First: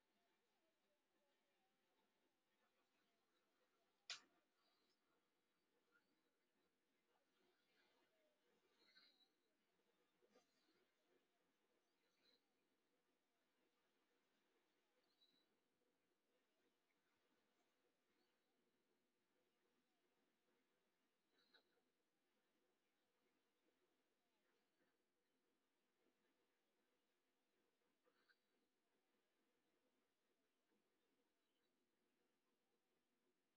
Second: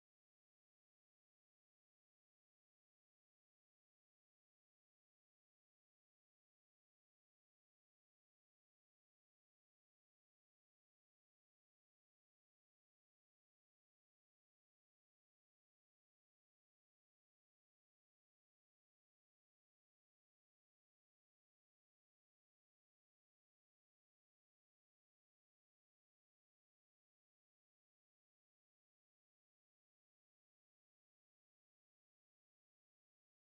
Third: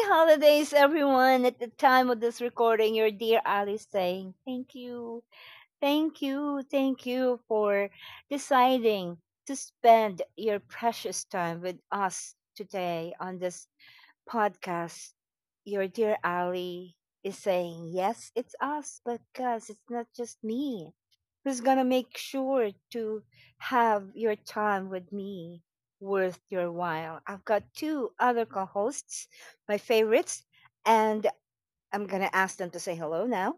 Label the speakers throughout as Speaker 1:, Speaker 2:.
Speaker 1: holidays, everyone, at the time of this recording. Your dear Alice saying, thank you, thank you, thank you for deciding to spend your precious time with us today on this podcast. Your dear Ali is saying, yes, it's us, but guys, it's not just me. Who's gonna make sure to have your time with me worth your while? I've got two other co hosts, my favorites, and I'm gonna ask them to say hello now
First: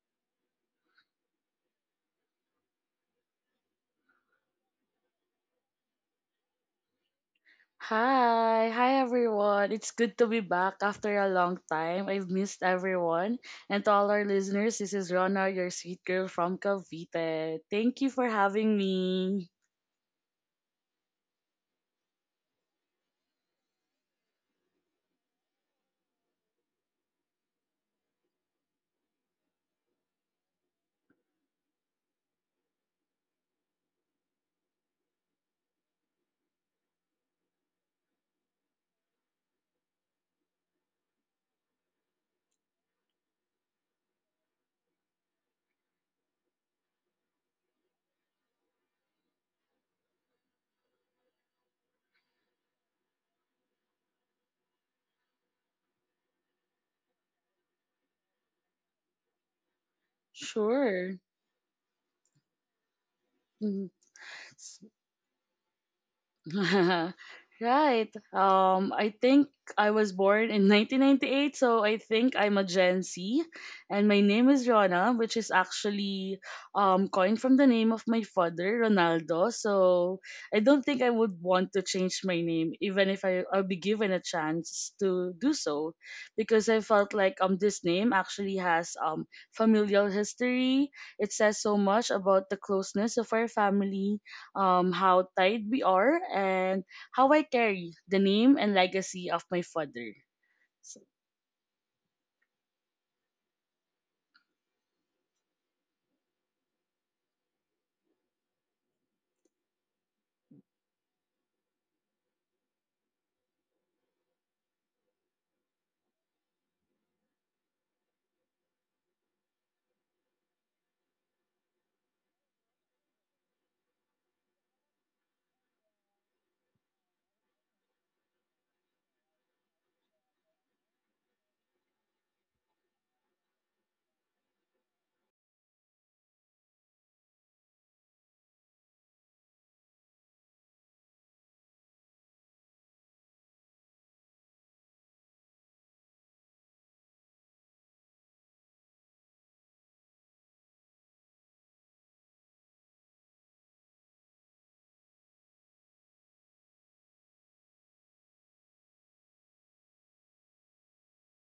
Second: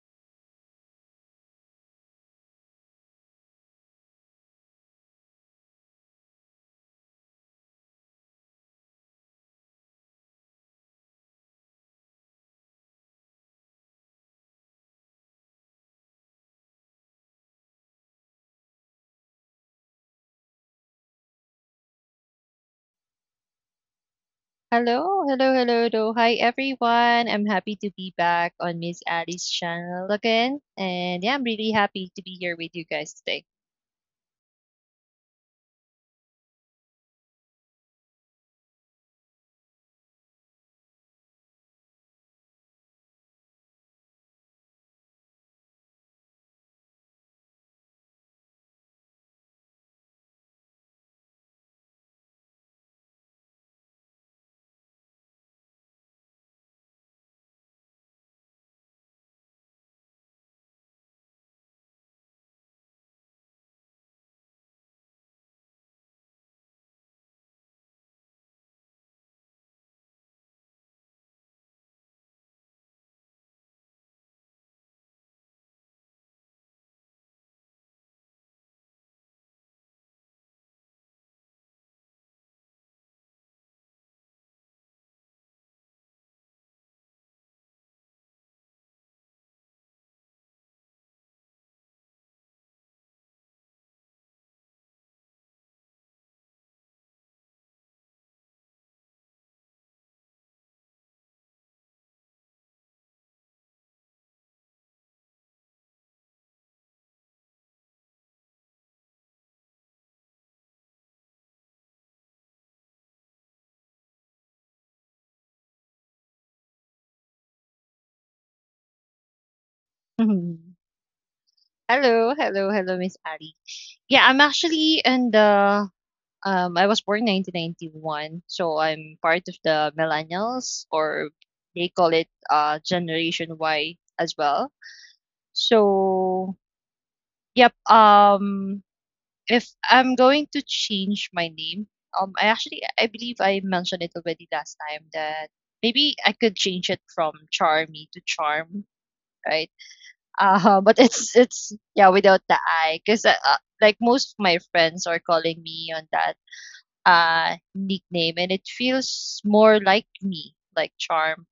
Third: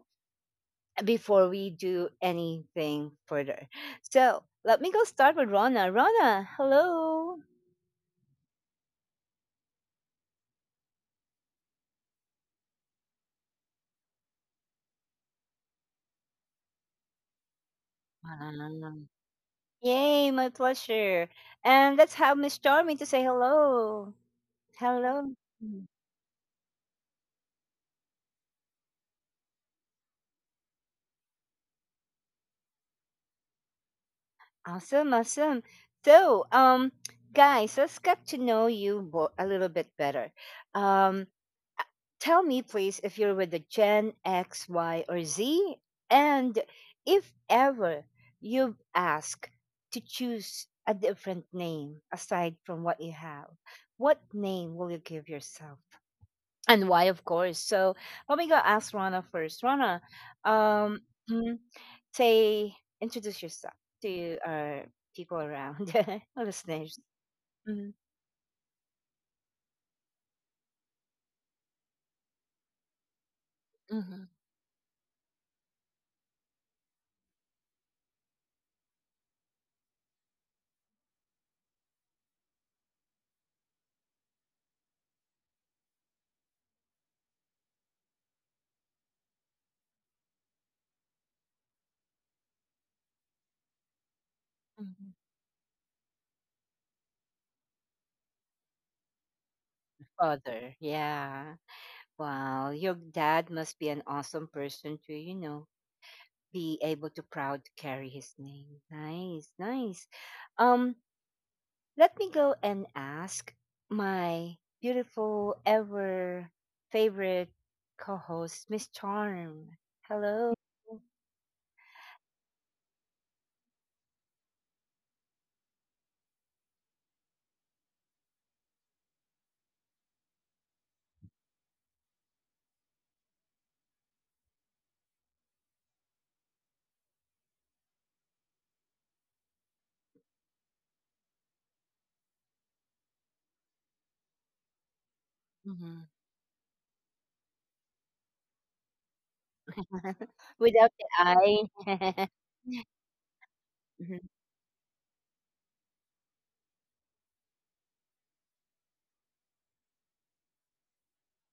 Speaker 1: before we do anything further. So let me go start with Rona. Rona, hello.
Speaker 2: Hi, everyone. It's good to be back after a long time. I've missed everyone. And to all our listeners, this is Rona, your sweet girl from Cavite. Thank you for having me.
Speaker 1: Yay, my pleasure. And let's have Miss Charmy to say hello.
Speaker 3: Hello,
Speaker 1: Hello.
Speaker 3: hello, hello,
Speaker 1: Mhm.
Speaker 3: hello. Hi, everyone. I'm happy to be back on Miss Ali's channel again. And yeah, I'm really happy to be here with you guys today.
Speaker 1: Awesome, awesome. So guys, let's get to know you a little bit better. Um, uh, Tell me, please, if you're with the Gen X, Y, or Z, and if ever you've asked to choose a different name aside from what you have, what name will you give yourself? And why, of course. So let me go ask Rana first. Rana, um,
Speaker 2: Sure.
Speaker 1: mm, say, introduce yourself
Speaker 2: Mhm.
Speaker 1: to our people around, our listeners. hmm
Speaker 2: Right. I think I was born in 1998, so I think I'm a Gen Z, and my
Speaker 1: hmm
Speaker 2: name is Rona, which is actually coined from the name of my father, Ronaldo. So I don't think I would want to change my name, even if I'll be given a chance to do so, because I felt like this name actually has familial history. It says so much about the closeness of our family,
Speaker 1: Mm-hmm.
Speaker 2: how tied we are, and how I carry the name and legacy of my father.
Speaker 1: Father,
Speaker 2: So,
Speaker 1: yeah. Wow, your dad must be an awesome person to, you know, be able to proud to carry his name. Nice, nice. Um, Let me go and ask my beautiful, ever favorite co host, Miss Charm. Hello.
Speaker 3: Hello, hello, hello, Miss Ali. Yeah, I'm actually in I was born 1991. So I'm part of the millennials, or they call it Generation Y as well. So, yep. If I'm going to change my name, I believe I mentioned it already last time that
Speaker 1: Mhm.
Speaker 3: maybe I could change it from Charmy to Charm, right?
Speaker 1: Without
Speaker 3: But
Speaker 1: the
Speaker 3: it's yeah
Speaker 1: eye.
Speaker 3: without the I, because like
Speaker 1: Mhm,
Speaker 3: most of my friends are calling me on that nickname, and it feels more like me, like Charm.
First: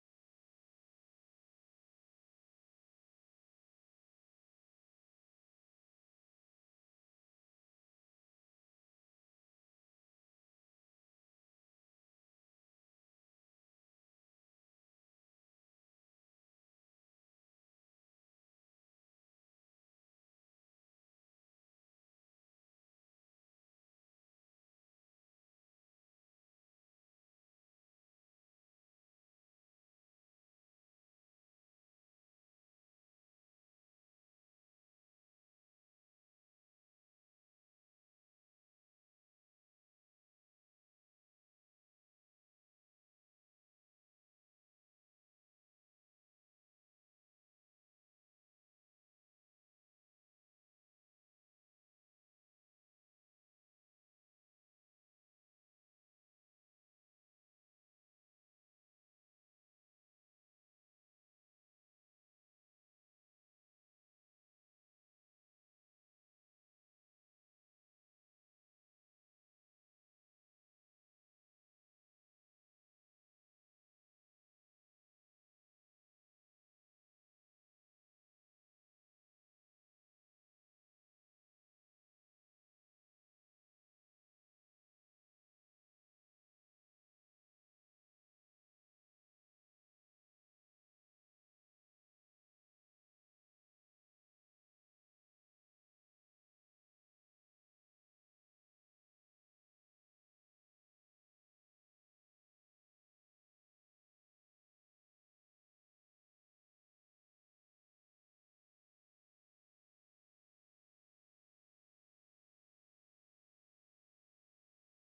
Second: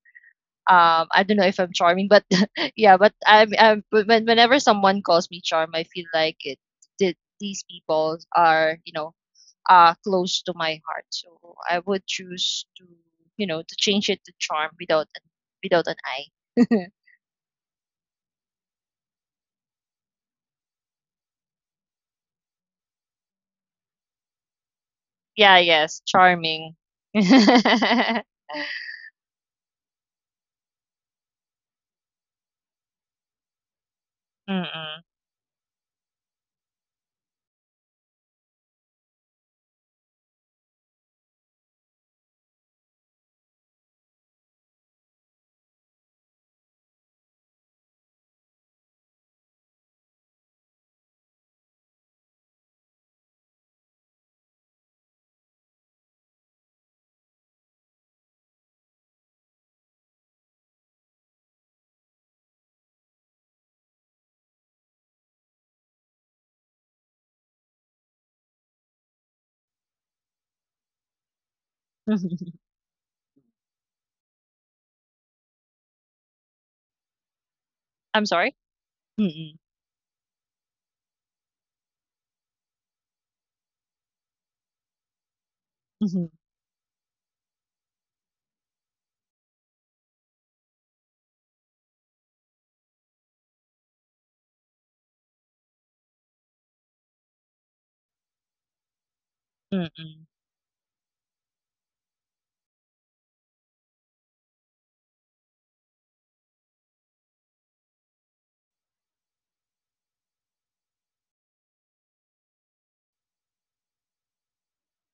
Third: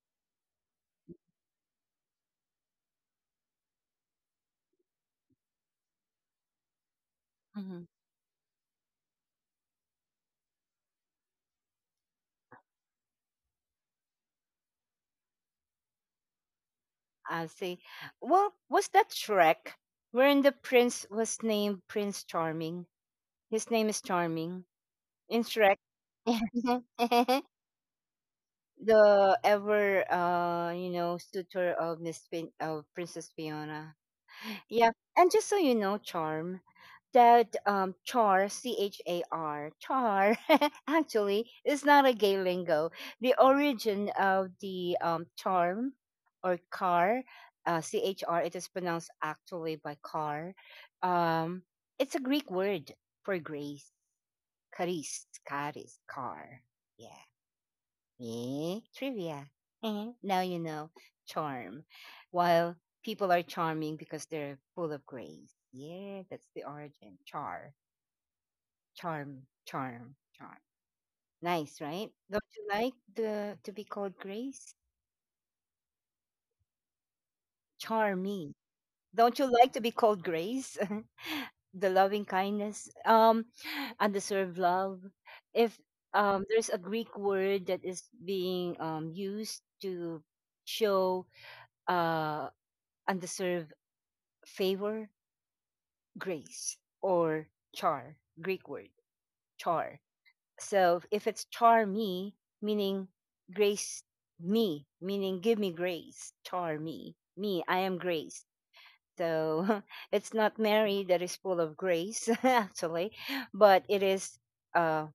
Speaker 3: I don't know if I'm charming, but yeah, but whenever someone calls me Charm, I feel like it. That These
Speaker 1: mhm.
Speaker 3: people are, you know, close to my heart. So I would choose to, you know, to change it to charm without an I.
Speaker 1: I see. Well, was that Shrek wherein the prince was named Prince Charming? His name is Charming in
Speaker 3: Yeah,
Speaker 1: Shrek.
Speaker 3: yes, charming. Mm-mm.
Speaker 1: The ever, you know, suitor of of Princess Fiona. Yeah. And just so you know, charm, that char, C H A R, char, actually is not a gay lingo. The origin of the charm or car, CHR, it is pronounced actually by car. Um, it's a Greek word for grace, charis, charis, car. Yeah. Eh, trivia. Eh, now you know charm. While people are charming because they're full of grace. Yeah, that's the origin. Char, charm, charm, charm. Nice, right? Don't you like the to be called grace?
Speaker 3: I'm
Speaker 1: Charming.
Speaker 3: sorry.
Speaker 1: Don't you
Speaker 3: Mm-mm.
Speaker 1: like to be called grace? The loving kindness, undeserved love. If
Speaker 3: Mhm.
Speaker 1: there's a Greek word that is being used to show uh, undeserved favor, grace, or char, Greek word, char.
Speaker 3: Mm-mm.
Speaker 1: So if it's char me, meaning grace me, meaning give me grace, char me, me, I am grace. So it's not Mary that is full of grace, actually, but it is, uh,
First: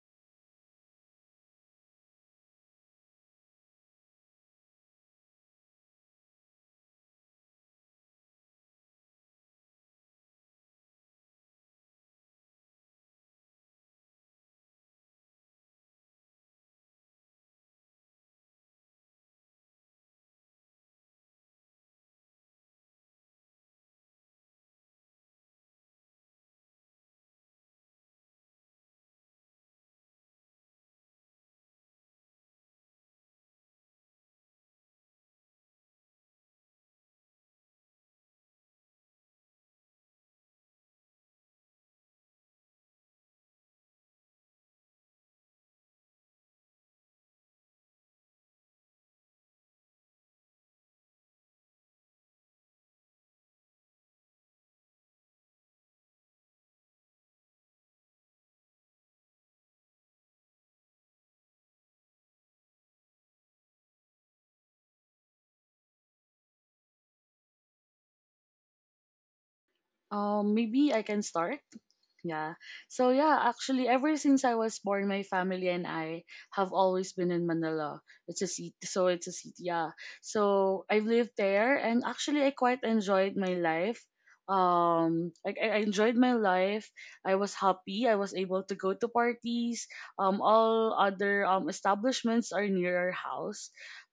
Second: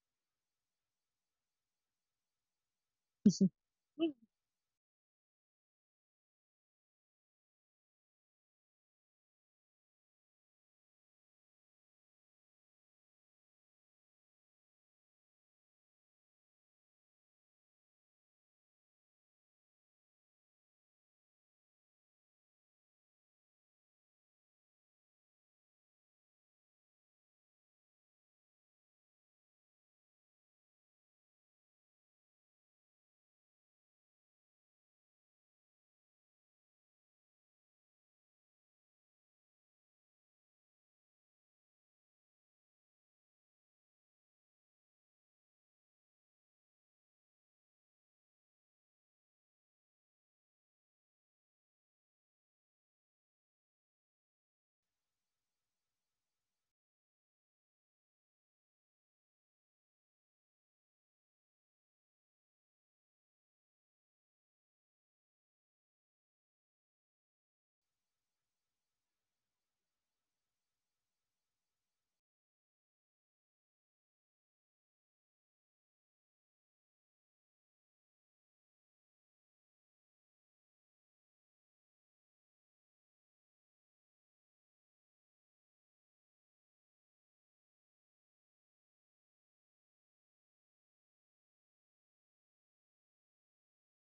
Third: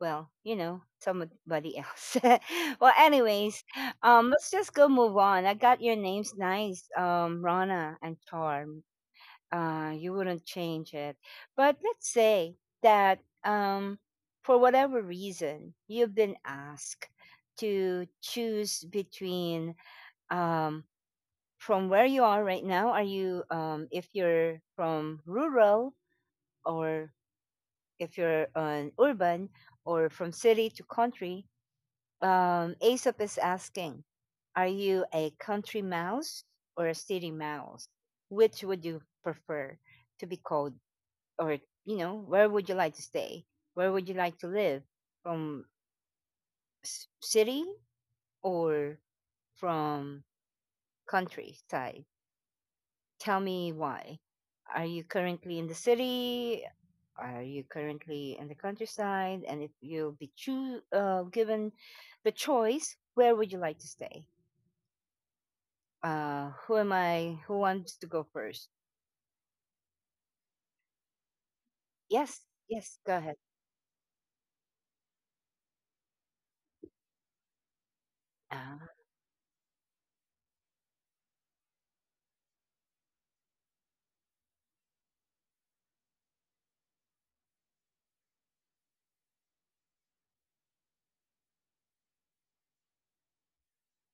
Speaker 1: well, you know, somebody else. Well, anyways, let's just go move on. I got your names nice, Rana and Charm. Uh, you wouldn't change it. But let's say that for whatever reason, you've been asked to choose between um, from where you are right now. Are you, if you're from rural or if you're an urban or from city to country, Aesop is asking, are you a country mouse or a city mouse? Which would you prefer to be called? Or you know, where would you like to stay, where would you like to live, from city or from countryside? Tell me why. Are you currently in the city, are you currently in the countryside, and if you'll be given the choice, where would you like to stay? Uh, who am I, who wants to go first?
Speaker 2: Maybe I can start.
Speaker 1: Yes,
Speaker 2: Yeah.
Speaker 1: yes,
Speaker 2: So
Speaker 1: go ahead.
Speaker 2: yeah, actually, ever since I was born, my family and I have always been in Manila. It's a city,
Speaker 1: uh,
Speaker 2: so it's a city. Yeah. So I've lived there, and actually, I quite enjoyed my life. I enjoyed my life. I was happy. I was able to go to parties. All other establishments are near our house.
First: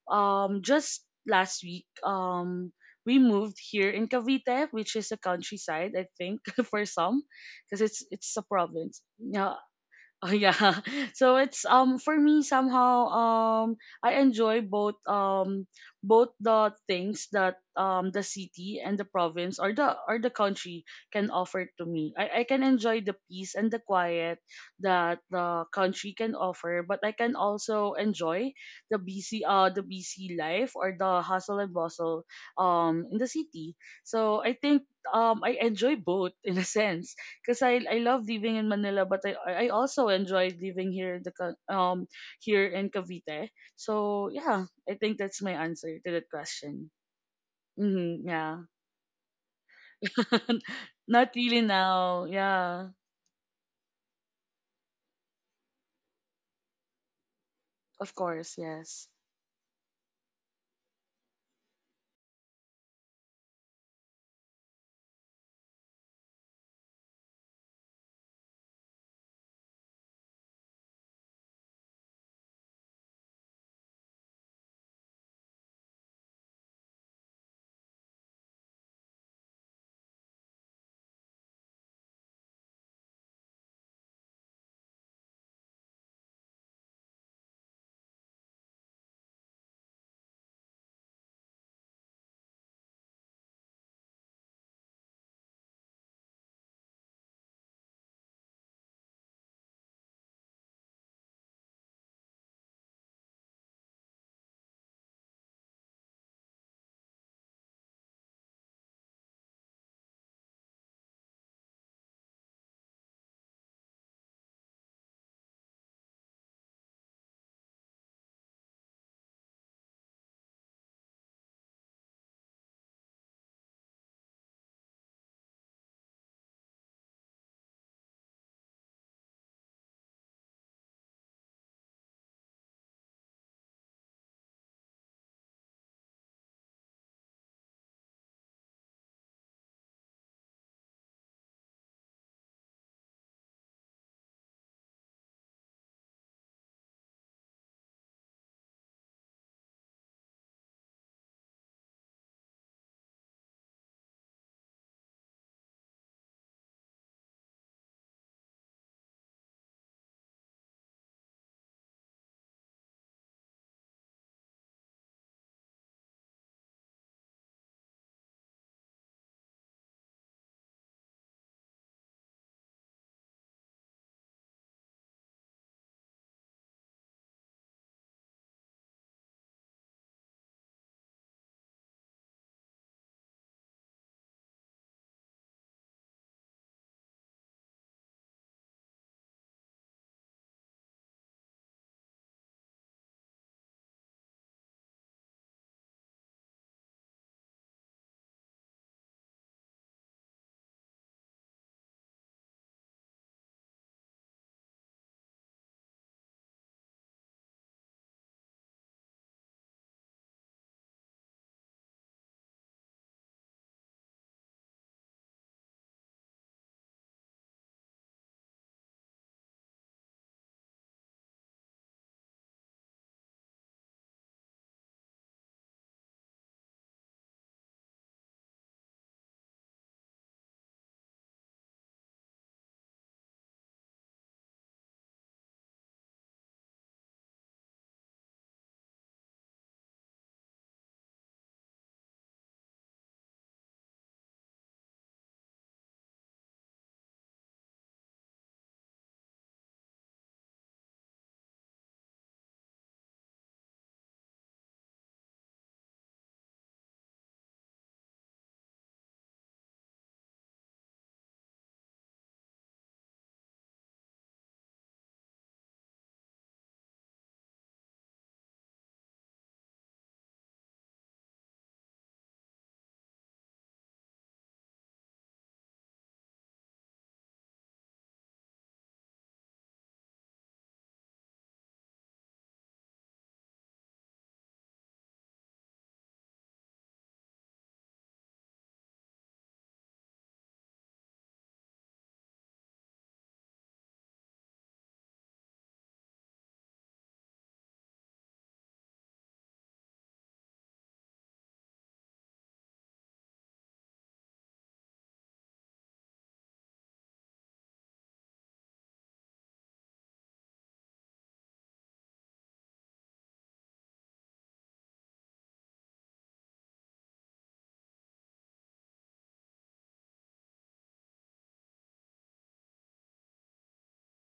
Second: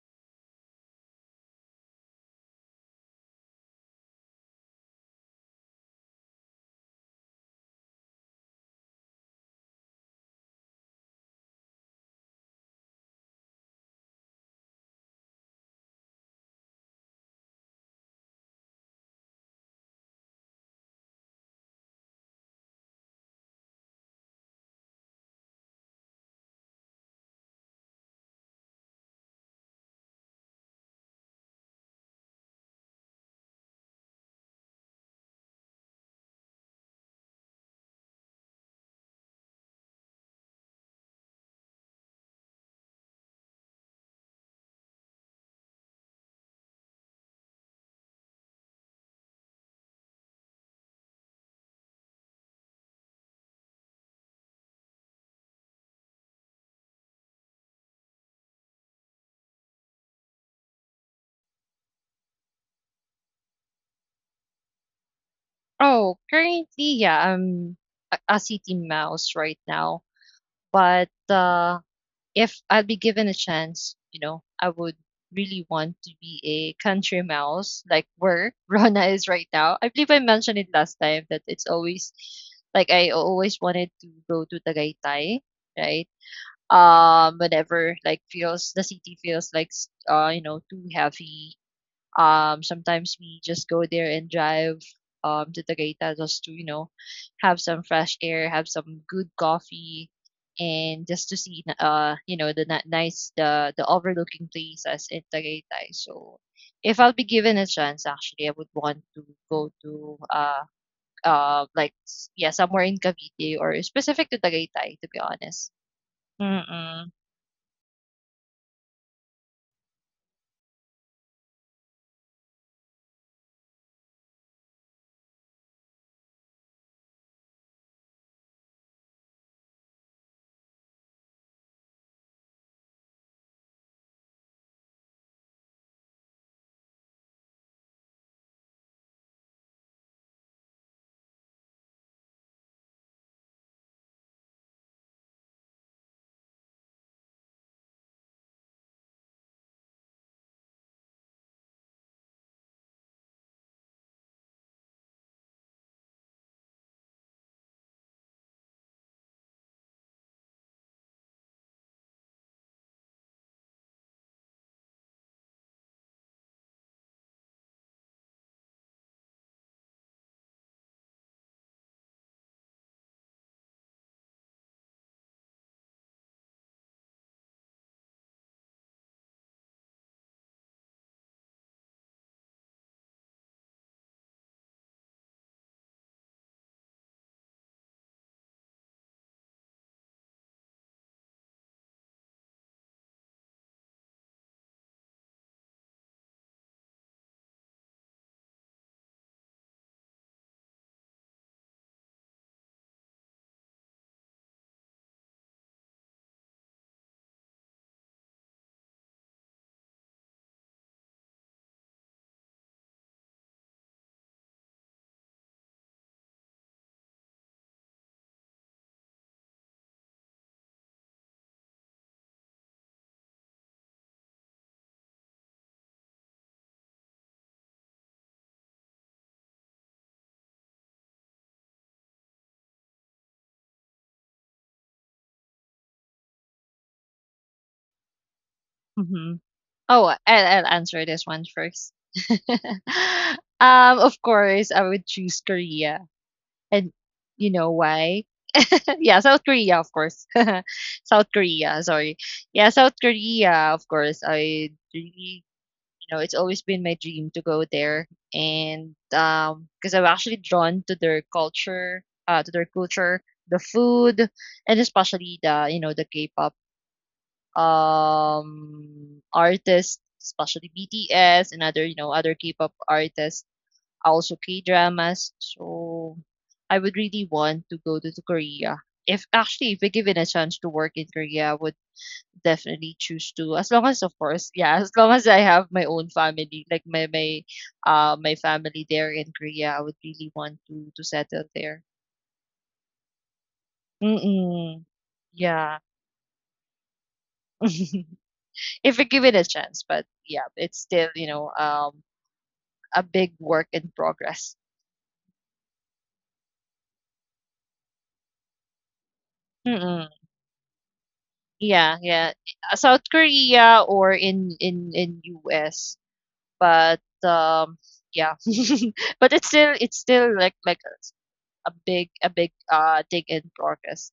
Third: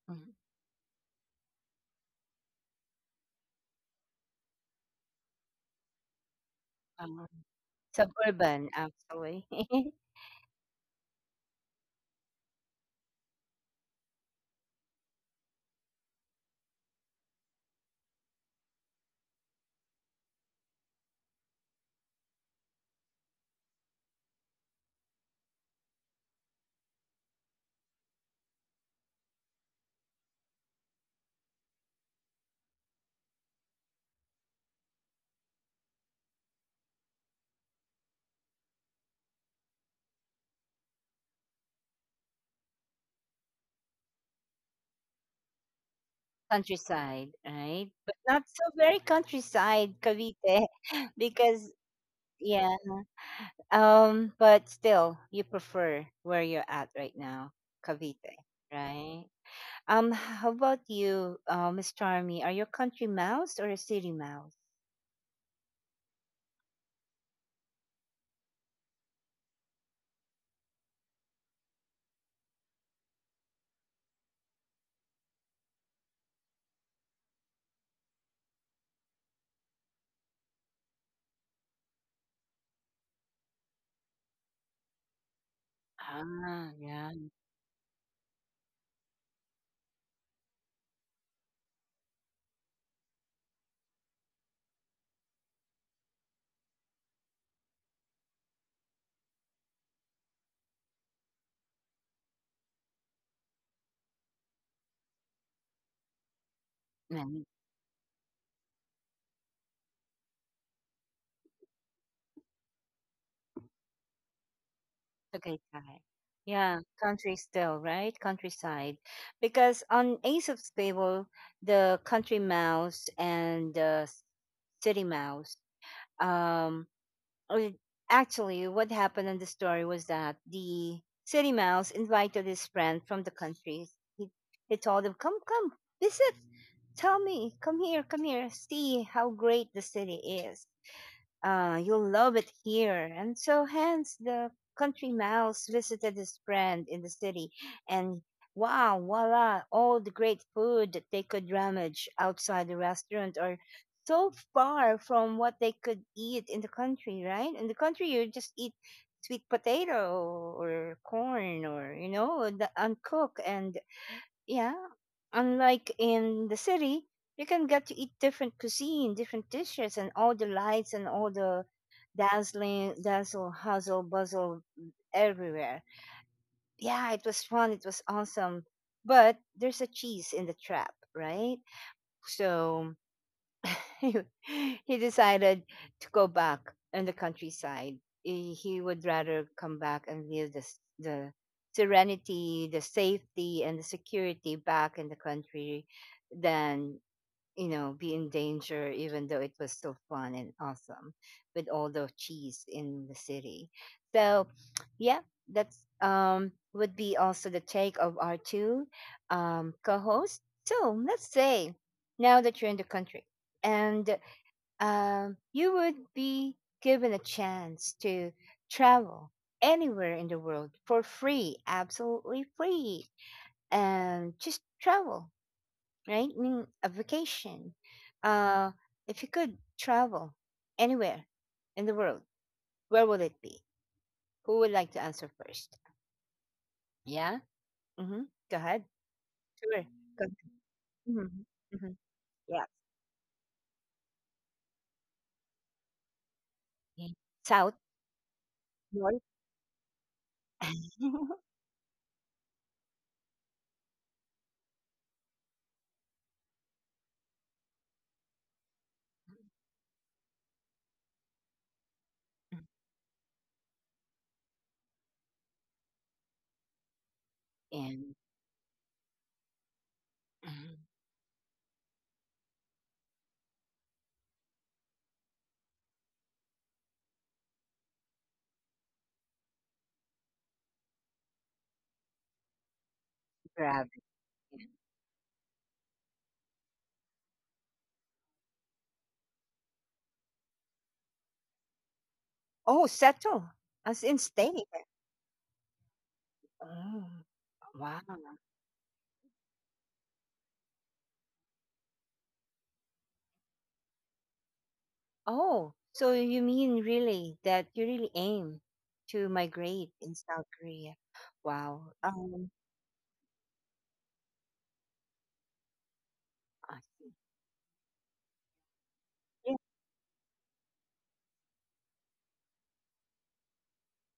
Speaker 1: mhm,
Speaker 2: Just last week, we moved here in Cavite, which is a countryside, I think, for
Speaker 1: uh,
Speaker 2: some, because it's a
Speaker 1: Suburban
Speaker 2: province.
Speaker 1: actually.
Speaker 2: Yeah. Oh yeah. So it's for me somehow I enjoy both, both the things that the city and the province or the country can offer to me. I can enjoy the peace and the quiet that the country can offer, but I can also enjoy the busy life or the hustle and bustle in the city. So I think I enjoy both in a sense because I love living in Manila, but I also enjoy living here in here in Cavite. So yeah, I think that's my answer to that question.
Speaker 1: Countryside, right? But
Speaker 2: Hmm.
Speaker 1: not
Speaker 2: Yeah,
Speaker 1: so very countryside, Cavite,
Speaker 2: not really
Speaker 1: because
Speaker 2: now.
Speaker 1: yeah.
Speaker 2: Yeah.
Speaker 1: But still, you prefer where you're at right now,
Speaker 2: Of
Speaker 1: Cavite,
Speaker 2: course, yes.
Speaker 1: right? How about you, Miss Charmy? Are you a country mouse or a city mouse?
Speaker 3: Oh, currently, yeah, I'm a city mouse right now, but if I would be given a chance, you know, I would really want to be a country mouse like where Rona is right now. I believe I mentioned it last time that it's always like I always wanted to go to Tagaytay, right?
Speaker 1: Ah, yeah.
Speaker 3: Whenever like feels the city feels like you know, too heavy, sometimes we just go there and drive, to Tagaytay just to, you know, have some fresh air, have some good coffee, and just to see, you know, the nice, the overlooking places in Tagaytay. So, if I'll be
Speaker 1: Mm.
Speaker 3: given a chance, actually, I would want to go to, like, yeah, somewhere in Cavite or specific to Tagaytay, to be
Speaker 1: Okay,
Speaker 3: honest.
Speaker 1: guy. Yeah,
Speaker 3: Mm-mm.
Speaker 1: country still, right? Countryside. Because on Ace of Table, the country mouse and the city mouse, um, Uh, actually, what happened in the story was that the city mouse invited his friend from the country. He, he told him, come, come, visit. Tell me, come here, see how great the city is. You'll love it here. And so, hence, the country mouse visited his friend in the city, and wow, voila, all the great food that they could rummage outside the restaurant are so far from what they could eat in the country, right? In the country, you just eat sweet potato or corn or, you know, the uncooked and yeah, unlike in the city, you can get to eat different cuisine, different dishes, and all the lights and all the dazzling, dazzle, hustle, bustle everywhere. Yeah, it was fun. It was awesome. But there's a cheese in the trap, right? So he he decided to go back in the countryside. He would rather come back and live the, the serenity, the safety, and the security back in the country than, you know, be in danger, even though it was so fun and awesome with all the cheese in the city. So, yeah, that's would be also the take of our two co-hosts. So let's say now that you're in the country and you would be given a chance to travel anywhere in the world for free, absolutely free, and just travel, right? I mean, a vacation. Uh, if you could travel anywhere in the world, where would it be? Who would like to answer first? Yeah. Mm-hmm. Go ahead.
Speaker 3: Mm-hmm.
Speaker 1: Sure.
Speaker 3: Oh, I
Speaker 1: Go ahead.
Speaker 3: I'll answer this one
Speaker 1: Mm-hmm. Mm-hmm.
Speaker 3: first.
Speaker 1: Yeah.
Speaker 3: Of course, I would choose Korea. And
Speaker 1: Yeah.
Speaker 3: you
Speaker 1: South,
Speaker 3: know why?
Speaker 1: north,
Speaker 3: Yeah, South Korea, of course. South Korea, sorry. Yeah, South Korea, of course. I really, you know, it's always been my dream to go there. And because I'm actually drawn to their culture, the food, and especially the, you know, the K-pop
Speaker 1: and mm,
Speaker 3: artists, especially BTS and other, you know, other K-pop artists, also K-dramas. So I would really want to go to Korea. If actually if we given a chance to work in Korea, I would definitely choose to as long
Speaker 1: gravity.
Speaker 3: as of course, yeah, as long as I have my own family, like my family there in Korea, I would really want to settle there.
Speaker 1: Oh, settle, as in stay there.
Speaker 3: Mm-mm. Yeah.
Speaker 1: Oh, wow.
Speaker 3: If we give it a chance, but yeah, it's still, you know, a big work in progress.
Speaker 1: Oh, so you mean really that you really aim to migrate
Speaker 3: Mm-mm.
Speaker 1: in South Korea? Wow.
Speaker 3: Yeah, yeah. South Korea or in in US,
Speaker 1: I
Speaker 3: but
Speaker 1: see.
Speaker 3: um, yeah, but it's
Speaker 1: Yeah.
Speaker 3: still it's still like a big thing in progress.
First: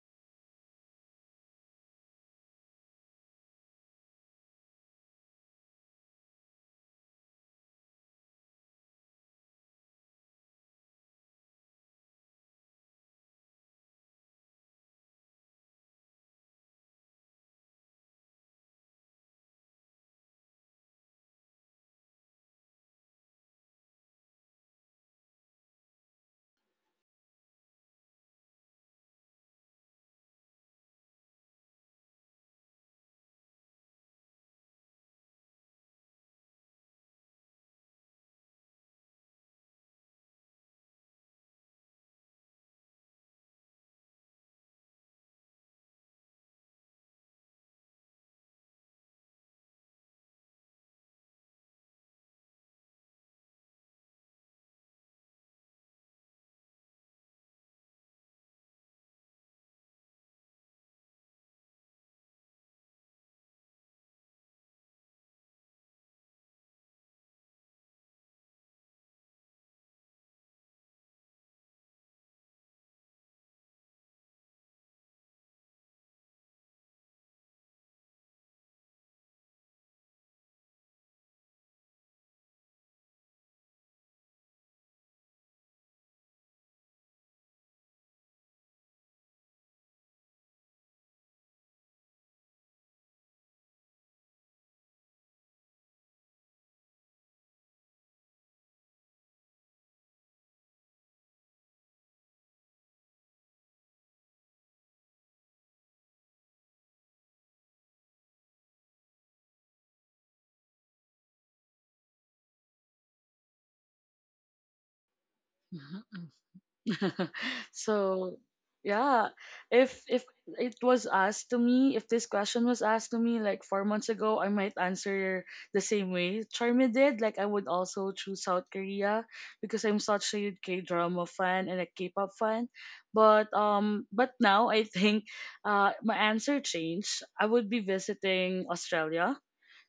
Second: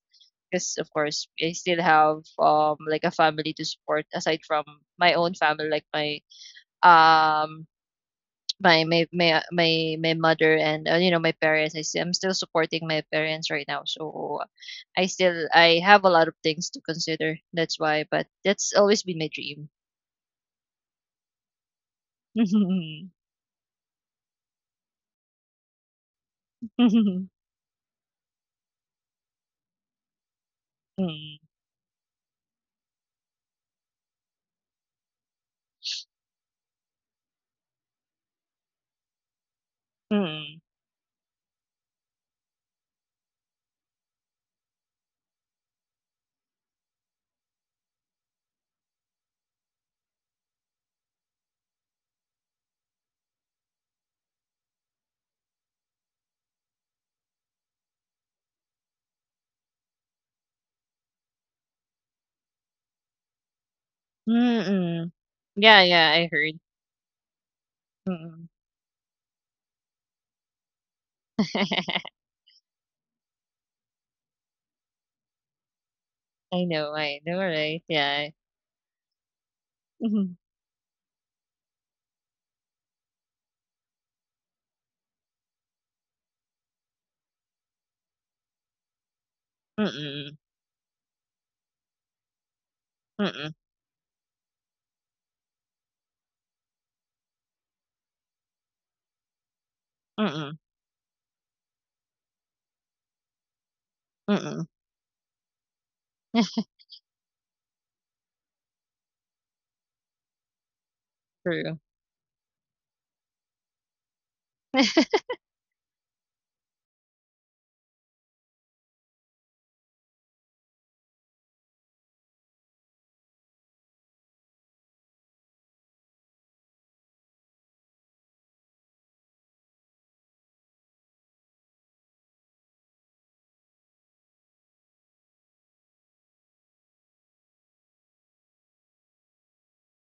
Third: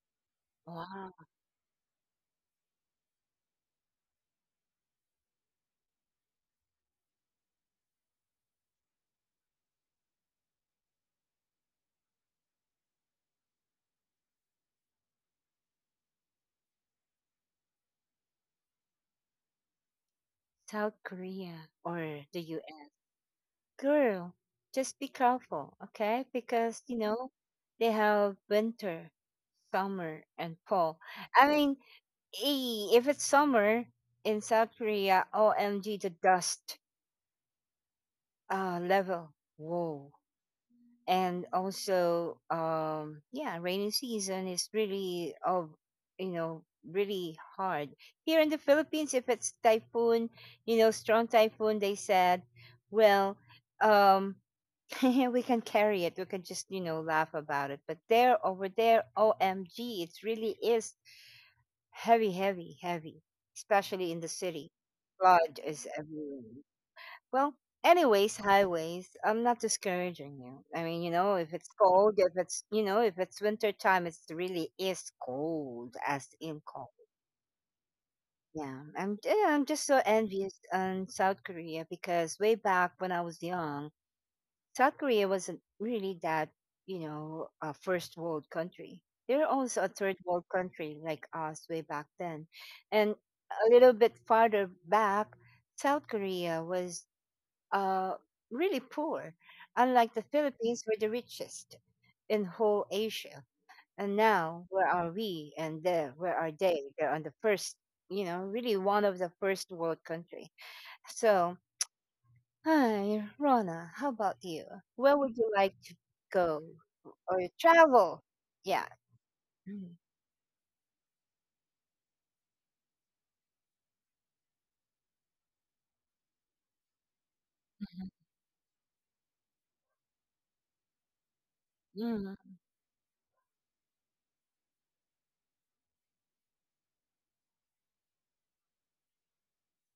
Speaker 3: Because of
Speaker 1: Wow.
Speaker 3: course I still have like a family to support aside from my own family, like um my mother and, you know, my parents, I'm still supporting my parents right now. So, I have a lot of things to consider. That's why, but that's always been my dream.
Speaker 1: South Korea or the US. Girl, just be careful, okay? Because, you
Speaker 3: Mm,
Speaker 1: know, they have winter, summer, and fall. I mean, eh, if it's summer in South Korea, OMG, the dust level, whoa.
Speaker 3: mm,
Speaker 1: And also yeah, rainy season is really of, you know, really hard here in the Philippines. If it's typhoon, you know, strong typhoon, they said, well, um we can carry it, we can just, you know, laugh about it, but there, over there, OMG, it really is heavy, heavy, heavy, especially in the city.
Speaker 3: mm.
Speaker 1: Flood
Speaker 3: Yeah,
Speaker 1: is
Speaker 3: yeah, I heard.
Speaker 1: everywhere. Well, anyways,
Speaker 3: Mm.
Speaker 1: highways, I'm not discouraging you. I mean, you know, if it's cold, if it's, you know, if it's winter time, it's really is cold as in cold.
Speaker 3: I know, right? Yeah.
Speaker 1: Yeah, I'm just so
Speaker 3: Mm-mm,
Speaker 1: envious on South Korea because way back when I was young, South Korea wasn't really that, you know, a first world country. They were also a third
Speaker 3: mm-mm,
Speaker 1: world country like us way back then. And
Speaker 3: mm-mm,
Speaker 1: a little bit farther back, South Korea was uh, really poor, unlike the
Speaker 3: mm-mm,
Speaker 1: Philippines were the richest in whole Asia. And
Speaker 3: mm-mm.
Speaker 1: now, where are we and there, where are they? They're on the first, you know, really one of the first world country. So,
Speaker 3: True.
Speaker 1: hi, Rona, how about you? Where would you like to go or travel?
Speaker 2: So,
Speaker 1: Yeah.
Speaker 2: yeah, if
Speaker 1: Mhm.
Speaker 2: if it was asked to me, if this question was asked to me like 4 months ago, I might answer the same way Charmy did. Like I would also choose South Korea because I'm such a K-drama fan and a
Speaker 1: Mm.
Speaker 2: K-pop fan. But now I think my answer changed. I would be visiting Australia.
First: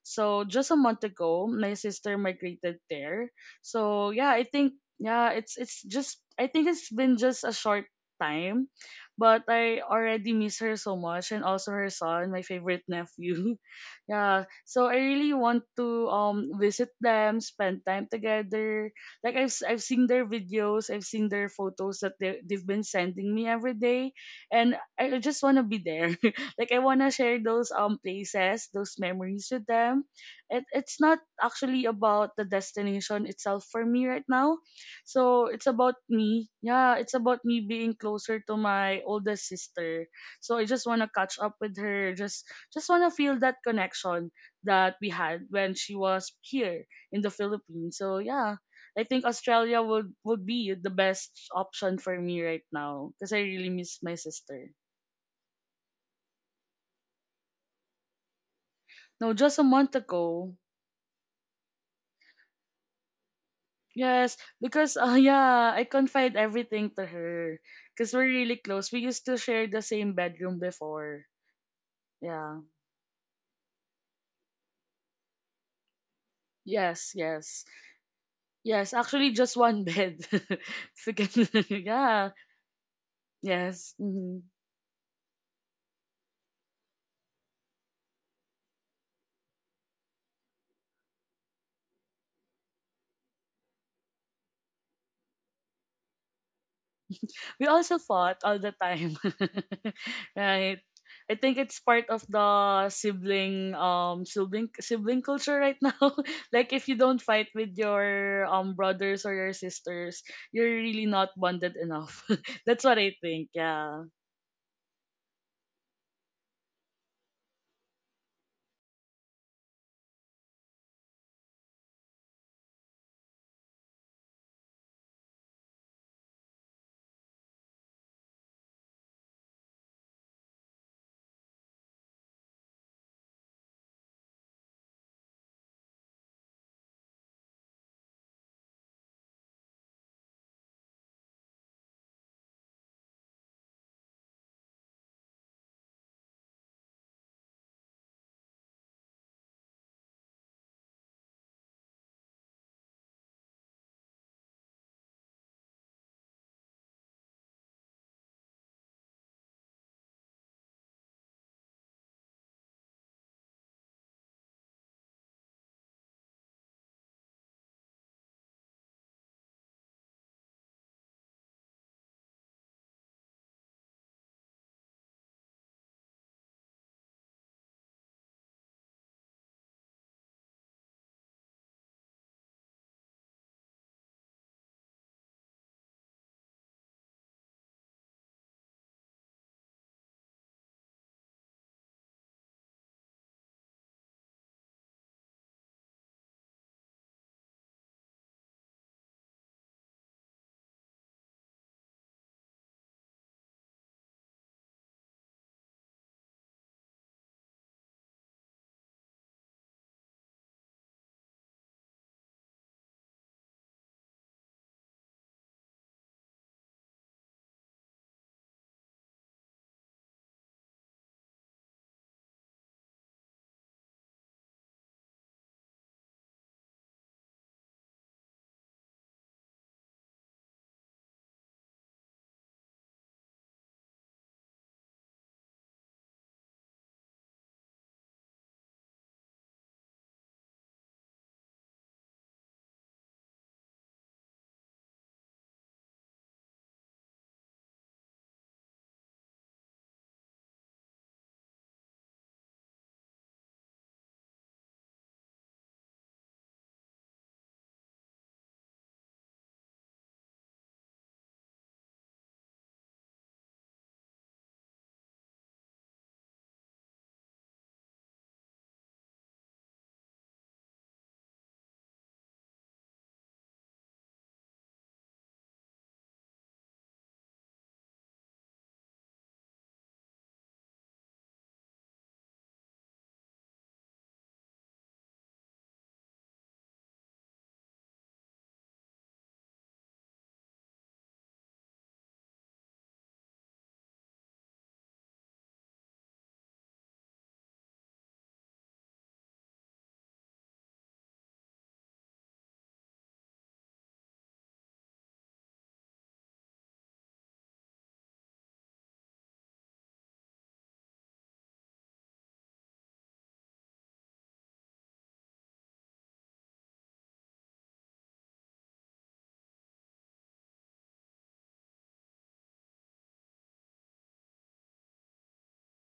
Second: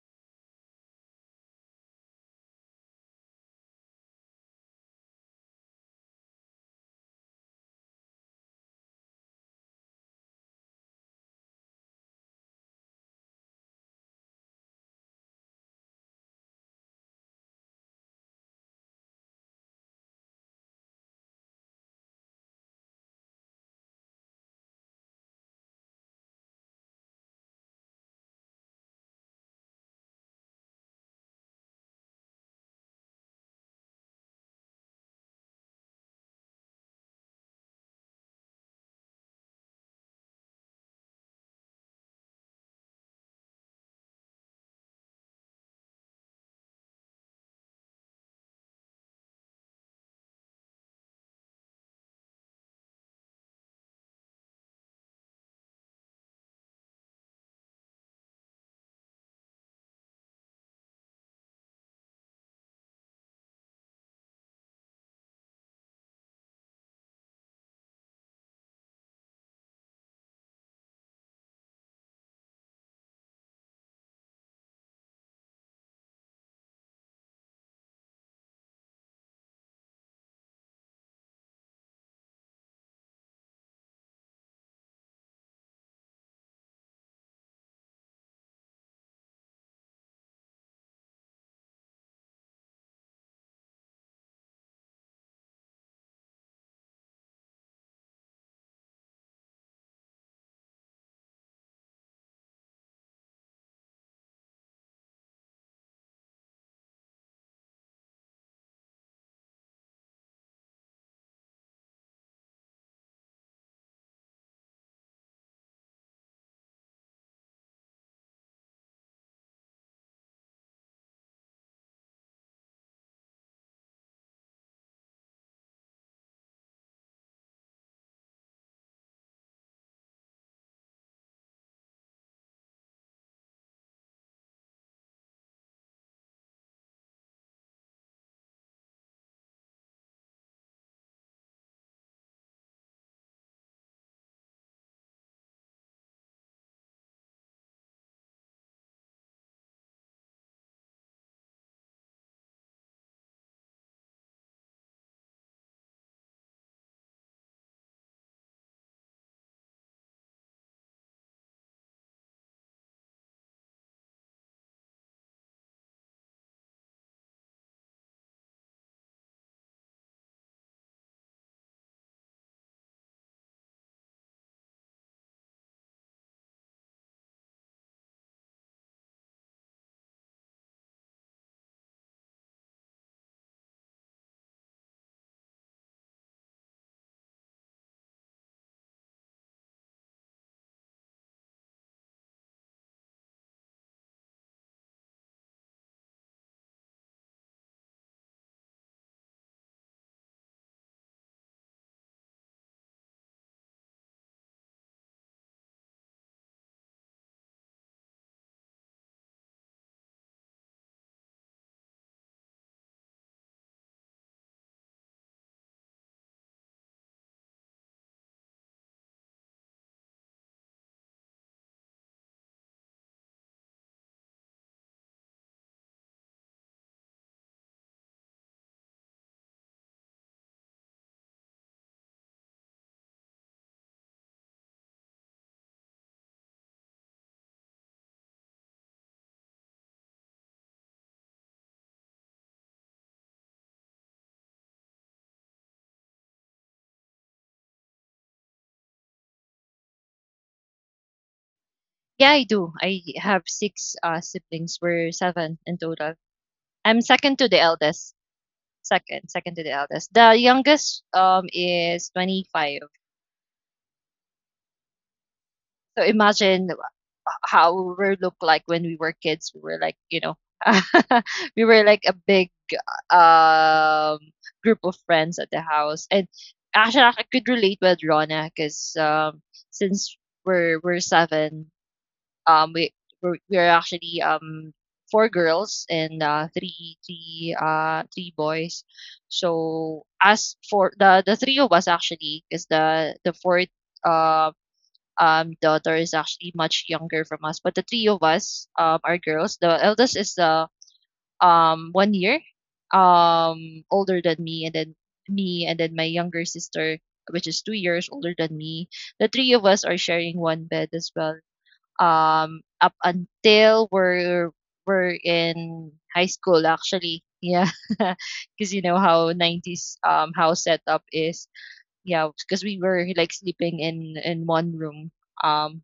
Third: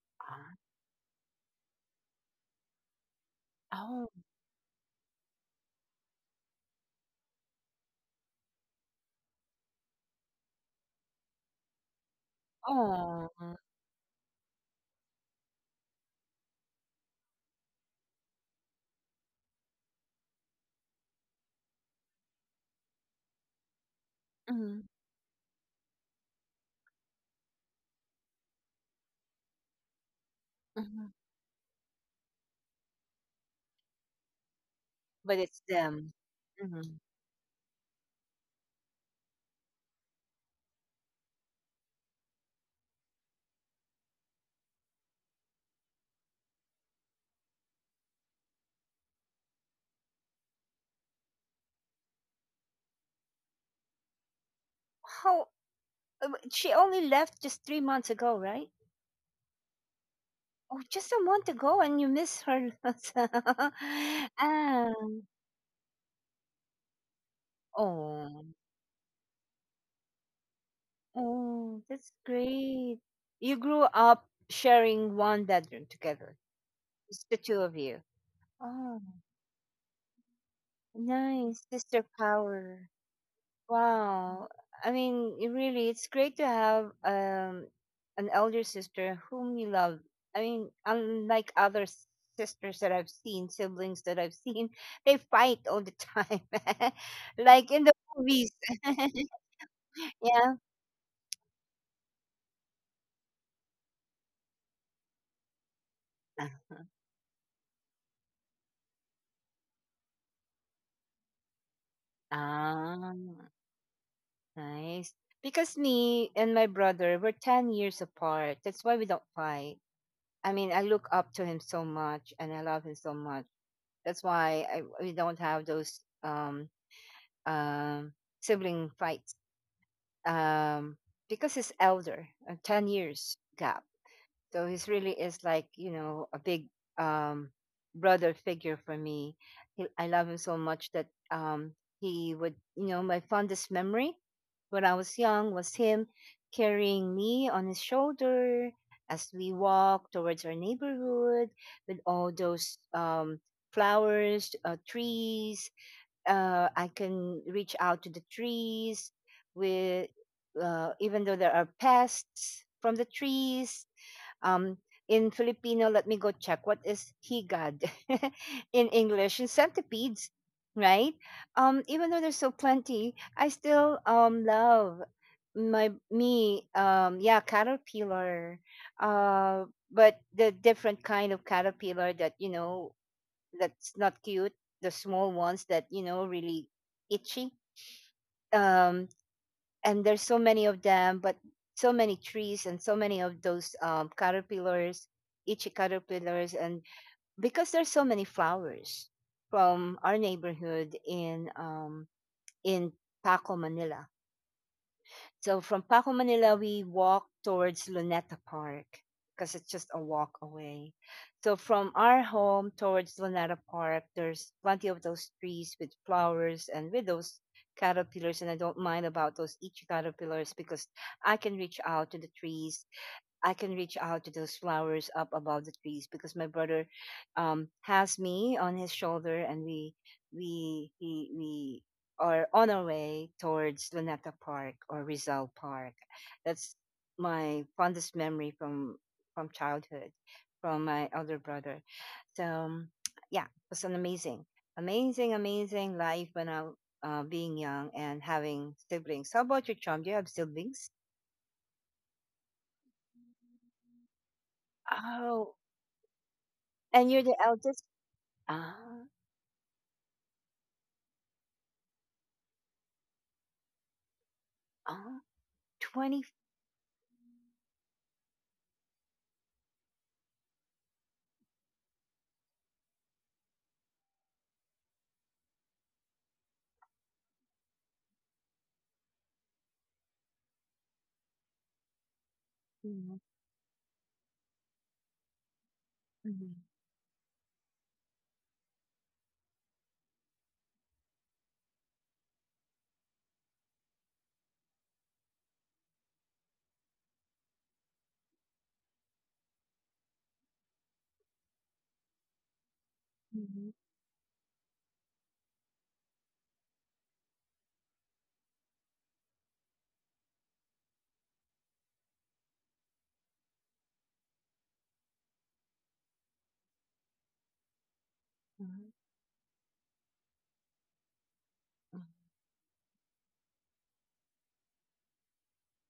Speaker 2: So
Speaker 1: Ah.
Speaker 2: just a month ago, my sister migrated there.
Speaker 1: Oh,
Speaker 2: So yeah, I think yeah, it's just I think it's been just a short time, but I already miss her so much, and also her son, my favorite
Speaker 1: oh,
Speaker 2: nephew. Yeah, so I really want to visit them, spend time together. Like I've seen their videos, I've seen their photos that they've been sending me every day, and
Speaker 1: mm,
Speaker 2: I just want to be there. Like I wanna share those places, those memories with them. It it's
Speaker 1: mhm.
Speaker 2: not actually about the destination itself for me right now.
Speaker 1: But
Speaker 2: So
Speaker 1: it's
Speaker 2: it's about
Speaker 1: them.
Speaker 2: me. Yeah,
Speaker 1: Mhm.
Speaker 2: it's about me being closer to my oldest sister. So I just wanna catch up with her. Just wanna feel that connection that we had when she was here in the Philippines. So yeah. I think Australia would be the best option for me right now because I really miss my sister.
Speaker 1: How. She only left just 3 months ago, right?
Speaker 2: No, just a month ago.
Speaker 1: Oh, just a month ago, and you miss her.
Speaker 2: Yes,
Speaker 1: ah,
Speaker 2: because yeah, I confide everything to her because we're
Speaker 1: oh,
Speaker 2: really close. We used to share the same bedroom before.
Speaker 1: oh, that's
Speaker 2: Yeah.
Speaker 1: great. You grew up sharing one bedroom together.
Speaker 2: Yes,
Speaker 1: It's the two
Speaker 2: yes.
Speaker 1: of you.
Speaker 2: Yes,
Speaker 1: Oh,
Speaker 2: actually just one bed. If you can-
Speaker 1: nice sister
Speaker 2: yeah.
Speaker 1: power.
Speaker 2: Yes. Mhm.
Speaker 1: Wow. I mean, it really, it's great to have an elder sister whom you love. I mean, unlike other sisters that I've seen, siblings that I've seen, they fight all the time,
Speaker 2: We
Speaker 1: like in the
Speaker 2: also fought
Speaker 1: movies.
Speaker 2: all the time.
Speaker 1: Yeah.
Speaker 2: Right. I think it's part of the sibling sibling culture right now. Like if
Speaker 1: Uh-huh.
Speaker 2: you don't fight with your brothers or your sisters, you're really not bonded enough. That's what I
Speaker 1: Ah,
Speaker 2: think. Yeah.
Speaker 1: nice. Because me and my brother, we're 10 years apart. That's why we don't fight. I mean, I look up to him so much and I love him so much. That's why we don't have those um, sibling fights um, because he's elder, 10 years gap. So he's really is like, you know, a big um, brother figure for me. I love him so much that he would, you know, my fondest memory when I was young was him carrying me on his shoulder as we walked towards our neighborhood with all those flowers, trees, I can reach out to the trees with even though there are pests from the trees. Um, in Filipino, let me go check what is higad in English in centipedes, right? Even though there's so plenty, I still love my me yeah, caterpillar, uh, but the different kind of caterpillar that you know that's not cute, the small ones that you know really itchy. Um, and there's so many of them, but so many trees and so many of those caterpillars, itchy caterpillars, and because there's so many flowers from our neighborhood in Paco, Manila, so from Paco, Manila, we walked towards Luneta Park because it's just a walk away. So from our home towards Luneta Park, there's plenty of those trees with flowers and with those caterpillars. And I don't mind about those each caterpillars because I can reach out to the trees. I can reach out to those flowers up above the trees because my brother has me on his shoulder, and we are on our way towards Luneta Park or Rizal Park. That's my fondest memory from childhood, from my elder brother. So yeah, it was an amazing, amazing, amazing life when I, being young and having siblings. How about your Chum? Do you have siblings?
Speaker 3: Yeah, I do. I have six siblings. We're
Speaker 1: Oh,
Speaker 3: seven in total. I'm
Speaker 1: and you're the
Speaker 3: second to the
Speaker 1: eldest.
Speaker 3: eldest.
Speaker 1: Ah,
Speaker 3: Second to the eldest. The youngest is 25.
Speaker 1: ah,
Speaker 3: So
Speaker 1: 24.
Speaker 3: imagine how we were look like when we were kids. We were like, you know, we were like a big um group of friends at the house. And actually, I could relate with Rona because since we're seven, um,
Speaker 1: Mhm,
Speaker 3: we're actually four girls and
Speaker 1: mhm,
Speaker 3: three boys. So as for the three of us, actually, is the fourth uh daughter is actually much younger from us, but the three of us are girls. The eldest is the 1 year
Speaker 1: mhm,
Speaker 3: older than me, and then me, and then my younger sister, which is 2 years older than me. The three of us are sharing one bed as well, um, up until we're in high school actually, yeah. Because you
Speaker 1: mhm,
Speaker 3: know how 90s house setup is,
Speaker 1: mhm.
Speaker 3: yeah, because we were like sleeping in one room, um,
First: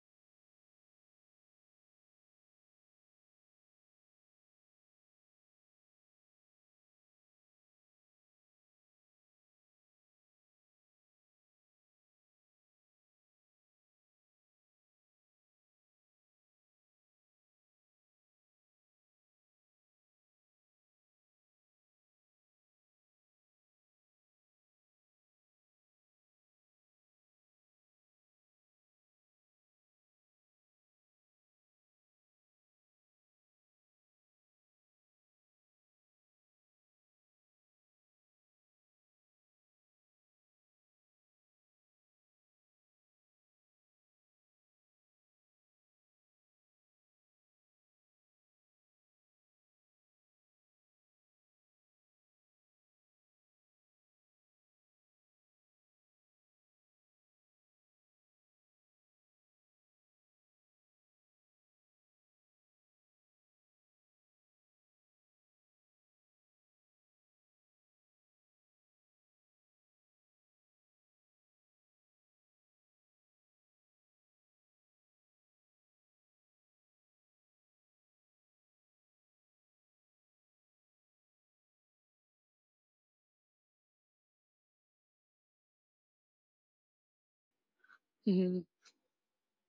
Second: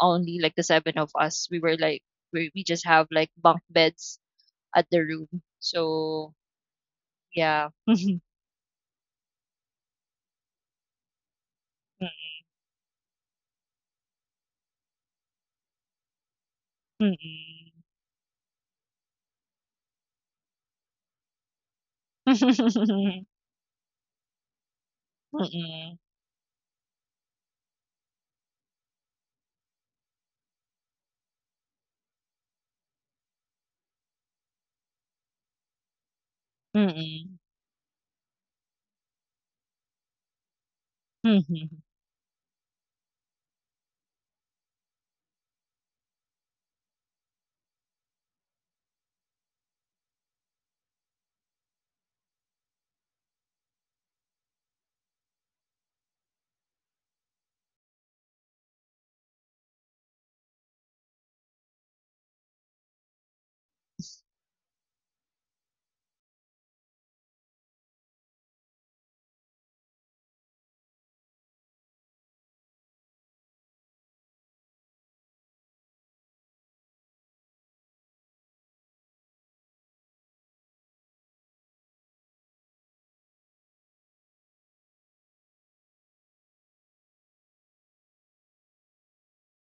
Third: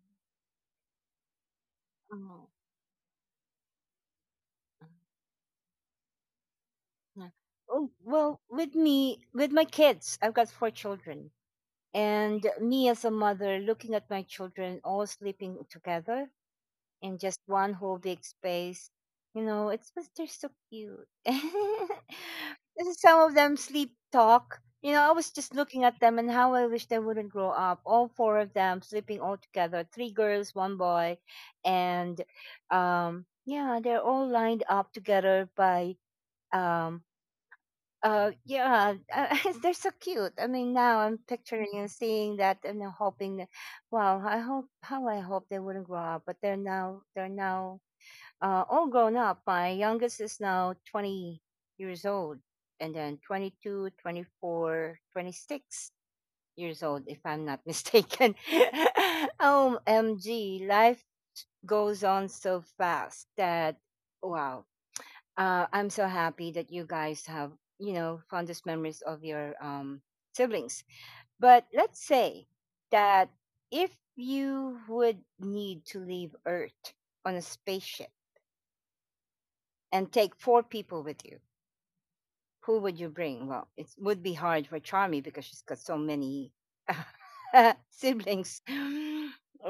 Speaker 3: only like the seven of us. We were like,
Speaker 1: Oh,
Speaker 3: we just have like bunk beds at
Speaker 1: uh,
Speaker 3: the room, so
Speaker 1: yeah.
Speaker 3: yeah.
Speaker 1: Oh, well, with me, with my kids, I've got four children. And me as a mother, looking at my children all sleeping together, in just one
Speaker 3: Mm-mm.
Speaker 1: whole big space. You know, it's because they're so cute. And some
Speaker 3: Mm-mm.
Speaker 1: of them sleep talk. You know, I was just looking
Speaker 3: Mm-mm.
Speaker 1: at them and how I wish they wouldn't grow up. All four of them sleeping all together, three girls, one boy, and yeah, they're all lined up together by, um,
Speaker 3: Mm-mm.
Speaker 1: yeah, they're so cute. I mean, now I'm picturing and seeing that and I'm hoping that, wow, I hope, how I hope they wouldn't grow up, but they're now all grown up. My youngest is now 20 years old, and then 22, 24, 26 years old, if I'm not mistaken. OMG, life goes on so fast that, wow. I'm so happy that you guys have, fondest memories of your siblings. But let's say that if you would need to leave Earth on a spaceship and take four people with you, who would you bring? Well, it would be hard for Charmy because she's got so many siblings.
Speaker 2: Mhm.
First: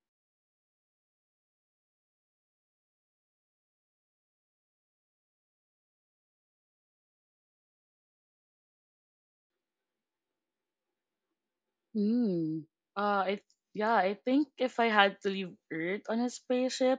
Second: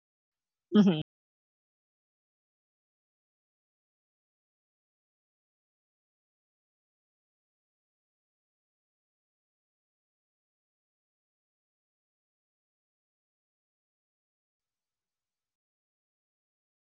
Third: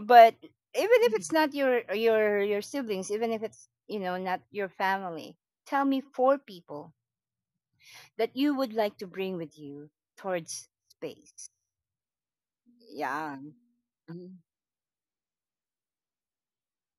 Speaker 1: But even if, mhm, it's not your siblings, even if it's, not your family, tell me four people that you would like to bring with you towards space.
Speaker 2: Hmm. Uh, I
Speaker 1: Yeah.
Speaker 2: yeah, I
Speaker 1: Mhm,
Speaker 2: think if I had to leave Earth on a spaceship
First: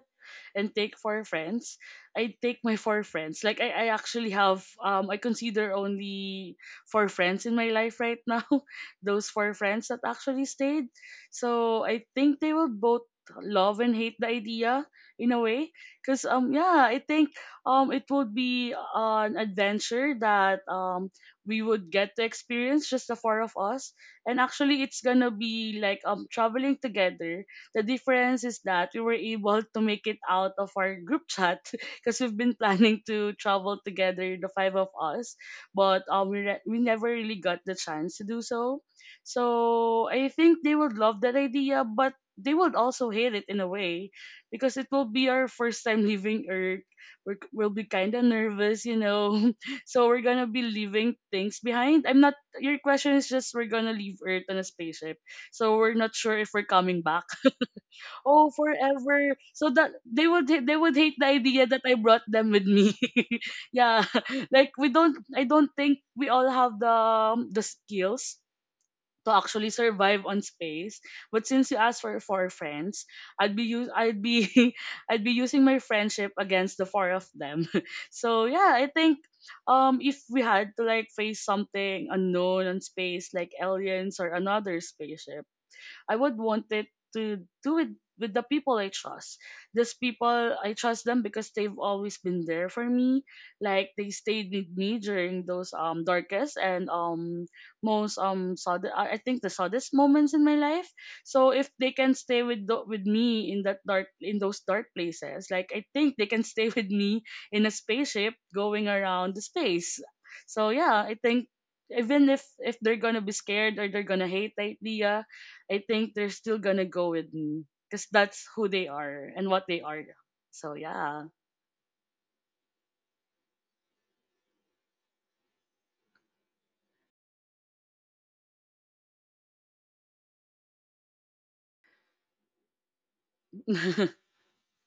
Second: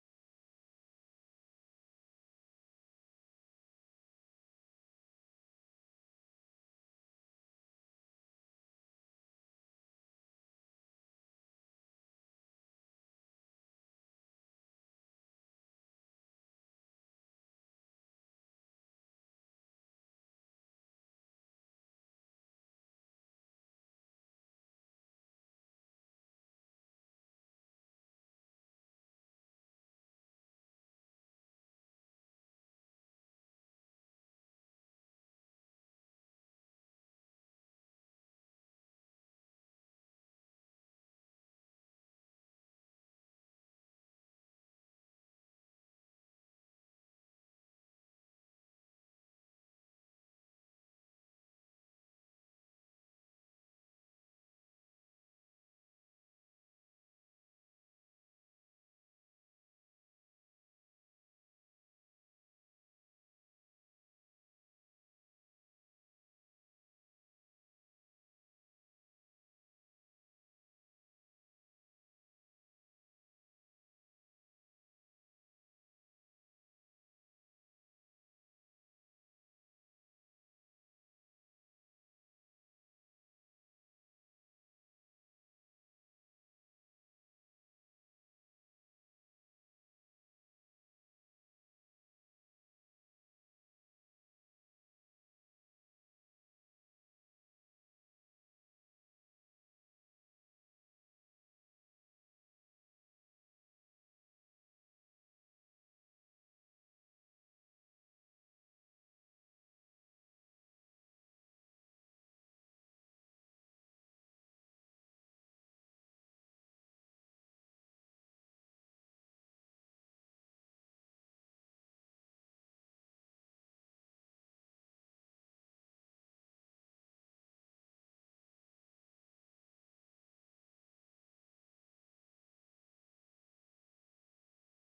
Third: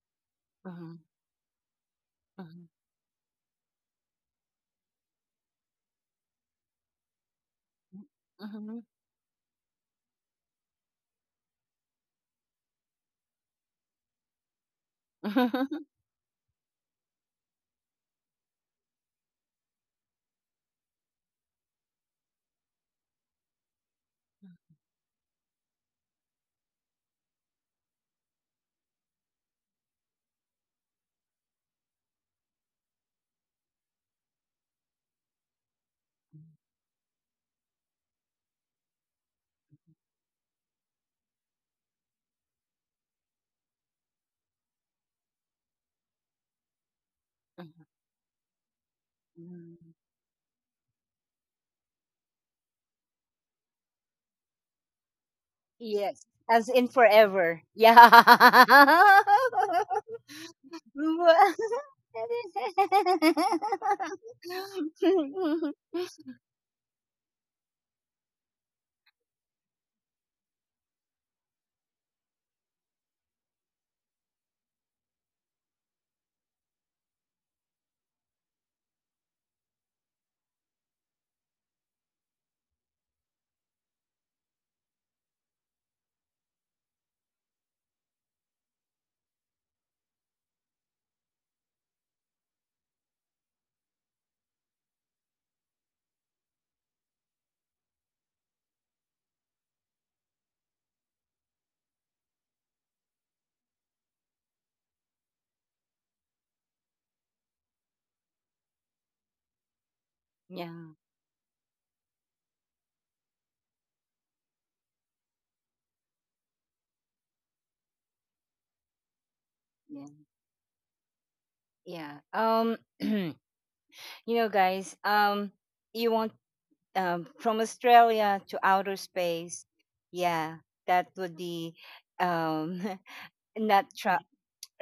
Speaker 2: and take
Speaker 1: mhm,
Speaker 2: four friends, I'd take
Speaker 1: mhm,
Speaker 2: my four friends. Like I actually have I consider only four friends in my life right now.
Speaker 1: mhm,
Speaker 2: Those four friends that actually stayed. So I think they will both love and hate the idea in a way
Speaker 1: mhm,
Speaker 2: because yeah I think it would be an adventure that we would get to experience just the four of us. And actually it's gonna be like traveling together. The difference is that we were able to make it out of our group chat because we've been planning to travel together the five of us, but we never really got the chance to do so. So I think they would love that idea, but they would also hate it in a way because it will be our first time leaving Earth. We'll
Speaker 1: mhm,
Speaker 2: be kind of nervous, you know.
Speaker 1: mhm.
Speaker 2: So we're gonna be leaving things behind. I'm not Your question is just we're gonna leave Earth on a spaceship, so we're not
Speaker 1: Yes,
Speaker 2: sure if we're
Speaker 1: as in
Speaker 2: coming back.
Speaker 1: forever. Yeah.
Speaker 2: Oh, forever. So that they would they would hate the idea that I brought them with me. Yeah. Like we don't. I don't think we all have the skills to actually survive on space. But since you asked for four friends, I'd be use I'd be I'd be using my friendship against the four of them. So yeah, I think if we had to like face something unknown on space like aliens or another spaceship, I would want it to do it with the people I trust. These people, I trust them because they've always been there for me. Like they stayed with me during those darkest and most sudden, I think the saddest moments in my life. So if they can stay with me in that dark in those dark places, like I think they can stay with me in a spaceship going around the space. So yeah,
Speaker 1: Yeah,
Speaker 2: I think even if they're gonna be scared or they're gonna hate the idea, I think they're still gonna go with me because that's who they are and what they are.
Speaker 1: yeah,
Speaker 2: So yeah.
Speaker 1: yeah. You know, guys, you want, from Australia to outer space? Yeah, that would be, um not tra-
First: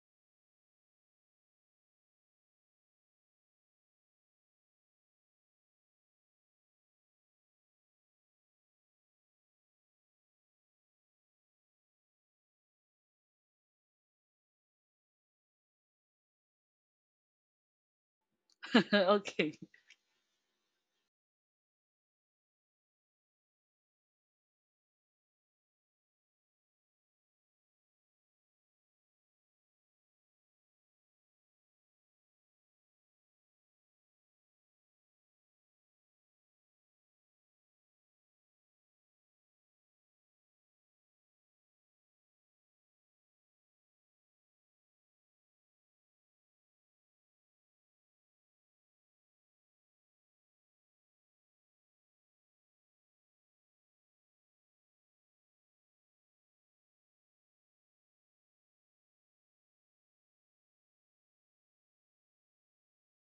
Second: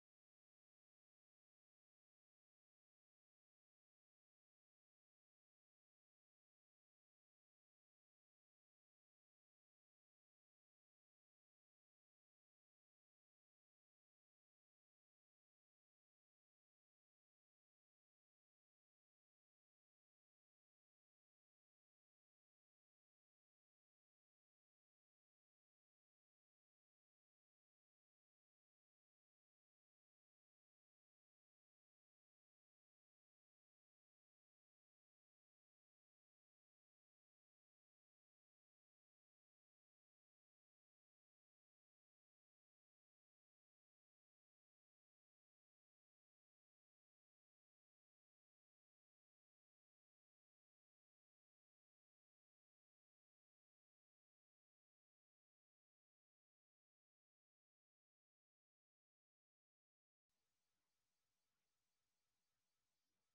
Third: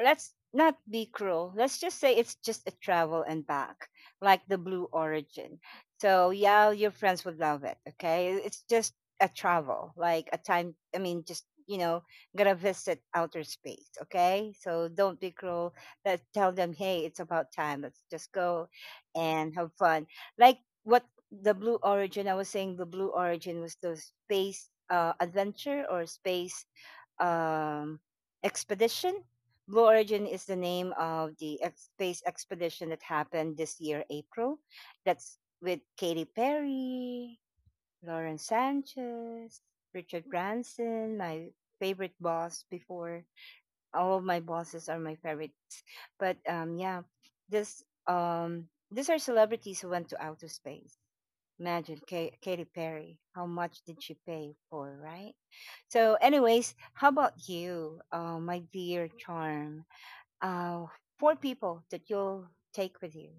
Speaker 1: let's not be cruel. Let's just say it's just a travel and back, like the Blue Origin. So yeah, your friends would love it. Okay, it's just a travel, like a time. I mean, just, gonna visit outer space. Okay, so don't be cruel. Let's tell them, hey, it's about time. Let's just go and
Speaker 2: Okay.
Speaker 1: have fun. Like what the Blue Origin. I was saying the Blue Origin was the space, adventure, or space um, expedition. Blue Origin is the name of the space expedition that happened this year, April. That's with Katy Perry, Lauren Sanchez, Richard Branson, my favorite boss before. All of my bosses are my favorites. But yeah, this these are celebrities who went to outer space. Imagine Katy Perry. How much did she pay for, right? So, anyways, how about you, my dear Charm? Uh, four people that you'll take with you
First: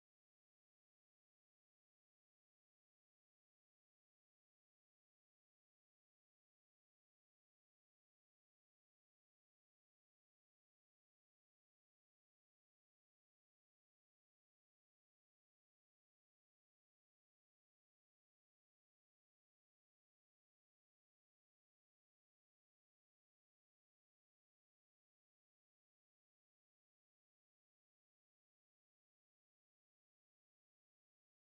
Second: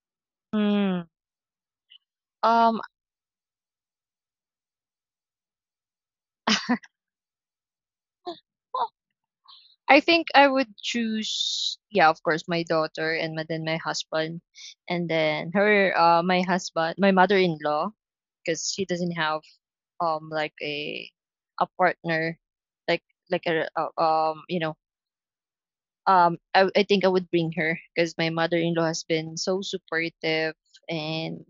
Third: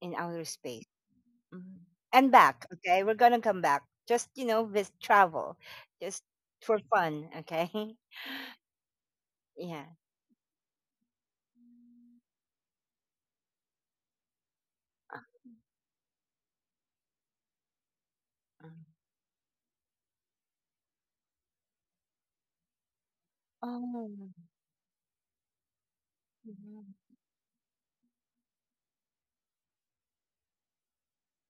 Speaker 1: in outer space,
Speaker 3: Mm.
Speaker 1: mhm, and back.
Speaker 3: Um,
Speaker 1: Okay, we're gonna come back. Just, with travel, just for fun. Okay, yeah.
Speaker 3: I think I would choose, yeah, of course, my daughter and my, then my husband, and
Speaker 1: Uh-uh.
Speaker 3: then her, my husband, my mother-in-law, because she doesn't have like a partner, like a
Speaker 1: Oh.
Speaker 3: you know, um, I think I
Speaker 1: Mm-hmm.
Speaker 3: would bring her because my mother-in-law has been so supportive and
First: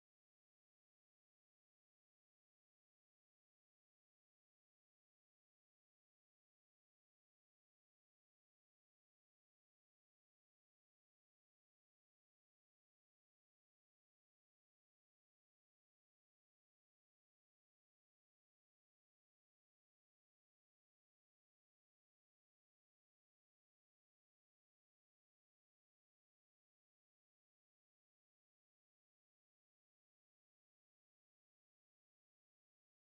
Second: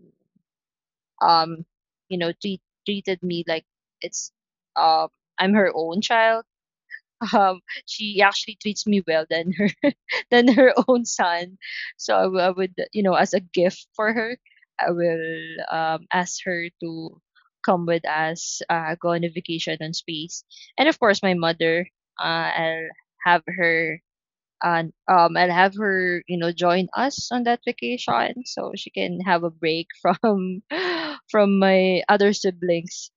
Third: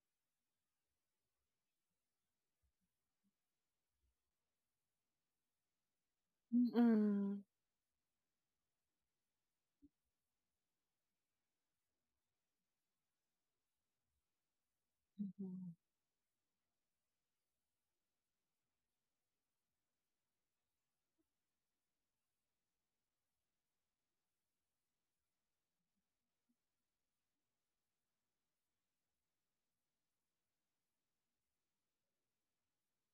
Speaker 3: um you know treated me like it's um I'm her own child.
Speaker 1: Mm-hmm.
Speaker 3: Um, she actually treats me well than her than her own son. So I, I would, you know, as a gift for her, I will ask her to come with us, go on a vacation on space, and of course my mother. I'll have her and I'll have her, you know, join us on that vacation so she can have a break from from my other siblings.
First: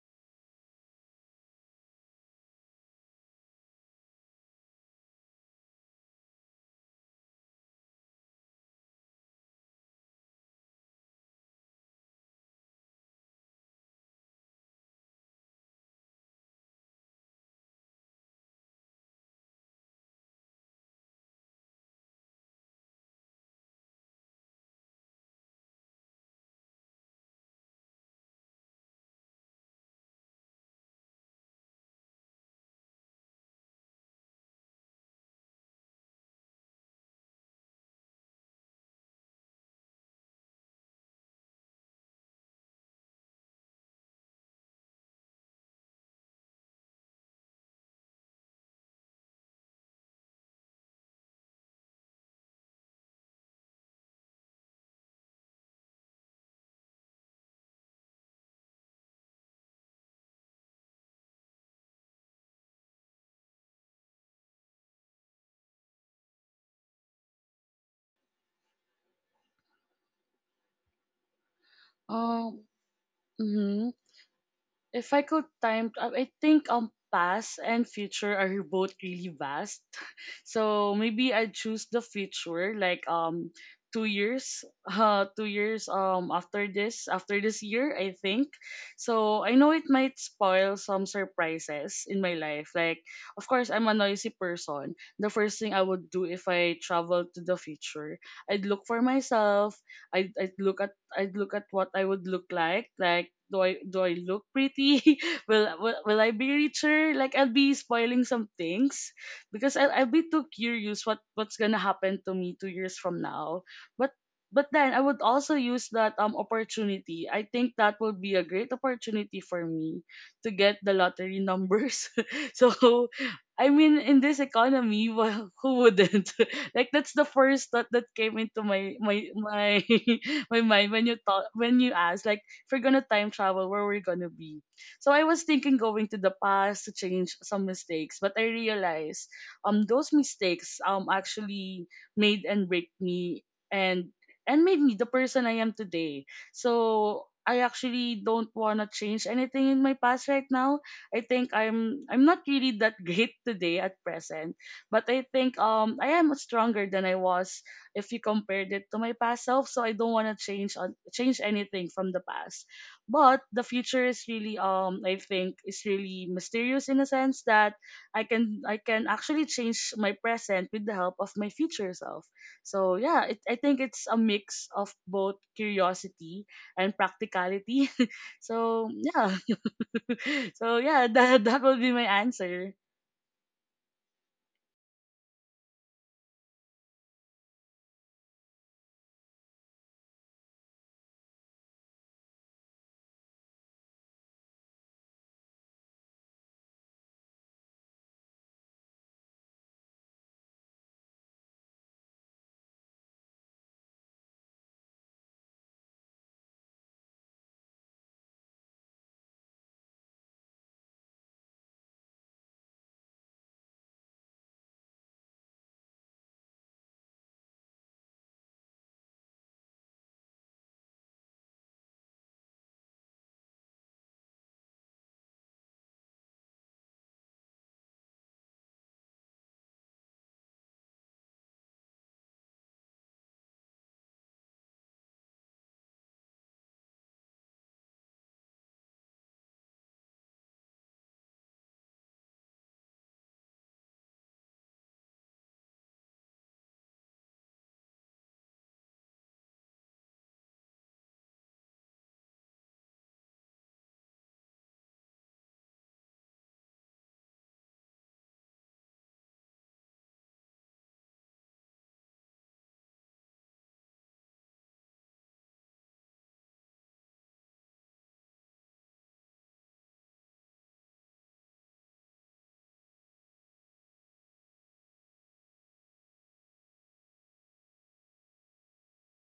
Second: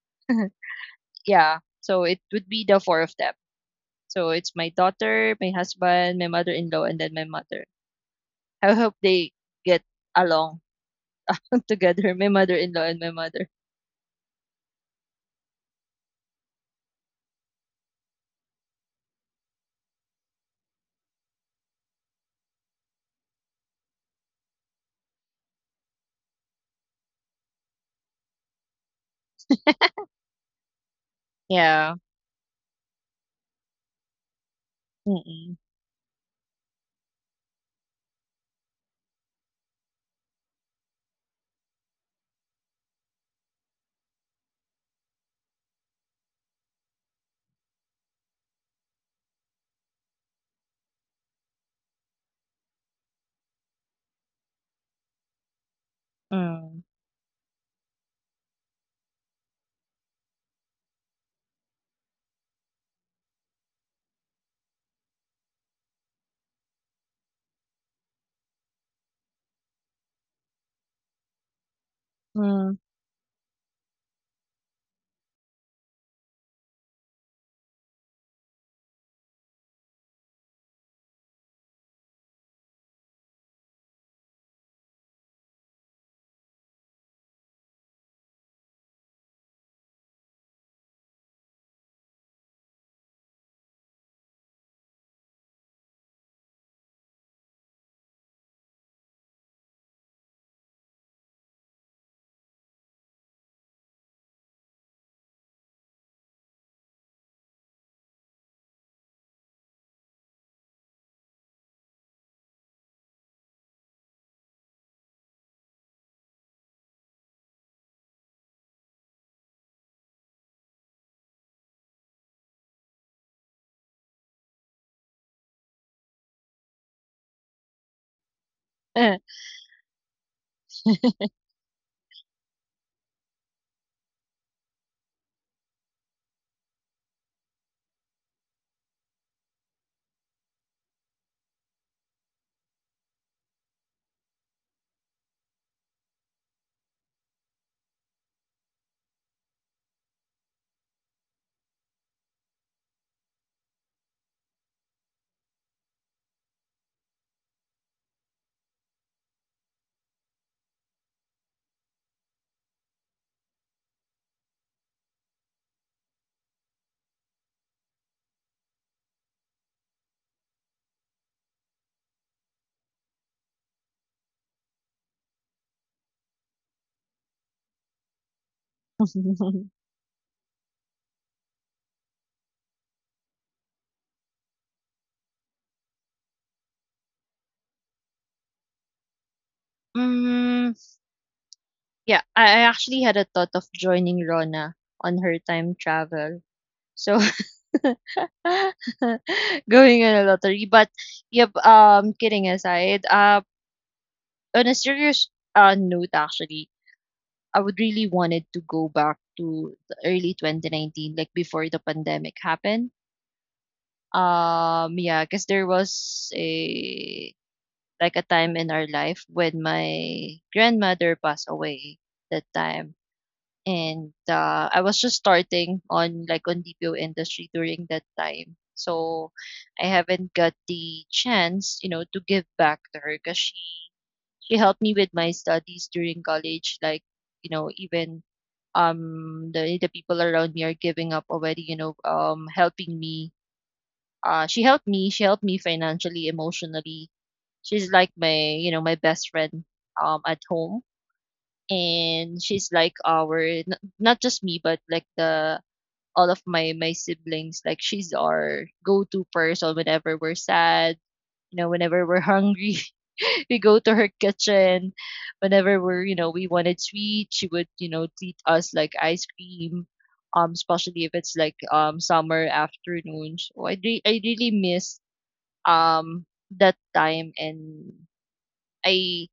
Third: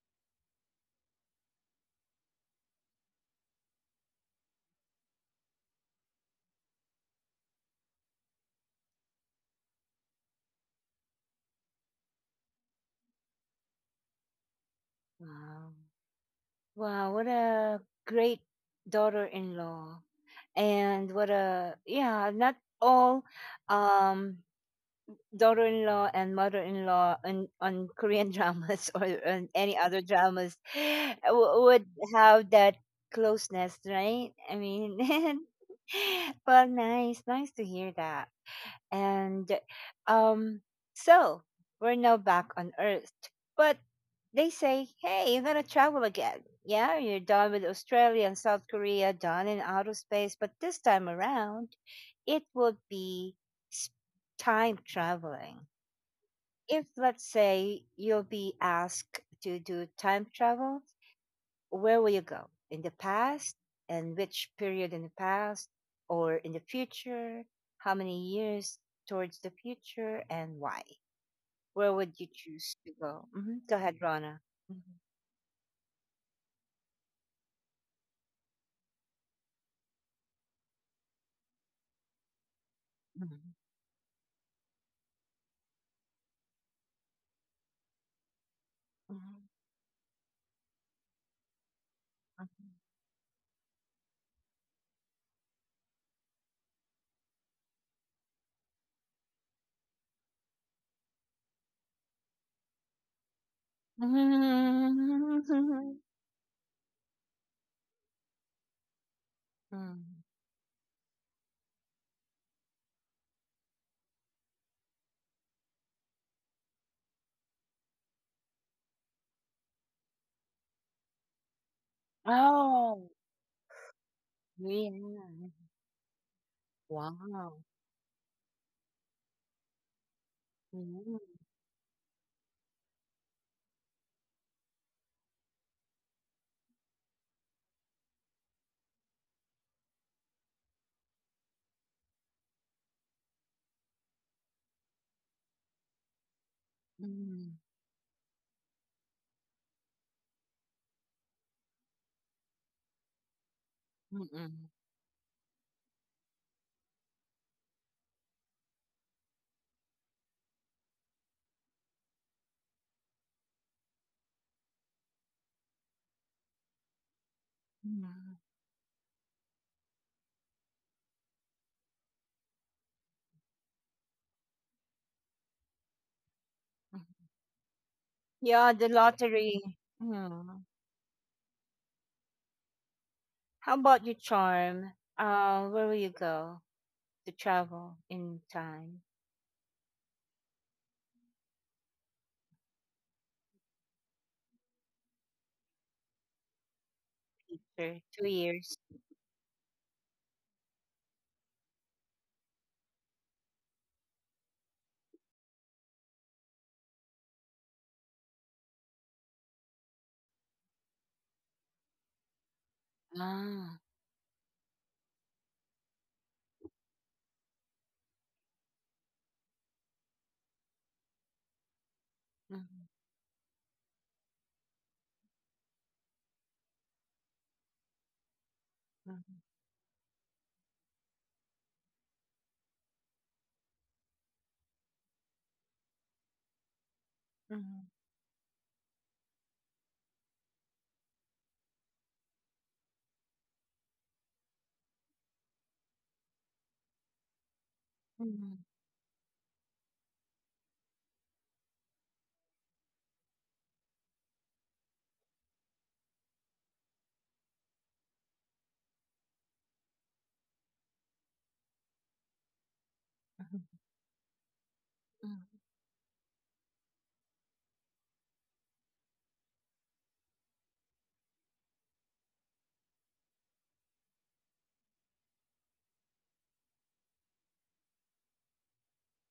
Speaker 3: Yeah, so it would be the four of them, so it's my daughter, my husband, my mother-in-law, and then my mother. I hope they get along together, my mother-in-law and my mother.
Speaker 1: Wow. Wow, what a great daughter-in-law. And what a, yeah, not all um daughter-in-law and mother-in-law on Korean dramas, or on any other dramas would
Speaker 3: Yeah.
Speaker 1: have that closeness, right? I mean,
Speaker 3: Mm-mm.
Speaker 1: well, nice, nice to hear that. And um, so we're now back on Earth. But they say, hey, you're going to travel again. Yeah, you're done with Australia and South Korea, done in outer space. But this time around, it would be s- time traveling.
Speaker 3: Mm.
Speaker 1: If, let's say, you'll be asked to do time travel, where will you go? In the past? And which period in the past, or in the future? How many years towards the future, and why? Where would you
Speaker 2: Um.
Speaker 1: choose
Speaker 3: Mm.
Speaker 1: to go? Hmm, go
Speaker 2: Mhm.
Speaker 1: ahead, Rana. Mm-hmm.
Speaker 2: If I could time, I think past and future are both really vast. So maybe I choose the future, like 2 years, 2 years after this year, I think. So I
Speaker 1: Mm-hmm.
Speaker 2: know it might spoil some surprises in my life. Like of course I'm a noisy person. The first thing I would do if I travel to the future, I'd look for myself. I'd, I'd look at I'd look at what I would look like. Like, do I look pretty? will,
Speaker 1: Mm-hmm.
Speaker 2: will will I be richer? Like, I'll be spoiling some things because I'll
Speaker 1: Mm.
Speaker 2: be too curious what what's gonna happen to me 2 years from now. But but then I would also use that opportunity. I think that would be a great opportunity for me to get the lottery numbers. So
Speaker 1: Oh,
Speaker 2: I mean, in this
Speaker 1: yeah.
Speaker 2: economy, well, who wouldn't? Like that's the
Speaker 1: Wow.
Speaker 2: first thought that came into my
Speaker 3: Eh.
Speaker 2: my my my mind when you
Speaker 1: Mhm.
Speaker 2: thought when you asked like if we're gonna time travel where we're gonna be. So I was thinking going to the past to change some mistakes, but I realized those mistakes actually made and break me and and made me the person I am today. So I
Speaker 1: Mhm.
Speaker 2: actually don't wanna change anything in my past right now. I think I'm not really that great today at present,
Speaker 1: Mhm.
Speaker 2: but I think I am stronger than I was if you compared it to my past self. So I don't want to change anything from the past. But the future is really I think is really mysterious in a sense that I
Speaker 1: Mhm.
Speaker 2: can I can actually change my present with the help of my future self. So yeah, it, I think it's a mix of both curiosity and practicality.
Speaker 1: Yeah,
Speaker 2: So
Speaker 1: the
Speaker 2: yeah.
Speaker 1: lottery. Mm.
Speaker 2: So yeah, that will be my answer.
Speaker 1: How about your Charm? Where will you go to travel in time
Speaker 3: Mm, yeah, I actually had a thought of joining Rona on her time travel. So
Speaker 1: for 2 years?
Speaker 3: going on a lottery, but yep. Kidding aside, on a serious note, actually, I would really wanted to go back to the early 2019, like before the pandemic happened.
Speaker 1: Ah.
Speaker 3: Yeah, because there was a like a time in our life when my grandmother passed away that
Speaker 1: Mhm,
Speaker 3: time, and I was just starting on like on DPO industry during that time. So
Speaker 1: mhm,
Speaker 3: I haven't got the chance, you know, to give back to her because she helped me with my studies during college, like you know,
Speaker 1: mhm,
Speaker 3: even the people around me are giving up already, you know, helping me. Uh, she helped me financially, emotionally. She's like my
Speaker 1: mhm,
Speaker 3: you know my best friend at home, and she's like our not just me, but like the all of my my siblings. Like she's our go-to person whenever we're sad, you know, whenever we're hungry, we
Speaker 1: mhm,
Speaker 3: go to her kitchen. Whenever we're, you know, we wanted sweet, she would, you know, treat us like ice cream. Especially if it's like summer afternoons. So I really miss um that time, and I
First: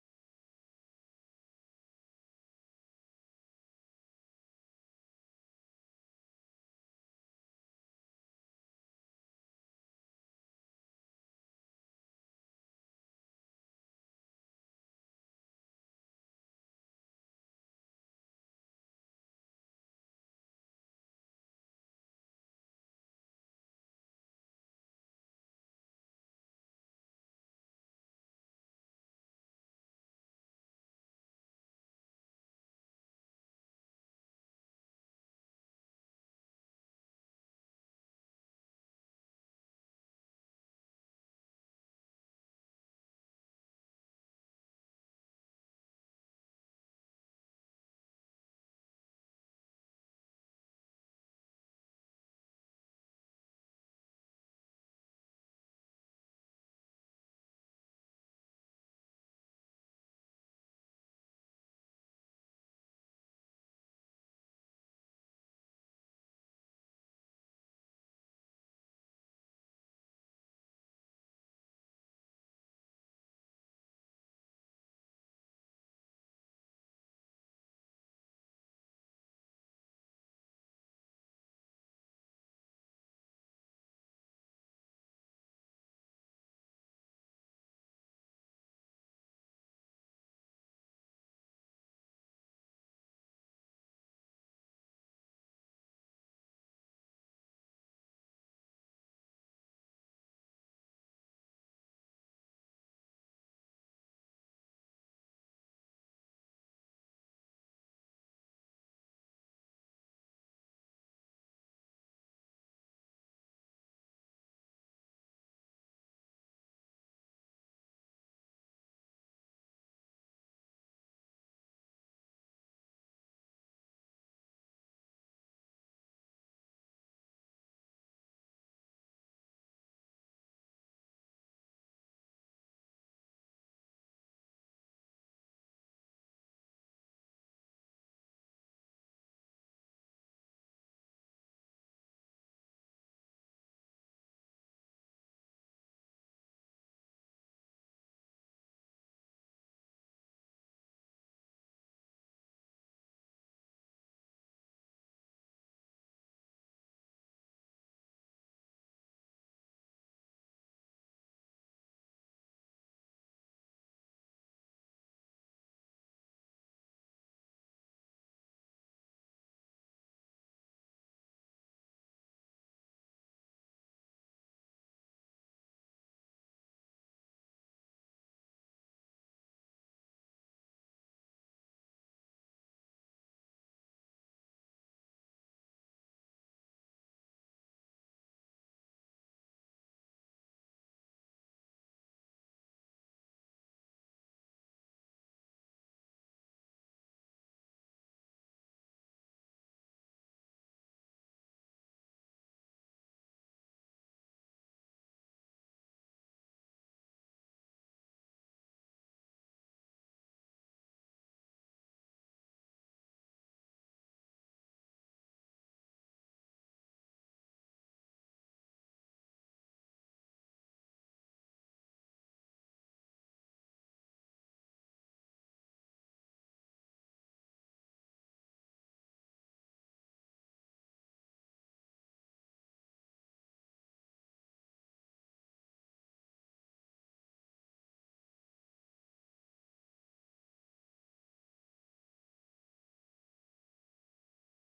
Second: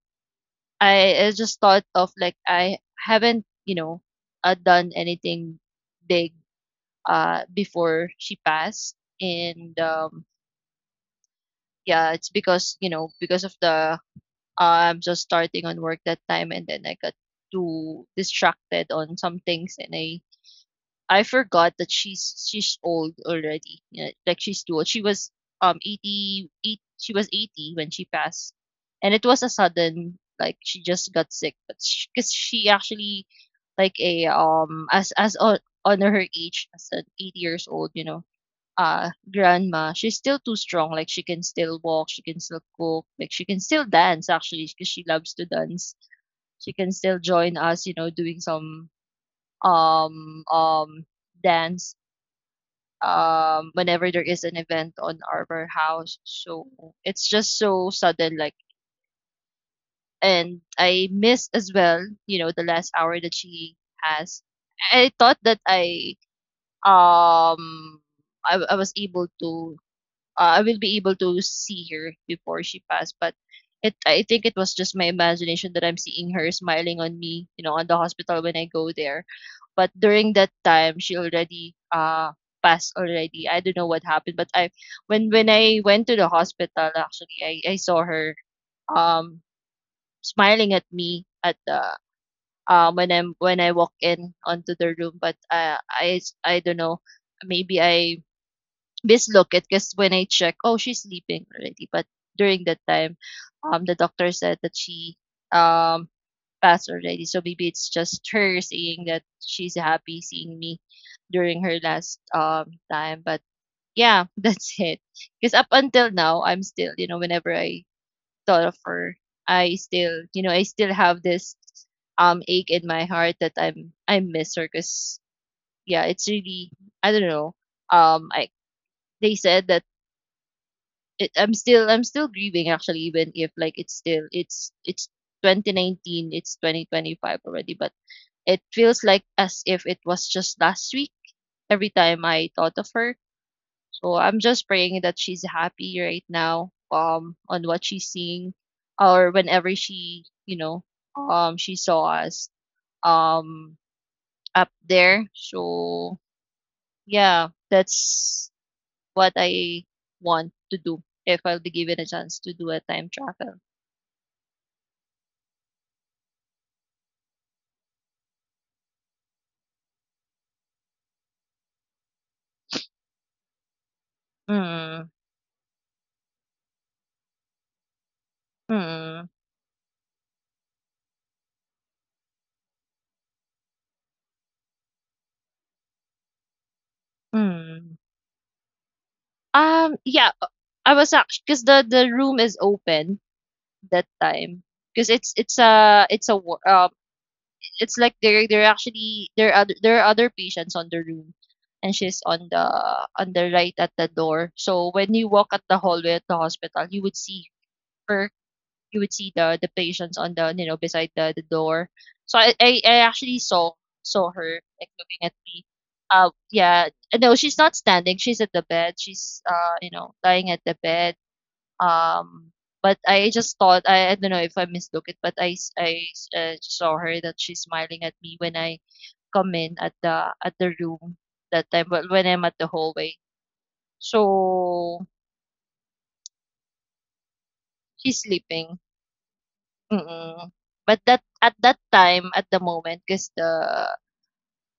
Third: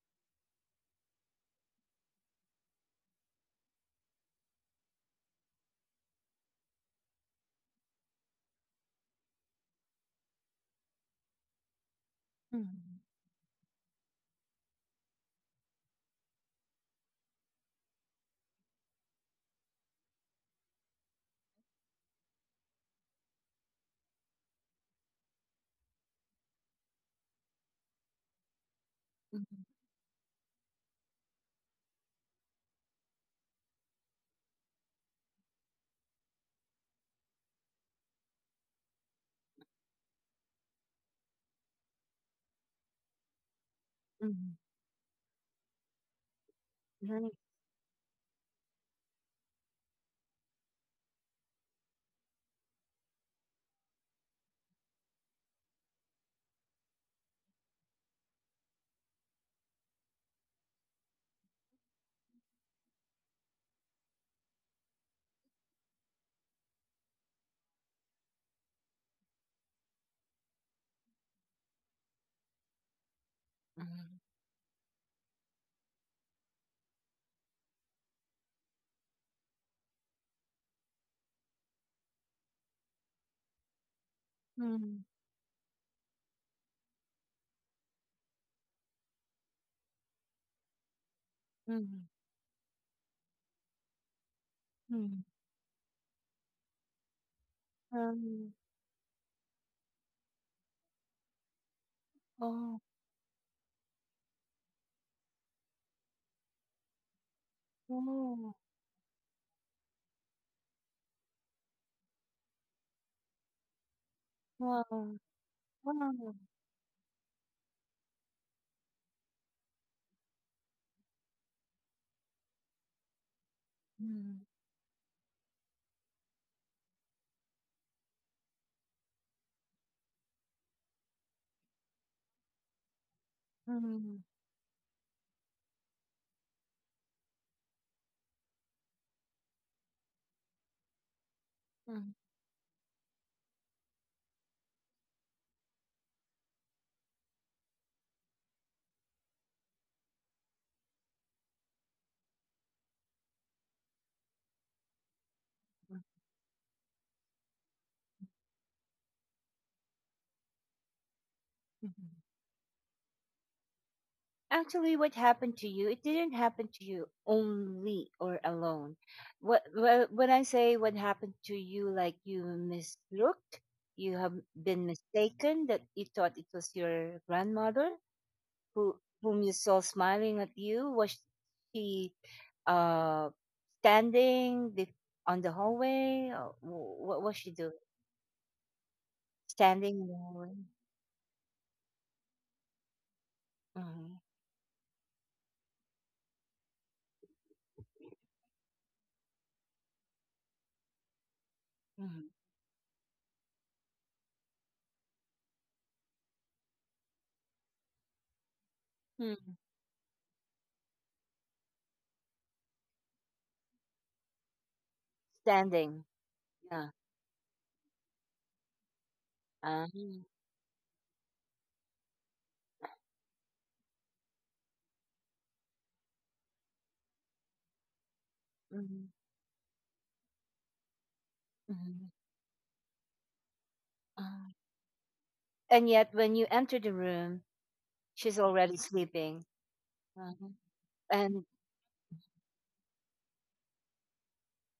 Speaker 3: I just thought of like I haven't, you know, done anything big before she passed, and yeah, it's because you
Speaker 1: mhm,
Speaker 3: know because of the. I'm just starting on work that time, and then I got too distracted on some things, and I forgot that she's old already. Yeah, like she's too old. She was 88. She was 80 when she passed, and it was a
Speaker 1: mhm,
Speaker 3: sudden like she just got sick, but because she, actually like a on her age as an 80 years old, you know grandma, she's still too strong. Like she can still walk, she can still cook, like she can still dance
Speaker 1: mhm,
Speaker 3: actually because she loves to dance. She can still
Speaker 1: mhm,
Speaker 3: join us, you know, doing some um um dance whenever there is an event on our house. So it's just so sudden, like, and I miss as well, you know, the last hour that she has. I thought that um I was able to I will be able to see her before she passed. But it, I think it was just my imagination that I'm seeing her smiling on me, you know, on the hospital when I go there. But during that time, she already passed already. I don't know what happened, but
Speaker 1: mhm,
Speaker 3: I,
Speaker 1: mhm,
Speaker 3: when I went to the hospital, actually, I saw her um smiling at me at the
Speaker 1: mhm,
Speaker 3: when I'm when I walk in onto the room.
Speaker 1: mhm,
Speaker 3: But I don't know, maybe I
Speaker 1: um,
Speaker 3: mislook it because when I check, oh, she's sleeping already. But during
Speaker 1: oh,
Speaker 3: that time, the doctor said that she um passed already. So maybe it's just
Speaker 1: oh,
Speaker 3: her saying that she's happy seeing me during her last time. But yeah, that's it.
Speaker 1: wow,
Speaker 3: Because up until
Speaker 1: wow.
Speaker 3: now, I'm still, whenever I thought of her, I still, I still have this ache in my heart that I
Speaker 1: Mhm,
Speaker 3: miss her. Because yeah, it's really I don't know. I they said that I'm still grieving actually, even if like it's
Speaker 1: mhm,
Speaker 3: still it's it's 2019, it's 2025 already, but it feels like as if it was just last week every
Speaker 1: mhm,
Speaker 3: time I thought of her. So I'm just praying that she's happy right now, on what she's seeing, or whenever she, she saw us, um, up there.
Speaker 1: mhm,
Speaker 3: So yeah, that's what I want to do if I'll be given
Speaker 1: mhm.
Speaker 3: a chance to do a time travel.
Speaker 1: Actually, what happened to you, it didn't happen to you only or alone. What, when I say what happened to you, like you mislooked, you have been
Speaker 3: Mm,
Speaker 1: mistaken, that you thought it was your grandmother who
Speaker 3: mm,
Speaker 1: whom you saw smiling at you. Was she, uh standing on the hallway, or what was she doing,
Speaker 3: mm.
Speaker 1: standing in the
Speaker 3: Yeah,
Speaker 1: hallway?
Speaker 3: I was actually because the room is open that
Speaker 1: Mhm,
Speaker 3: time, because it's a wo it's like there actually there are other patients on the room, and she's
Speaker 1: mhm.
Speaker 3: on the right at the door. So when you walk at the hallway at the hospital, you would see her, you would see
Speaker 1: Mm.
Speaker 3: the patients on the you know beside the door. So I actually saw her like looking at me.
Speaker 1: Standing. Yeah,
Speaker 3: Yeah, no, she's not standing. She's at the bed. She's you know
Speaker 1: mm-hmm.
Speaker 3: lying at the bed. Um, but I just thought I don't know if I mislooked it, but saw her that she's smiling at me when I come in at the room that time.
Speaker 1: Mm-hmm.
Speaker 3: But when I'm at the hallway,
Speaker 1: Uh-huh.
Speaker 3: so
Speaker 1: And yet, when you enter the room,
Speaker 3: she's
Speaker 1: she's already
Speaker 3: sleeping.
Speaker 1: sleeping.
Speaker 3: Mm.
Speaker 1: Mhm.
Speaker 3: But that
Speaker 1: And,
Speaker 3: at that time, at the moment, cause the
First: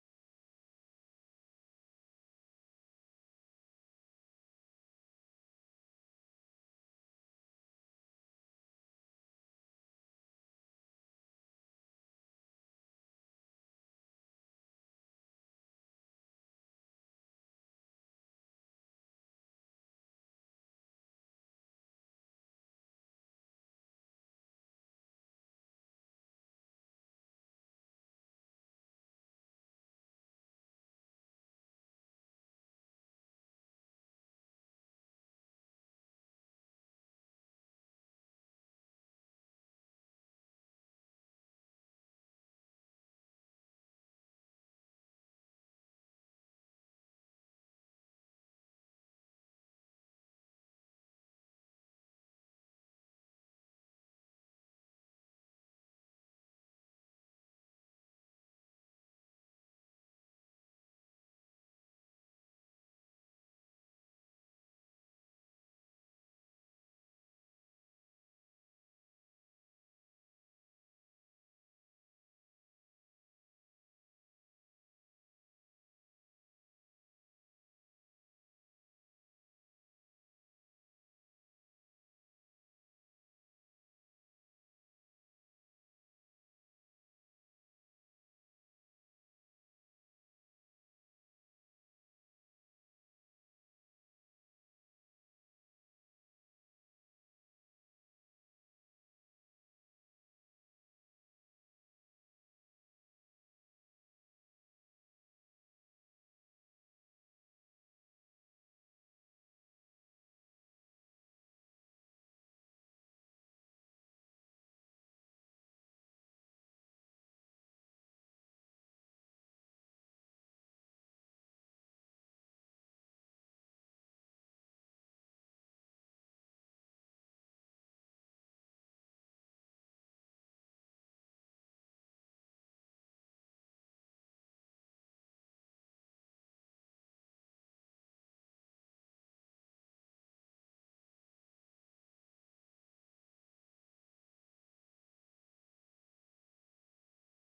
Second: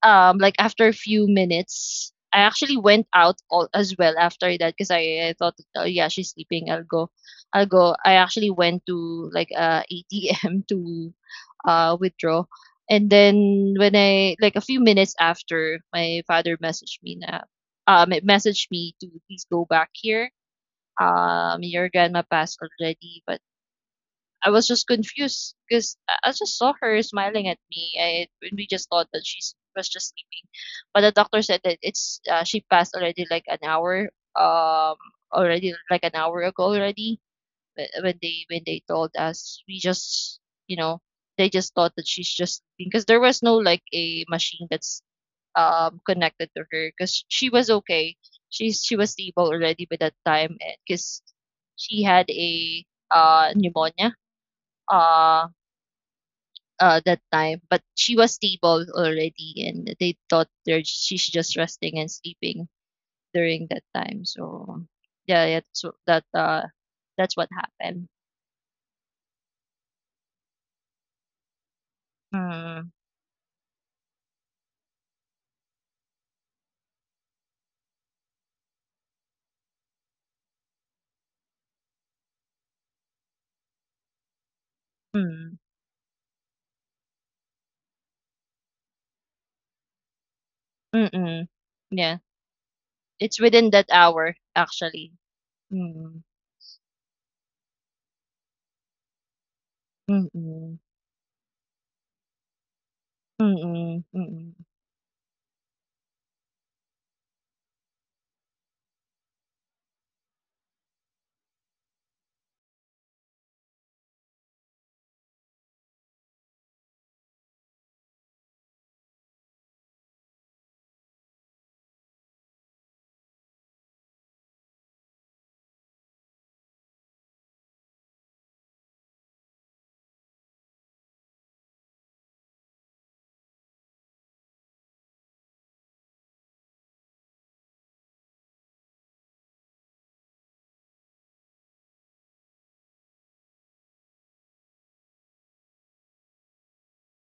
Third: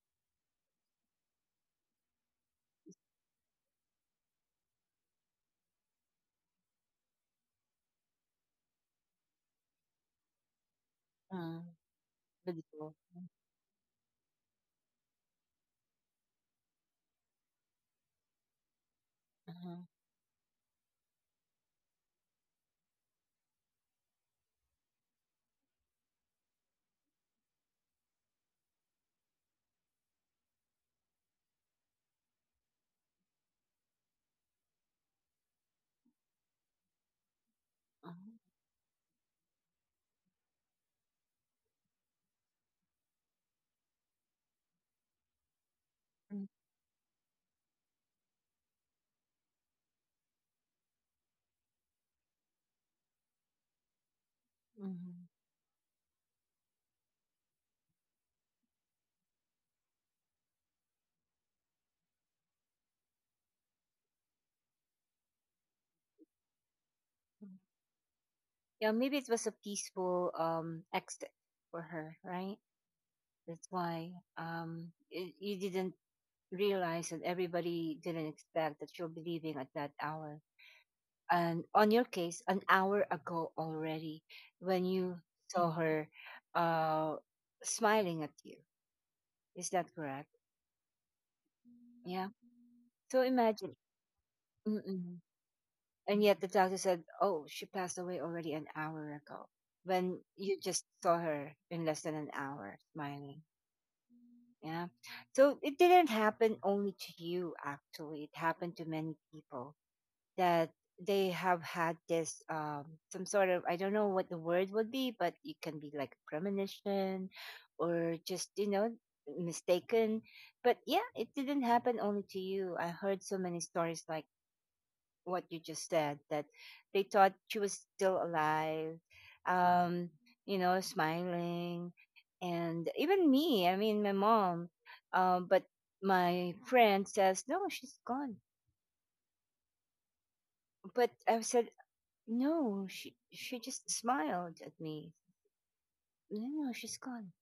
Speaker 3: like after a few minutes, I actually went out all as well after that, cause I thought, "Oh, yeah, she's sleeping. I'll go." I actually went to, like, a ATM to,
Speaker 1: mm,
Speaker 3: withdraw.
Speaker 1: unbelievable.
Speaker 3: And then when I like, a few minutes after, my father messaged me na, it messaged me to, "Please go
Speaker 1: Mhm.
Speaker 3: back here. Your grandma passed already, but I was just confused because I just saw her smiling at me. I and we just thought that she was just sleeping, but the doctor said that it's she passed already like an hour um ago already. But
Speaker 1: Mhm.
Speaker 3: when they told us, we just you know they just thought that she's just sleeping because there was no like a machine that's
Speaker 1: Mm,
Speaker 3: connected to her because she was okay. She was stable already by that time because she had a pneumonia
Speaker 1: mhm,
Speaker 3: uh, that time, but she was stable already, and they thought there she's just resting and sleeping during that time. So yeah so that that's what
Speaker 1: mhm.
Speaker 3: happened.
Speaker 1: Yeah, maybe it was a peaceful exit for her, right?
Speaker 3: Mm,
Speaker 1: That's why, you didn't realize that everybody didn't expect that you'll be leaving at that hour. And on your case, an hour ago already, when you
Speaker 3: mm,
Speaker 1: saw, mhm, her uh smiling at you. Is that correct?
Speaker 3: mm-mm. Yeah,
Speaker 1: Yeah. So
Speaker 3: it's within
Speaker 1: imagine,
Speaker 3: that hour actually.
Speaker 1: mm-mm, and
Speaker 3: Mm,
Speaker 1: yet the doctor said, "Oh, she passed away already an hour ago." When you
Speaker 3: mm-mm,
Speaker 1: just saw her in less than an hour, smiling.
Speaker 3: mm-mm, mm-mm,
Speaker 1: Yeah. So it didn't happen only to you. Actually, it happened to many people that they have had this, some sort of, I don't know what the word would be, but it can be like premonition, or just, mistaken. But yeah, it didn't happen only to you. I heard so many stories, like what you just said, that they thought she was still alive, um smiling. And even me, I mean, my mom, but my friend says, no, she's gone. But I said, no, she just smiled at me. No, no, no, she's gone.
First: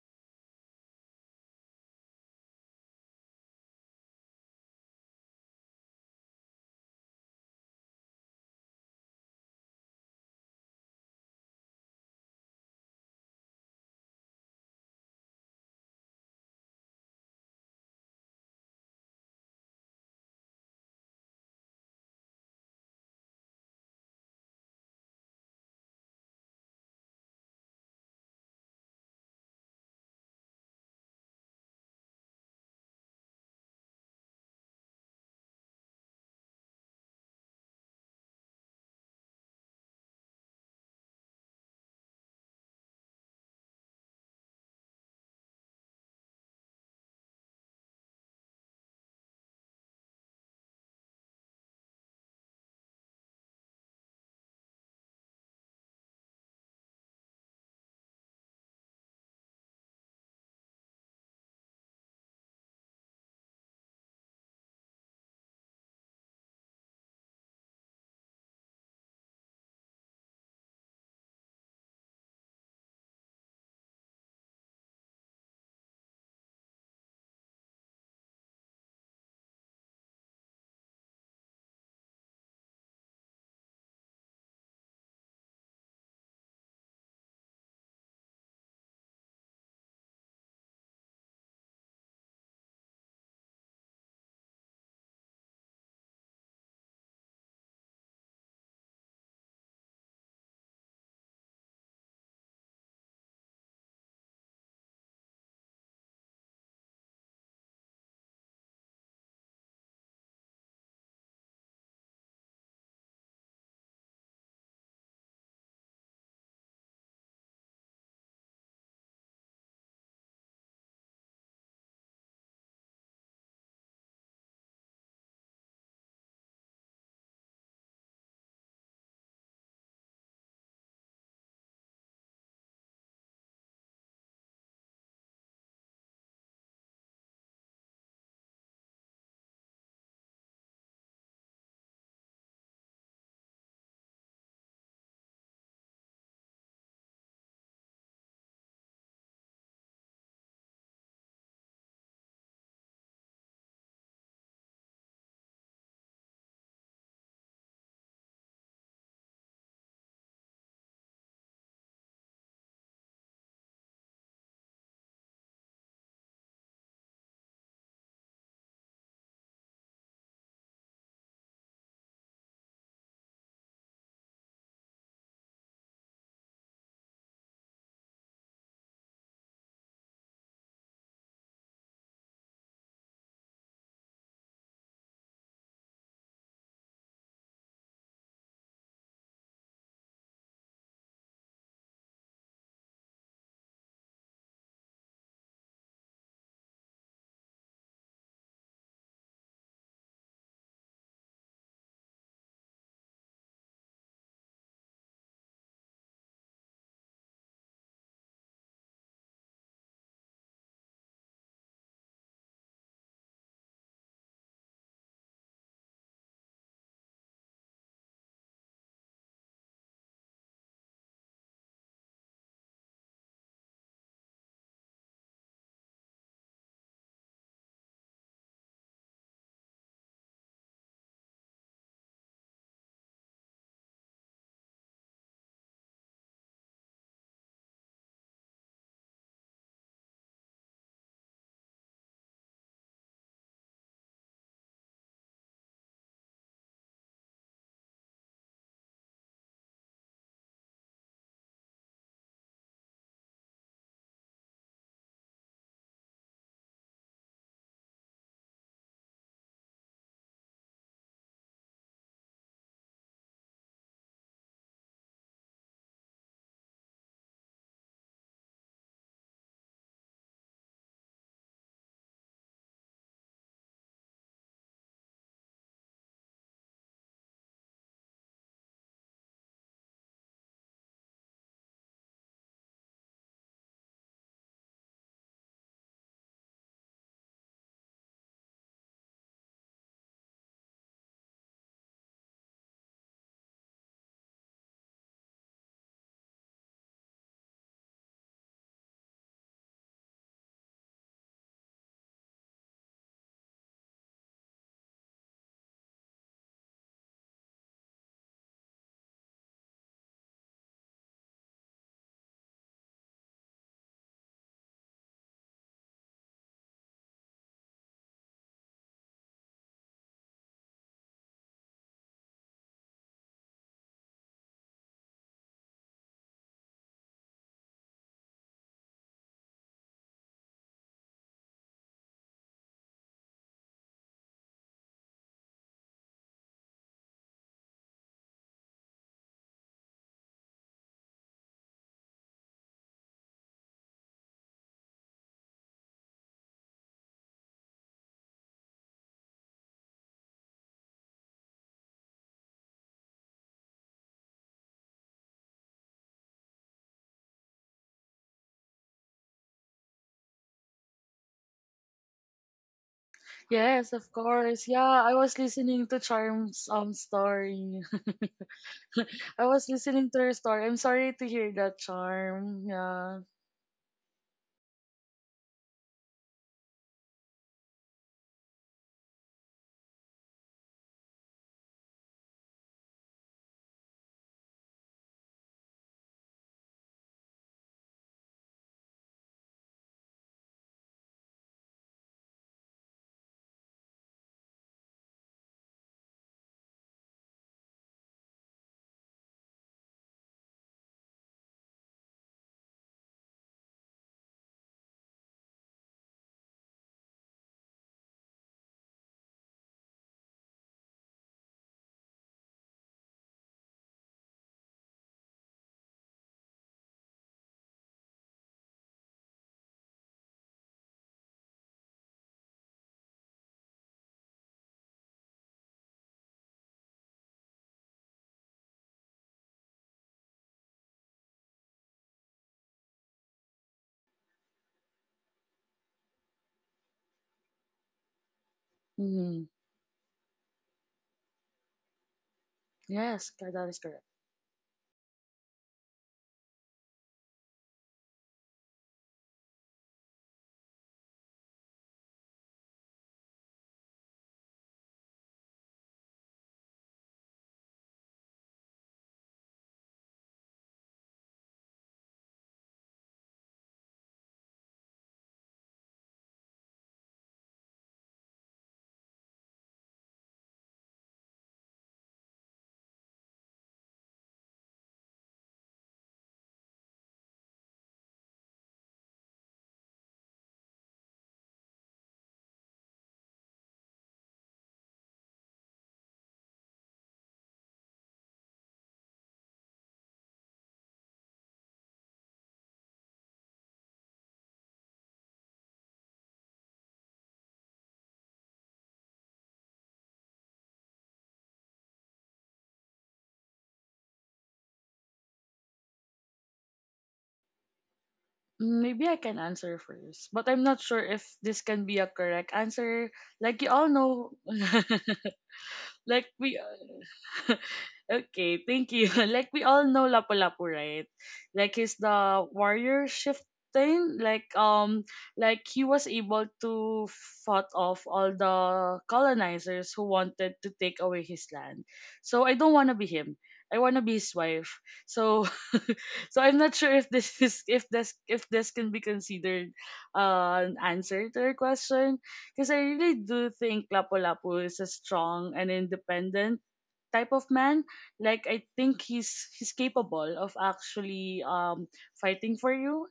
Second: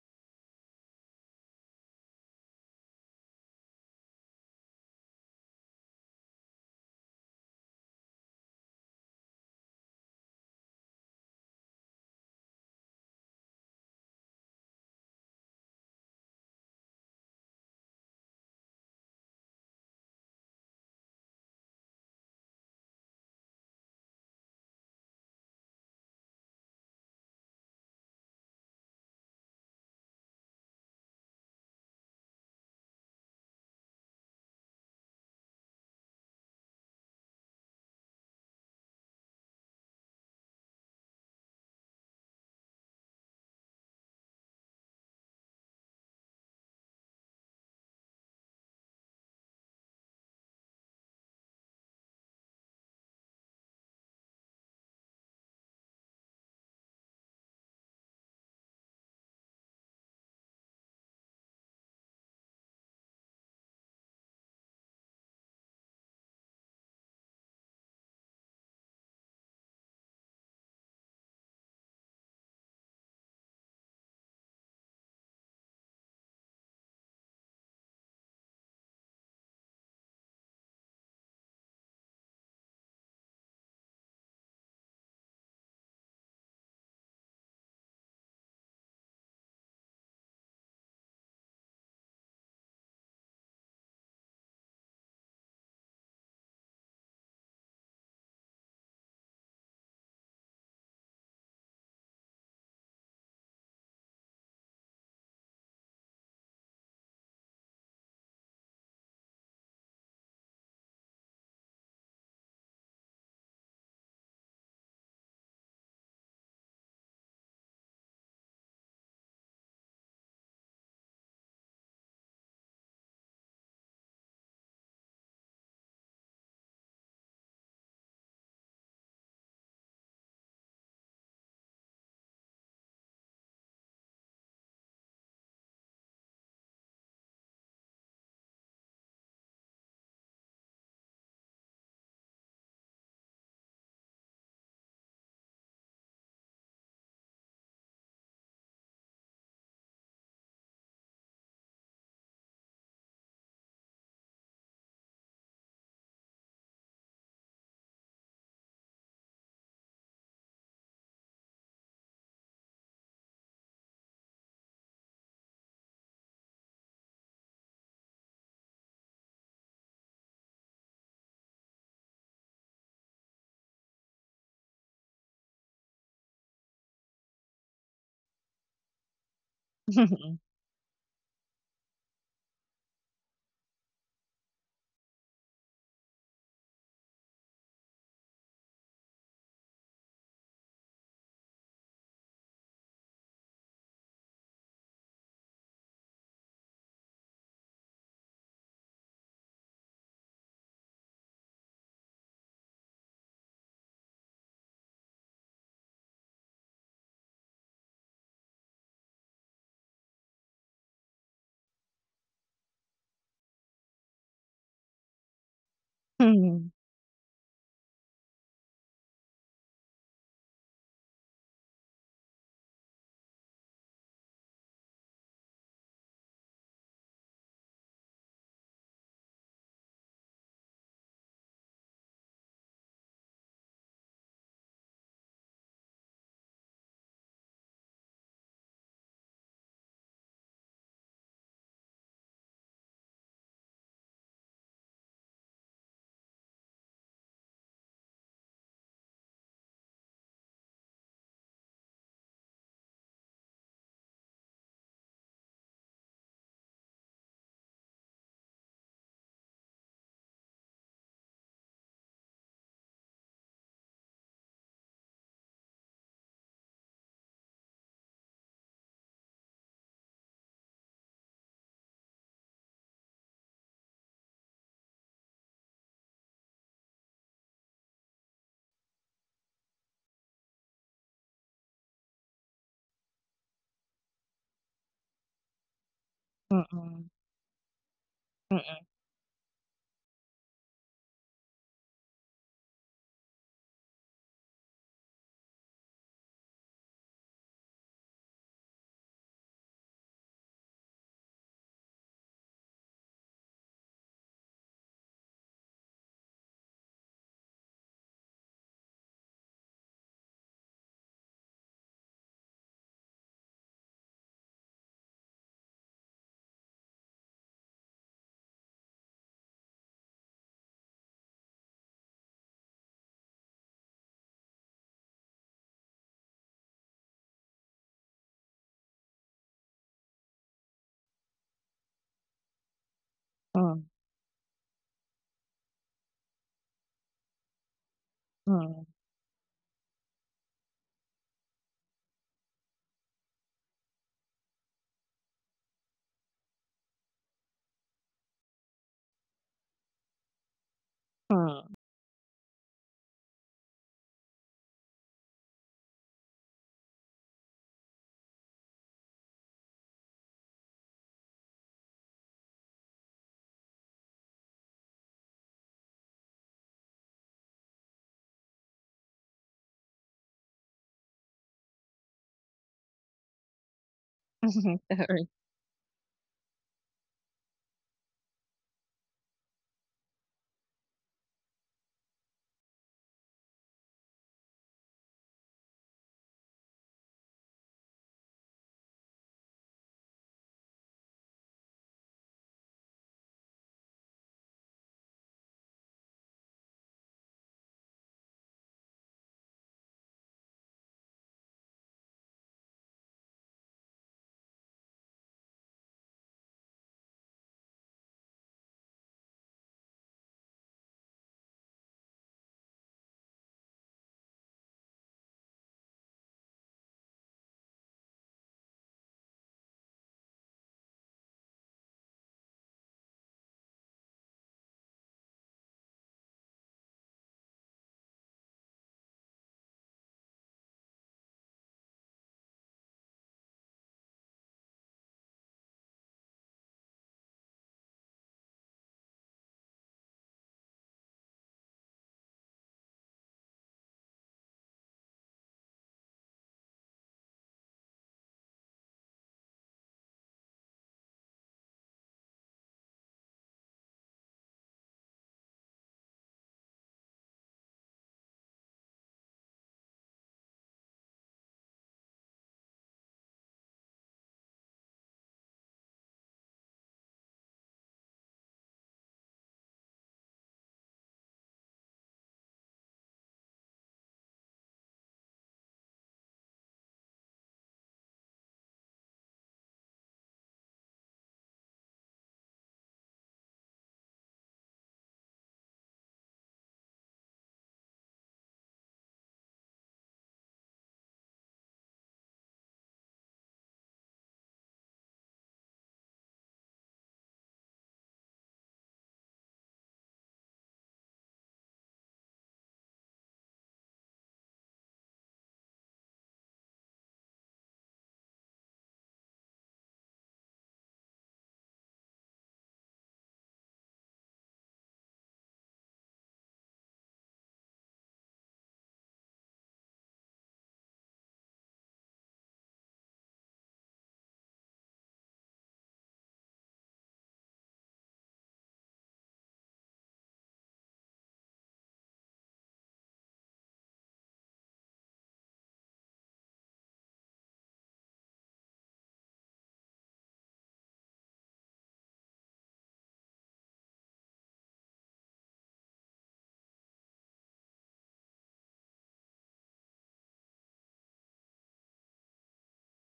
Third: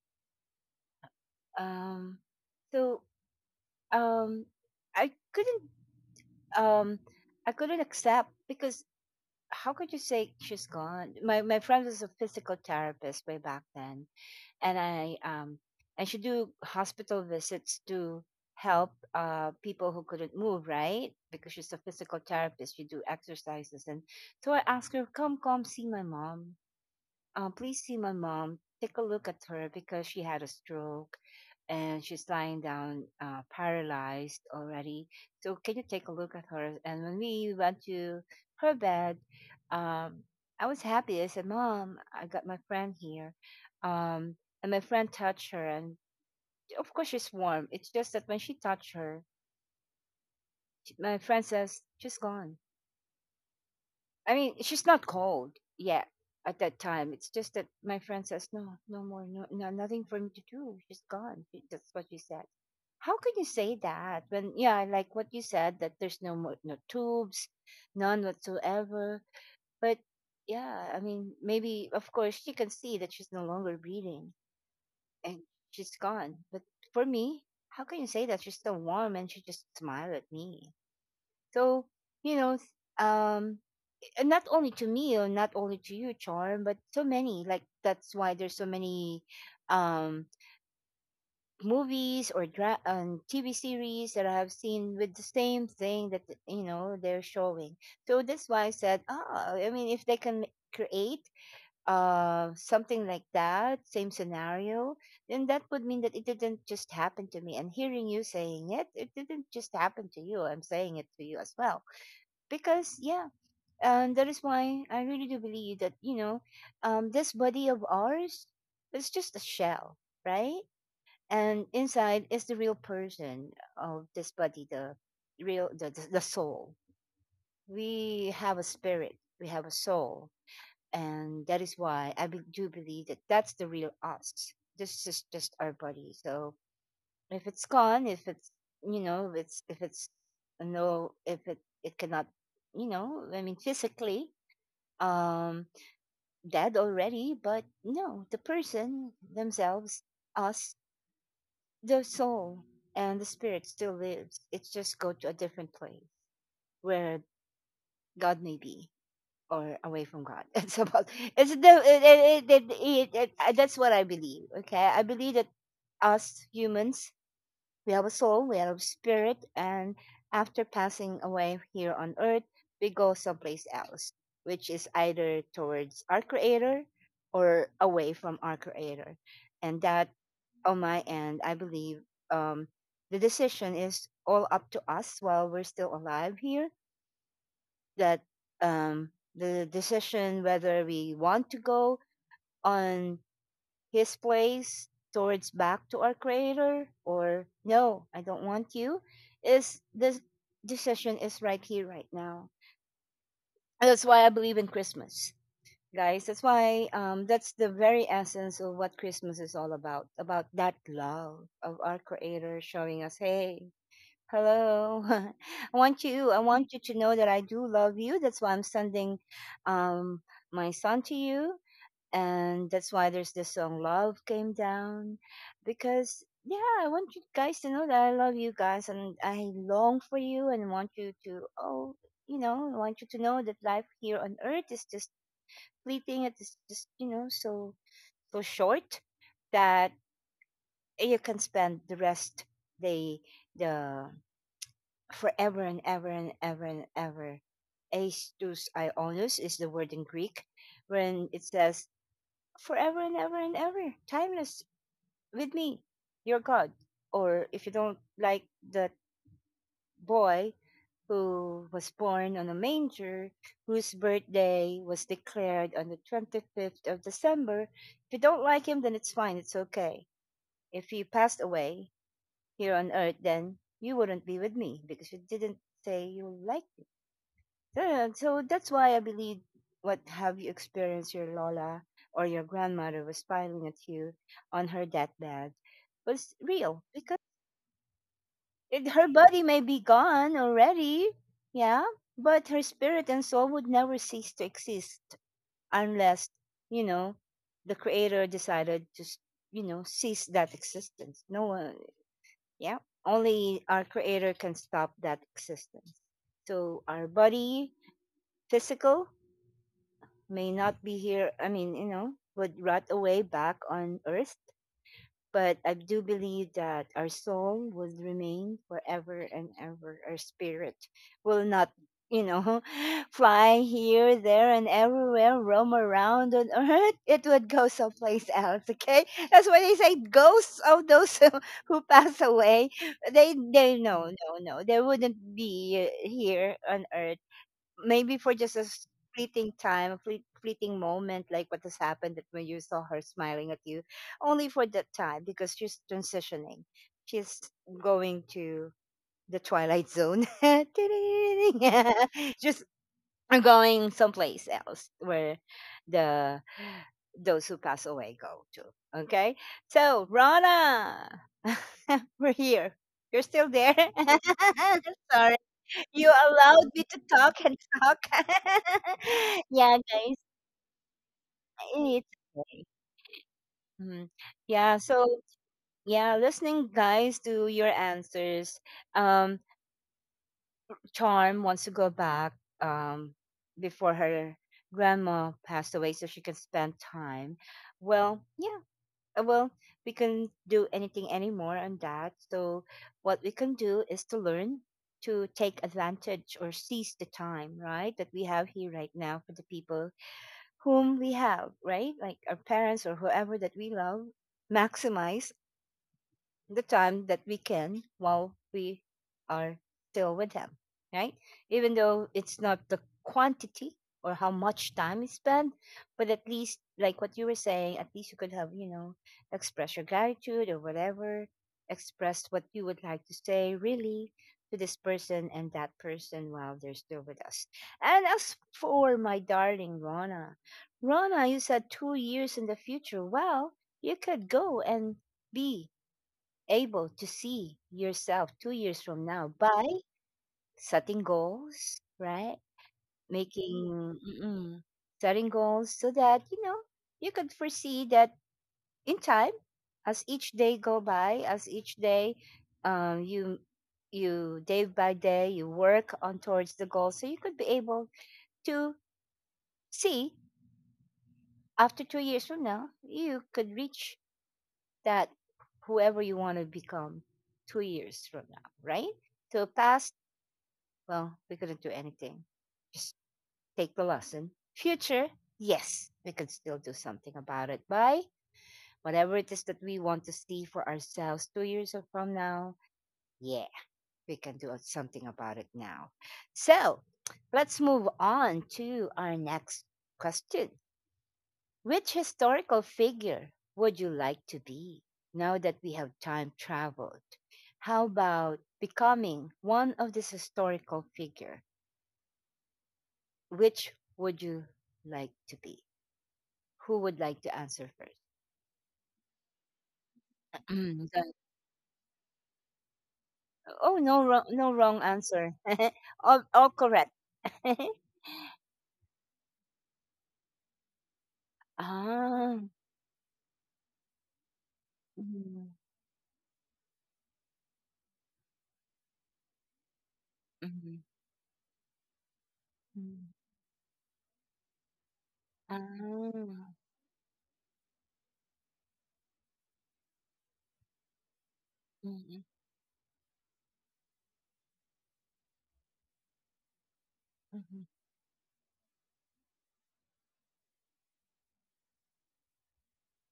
Speaker 1: um so, um I couldn't, um I couldn't accept, because how could you say she's gone? My friend was a physical therapist way back then, and I should do hospital visits to help people who couldn't move, right? Because she's a physical therapist, she do exercises. And so I asked her, come, come see my mom, please see my mom. Take a look at her because she had a stroke, and she's lying down, paralyzed already. So can you take a look at her? And when we went to her bed, um, I was happy. I said, Mom, I got my friend here. Um, and my friend touched her. And of course, she's warm. It's just that when she touched her, my friend says, she's gone. I mean, she's not cold yet at that time. It's just that my friend says, "No, no more, no, no, nothing for me to do. She's gone." That's what she said. How can you say that when, yeah, like what you said, that there's no more, no tubes, none whatsoever. But yeah, I mean, maybe of course she can see that she's no longer breathing and she's gone. But for me, how can you say that she's still warm and she just smiled at me? So, you know, um, and not only to me or not only to you, Charm, but so many. Like, that's why there's so many um movies or TV series that I have seen with the same thing, that, they're showing. So that's why I said, ah, I mean, if they can create something like that same scenario, then that would mean that it didn't just happen to me, and hearing you saying it didn't just happen to you. I'm saying it to you as well, because yeah. And that is why I really do believe that, this body of ours is just a shell, right? And inside is the real person of this body, the real, the soul. We have a spirit, we have a soul. And that is why I do believe that that's the real us. This is just our body. So if it's gone, if it's, you know, if it's, no, if it cannot, I mean, physically, um, dead already. But no, the person, themselves, us, the soul, and the spirit still lives. It's just go to a different place where God may be or away from God. It's about it's the it, it, it, it, it, it, that's what I believe. Okay, I believe that us humans, we have a soul, we have a spirit, and after passing away here on earth, we go someplace else, which is either towards our creator or away from our creator. And that, on my end, I believe, um, the decision is all up to us while we're still alive here. That um, the decision whether we want to go on his place towards back to our creator or no, I don't want you, is the decision is right here right now. And that's why I believe in Christmas, guys. That's why that's the very essence of what Christmas is all about that love of our creator showing us, hey, hello, I want you, i want
Speaker 3: mm-mm,
Speaker 1: you to know that I do love you, that's why I'm sending um, my son to you. And that's why there's this song, Love Came Down, because yeah, I want you guys to know that I love you guys and I long for you and want you to, oh, I want you to know that life here on earth is just fleeting, it is just, so so short, that you can spend the rest, the the forever and ever and ever and ever. Aestus Ionos is the word in Greek, when it says forever and ever, timeless, with me, your God. Or if you don't like that boy who was born on a manger, whose birthday was declared on the 25th of December, if you don't like him, then it's fine, it's okay. If he passed away here on earth, then you wouldn't be with me because you didn't say you liked him. So that's why I believe what have you experienced, your Lola or your grandmother was smiling at you on her deathbed was real.
Speaker 3: mm-mm,
Speaker 1: Because it, her body may be gone already, yeah, but her spirit and soul would never cease to exist unless, you know, the creator decided to, cease that existence. No one, yeah, only our creator can stop that existence. So our body, physical, may not be here, would rot away back on earth, but I do believe that our soul will remain forever and ever. Our spirit will not, you know, fly here, there, and everywhere, roam around on earth. It would go someplace else, okay? That's why they say ghosts of those who pass away.
Speaker 3: mm-mm,
Speaker 1: No. They wouldn't be here on earth maybe for just a
Speaker 3: mm-mm,
Speaker 1: fleeting time, a fleeting moment, like what has happened that when you saw her smiling at you, only for that time because she's transitioning. She's going to the twilight zone.
Speaker 3: mm-mm.
Speaker 1: Just going someplace else where the those who pass away go to. Okay, so Rana, we're here. You're still there.
Speaker 2: Yes, of course. Yeah, I
Speaker 1: Sorry.
Speaker 2: was listening to
Speaker 1: You allowed
Speaker 2: Charm's
Speaker 1: me to talk and
Speaker 2: story.
Speaker 1: talk.
Speaker 2: I was
Speaker 1: Yeah,
Speaker 2: listening
Speaker 1: guys,
Speaker 2: to your story. I'm sorry to hear that,
Speaker 1: it's okay.
Speaker 2: Charm. Yeah.
Speaker 1: Mhm. Yeah, so
Speaker 3: Sorry.
Speaker 1: yeah, listening, guys, to your answers. Um, Charm wants to go back um before her grandma passed away, so she can spend time. Well, yeah, well, we can do anything anymore on that. So what we can do is to learn to take advantage or seize the time, right, that we have here right now for the people whom we have, right? Like our parents or whoever that we love, maximize the time that we can while we are still with him, right? Even though it's not the quantity or how much time is spent, but at least, like what you were saying, at least you could have, you know, express your gratitude or whatever, express what you would like to say really to this person and that person while they're still with us. And as for my darling Rona, Rona, you said 2 years in the future. Well, you could go and be able to see yourself 2 years from now
Speaker 2: Mm,
Speaker 1: by setting goals, right?
Speaker 2: yes, that is
Speaker 1: Making
Speaker 2: correct.
Speaker 1: Mm-mm. setting goals so that you know you could foresee that in time, as each day go by, as each day, um, you you day by day you work on towards the goal, so you could be able to see after 2 years from now you could reach that whoever you want to become 2 years from now, right? So past, well, we couldn't do anything. Just take the lesson. Future, yes, we can still do something about it by whatever it is that we want to see for ourselves 2 years from now. Yeah, we can do something about it now. So let's move on to our next question. Which historical figure would you like to be, now that we have time traveled? How about becoming one of this historical figure? Which would you like to be? Who would like to answer first?
Speaker 2: Mm, maybe I can answer first, but I'm not sure
Speaker 1: Done.
Speaker 2: if this can be a correct answer. Like you
Speaker 1: Oh,
Speaker 2: all
Speaker 1: no wrong,
Speaker 2: know,
Speaker 1: no wrong answer. all,
Speaker 2: like
Speaker 1: all
Speaker 2: we
Speaker 1: correct.
Speaker 2: okay, thank you. Like we all know Lapu-Lapu, right? Like he's
Speaker 1: Ah.
Speaker 2: the warrior shifting.
Speaker 1: Mhm,
Speaker 2: Like he was able to fought off all the colonizers who wanted to
Speaker 1: mhm,
Speaker 2: take away his land. So I don't want to be
Speaker 1: mhm.
Speaker 2: him. I want to be his wife. So,
Speaker 1: Ah.
Speaker 2: so I'm not sure if this is if this can be considered an answer to your question.
Speaker 1: Mhm,
Speaker 2: Because I really do think Lapu-Lapu is a strong and independent type
Speaker 1: mhm,
Speaker 2: of
Speaker 1: mhm,
Speaker 2: man. Like I think he's capable of actually fighting for you.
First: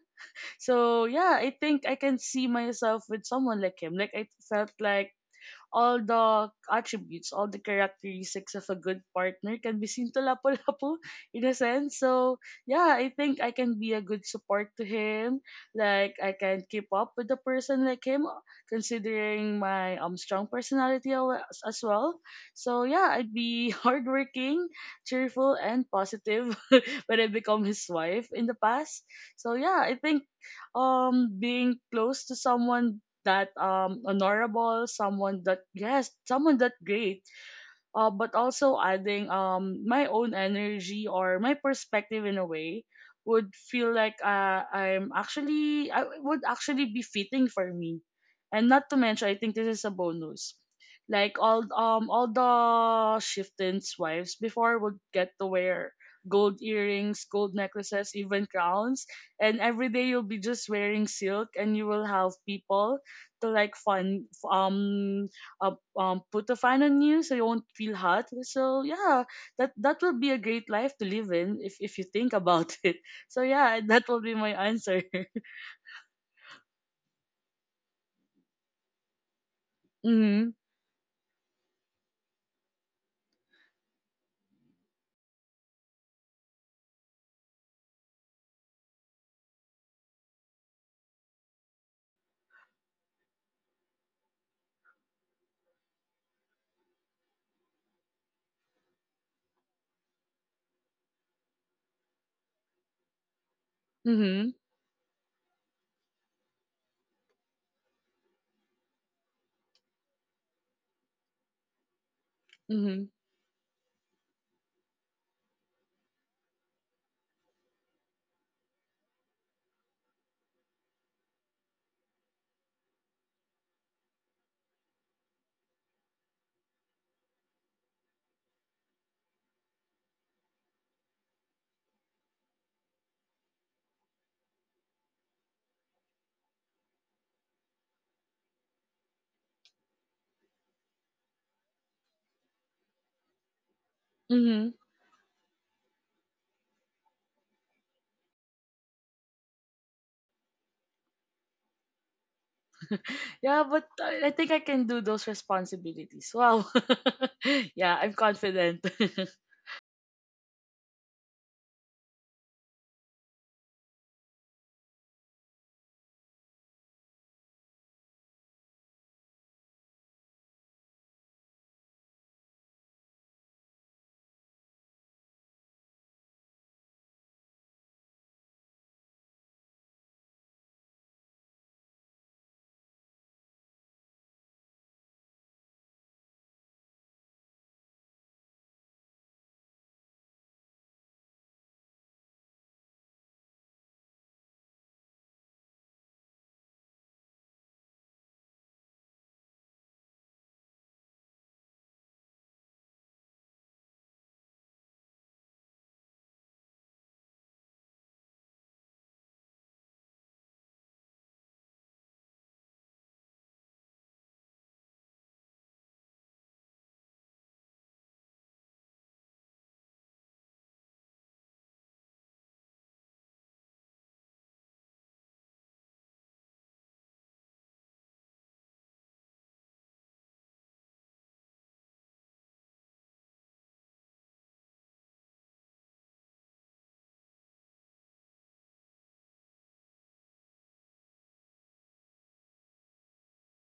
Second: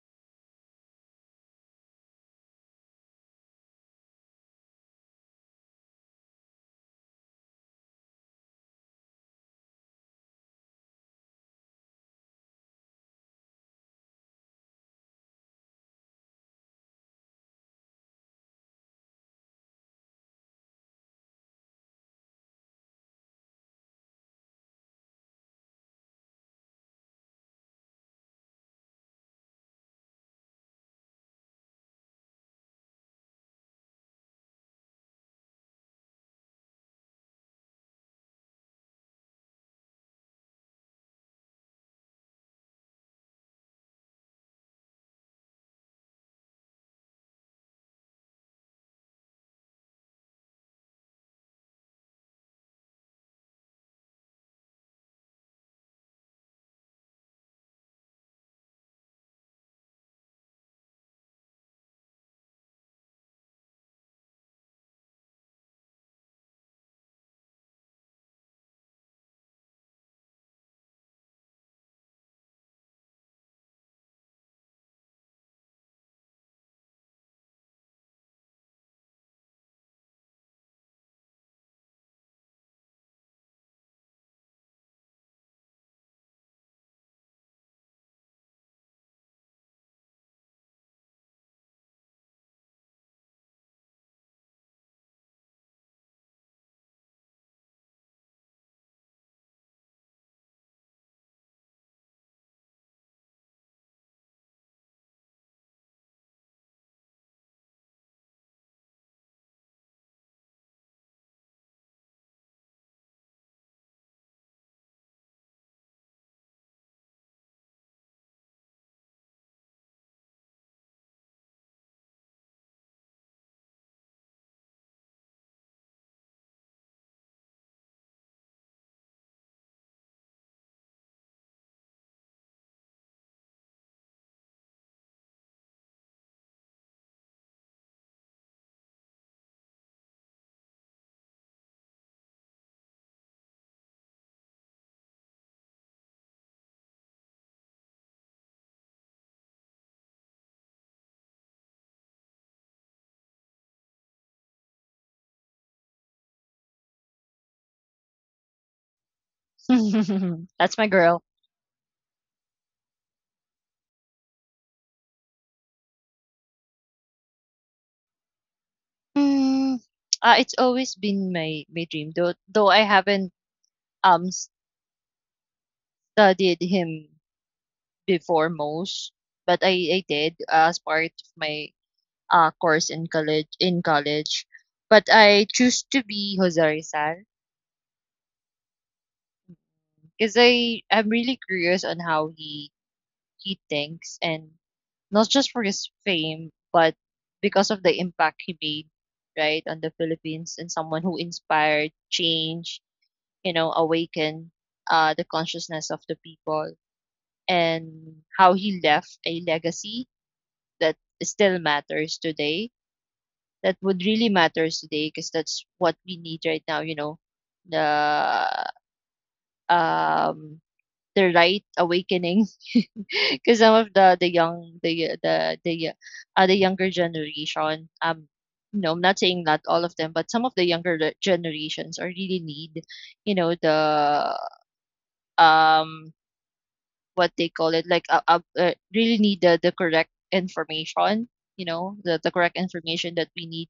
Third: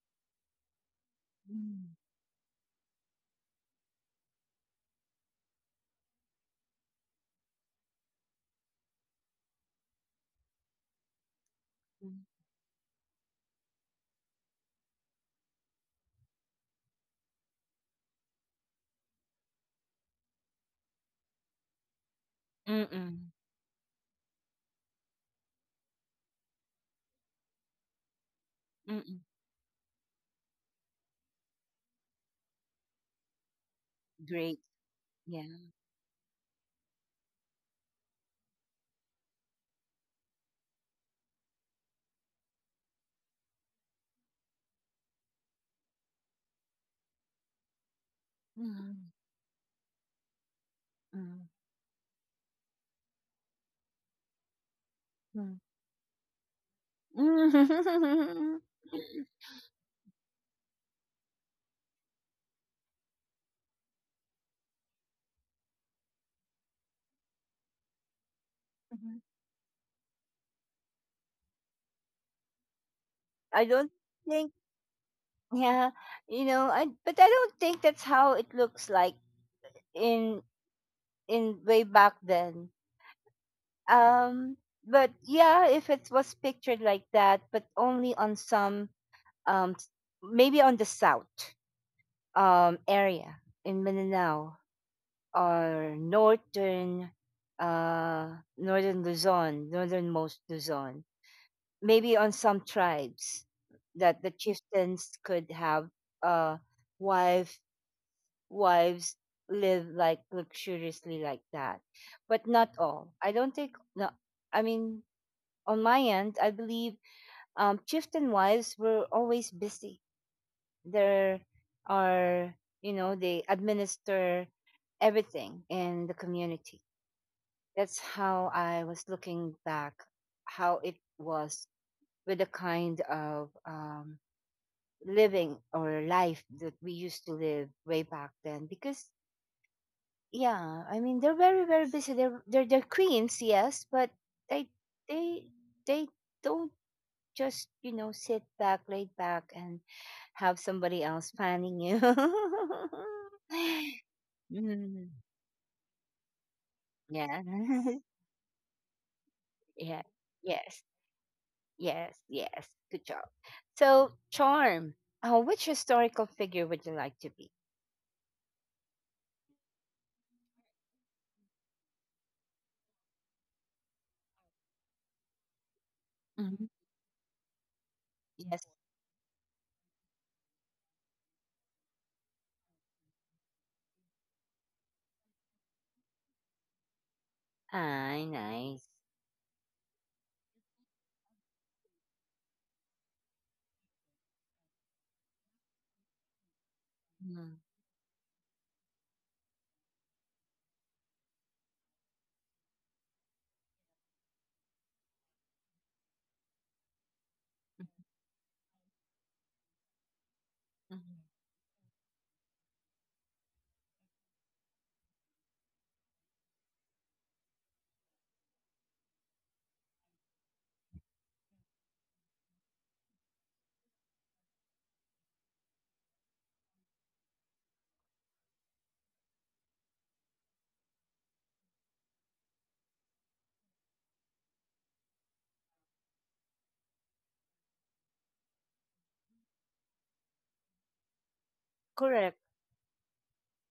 Speaker 2: So yeah, I think
Speaker 1: mhm.
Speaker 2: I can see myself with someone like him. Like I felt like all the attributes, all the characteristics of a good partner can be seen to Lapu-Lapu in a sense. So, yeah, I think I can be a good support to him. Like, I can keep up with a person like him, considering my strong personality as well. So, yeah,
Speaker 1: Mm-mm,
Speaker 2: I'd be hardworking, cheerful, and positive when I become his wife in the past.
Speaker 1: mm-mm.
Speaker 2: So, yeah, I think being close to someone that
Speaker 1: Great.
Speaker 2: honorable, someone that
Speaker 1: Yeah.
Speaker 2: yes, someone that great, but also adding my own energy or my perspective in a way would feel like I would actually be fitting for me, and not to
Speaker 1: Mhm,
Speaker 2: mention I think this is a bonus. Like
Speaker 1: mhm,
Speaker 2: all the chieftains' wives before would get to
Speaker 1: mhm.
Speaker 2: wear gold earrings, gold necklaces, even
Speaker 1: Mhm.
Speaker 2: crowns, and every day you'll be just wearing silk, and you will have people to like fun put a fan on you so you won't feel hot. So yeah, that will be a great life to live in if you think about it. So
Speaker 1: I
Speaker 2: yeah,
Speaker 1: don't
Speaker 2: that will be my
Speaker 1: think,
Speaker 2: answer.
Speaker 1: yeah, you know, I but I don't think that's how it looks like in
Speaker 2: mhm.
Speaker 1: in way back then. Um, but yeah, if it was pictured like that, but only on some, um, s- maybe on the south area in Mindanao or northern, uh, northern Luzon, northernmost Luzon, maybe on some tribes that the
Speaker 2: Mhm.
Speaker 1: chieftains could have a wife wives live like luxuriously like that, but not
Speaker 2: Mhm.
Speaker 1: all, I don't think. No, I mean, on my end I believe chieftain wives were always busy. There are, you know, they administer everything in the community. That's how I was looking back how it was, with the kind of living or life that we used to live way back then, because yeah, I mean they're very very busy, they're queens, yes, but they
Speaker 2: Mhm.
Speaker 1: they they don't just, you know, sit back, laid back, and have somebody else planning you.
Speaker 2: Yeah, but I think I can do
Speaker 1: Mm,
Speaker 2: those responsibilities. Wow.
Speaker 1: yeah.
Speaker 2: yeah, I'm confident.
Speaker 1: Yeah.
Speaker 3: That's
Speaker 1: Yes,
Speaker 3: my girl.
Speaker 1: yes, yes, good job. So Charm, which historical figure would you like to be?
Speaker 3: Mm, ah, it's always been my my dream, though I haven't um studied
Speaker 1: Mhm.
Speaker 3: him before
Speaker 1: Yes.
Speaker 3: most, but I did as part of my course in college. But I choose to be Jose Rizal
Speaker 1: Ah, nice.
Speaker 3: because I'm really curious on how he thinks and not just for his fame, but
Speaker 1: Mhm,
Speaker 3: because of the impact he made, right, on the Philippines and someone who inspired change, you know, awaken the consciousness of the people and how he left a legacy that
Speaker 1: mhm.
Speaker 3: still matters today. That would really matters today because that's what we need right now. You know, the um the right awakening because some of the young the younger generation you know I'm not saying not all of them but some of the younger generations are really need you know the um what they call it, like really need the correct information, you know, the
Speaker 1: Correct.
Speaker 3: correct information that we need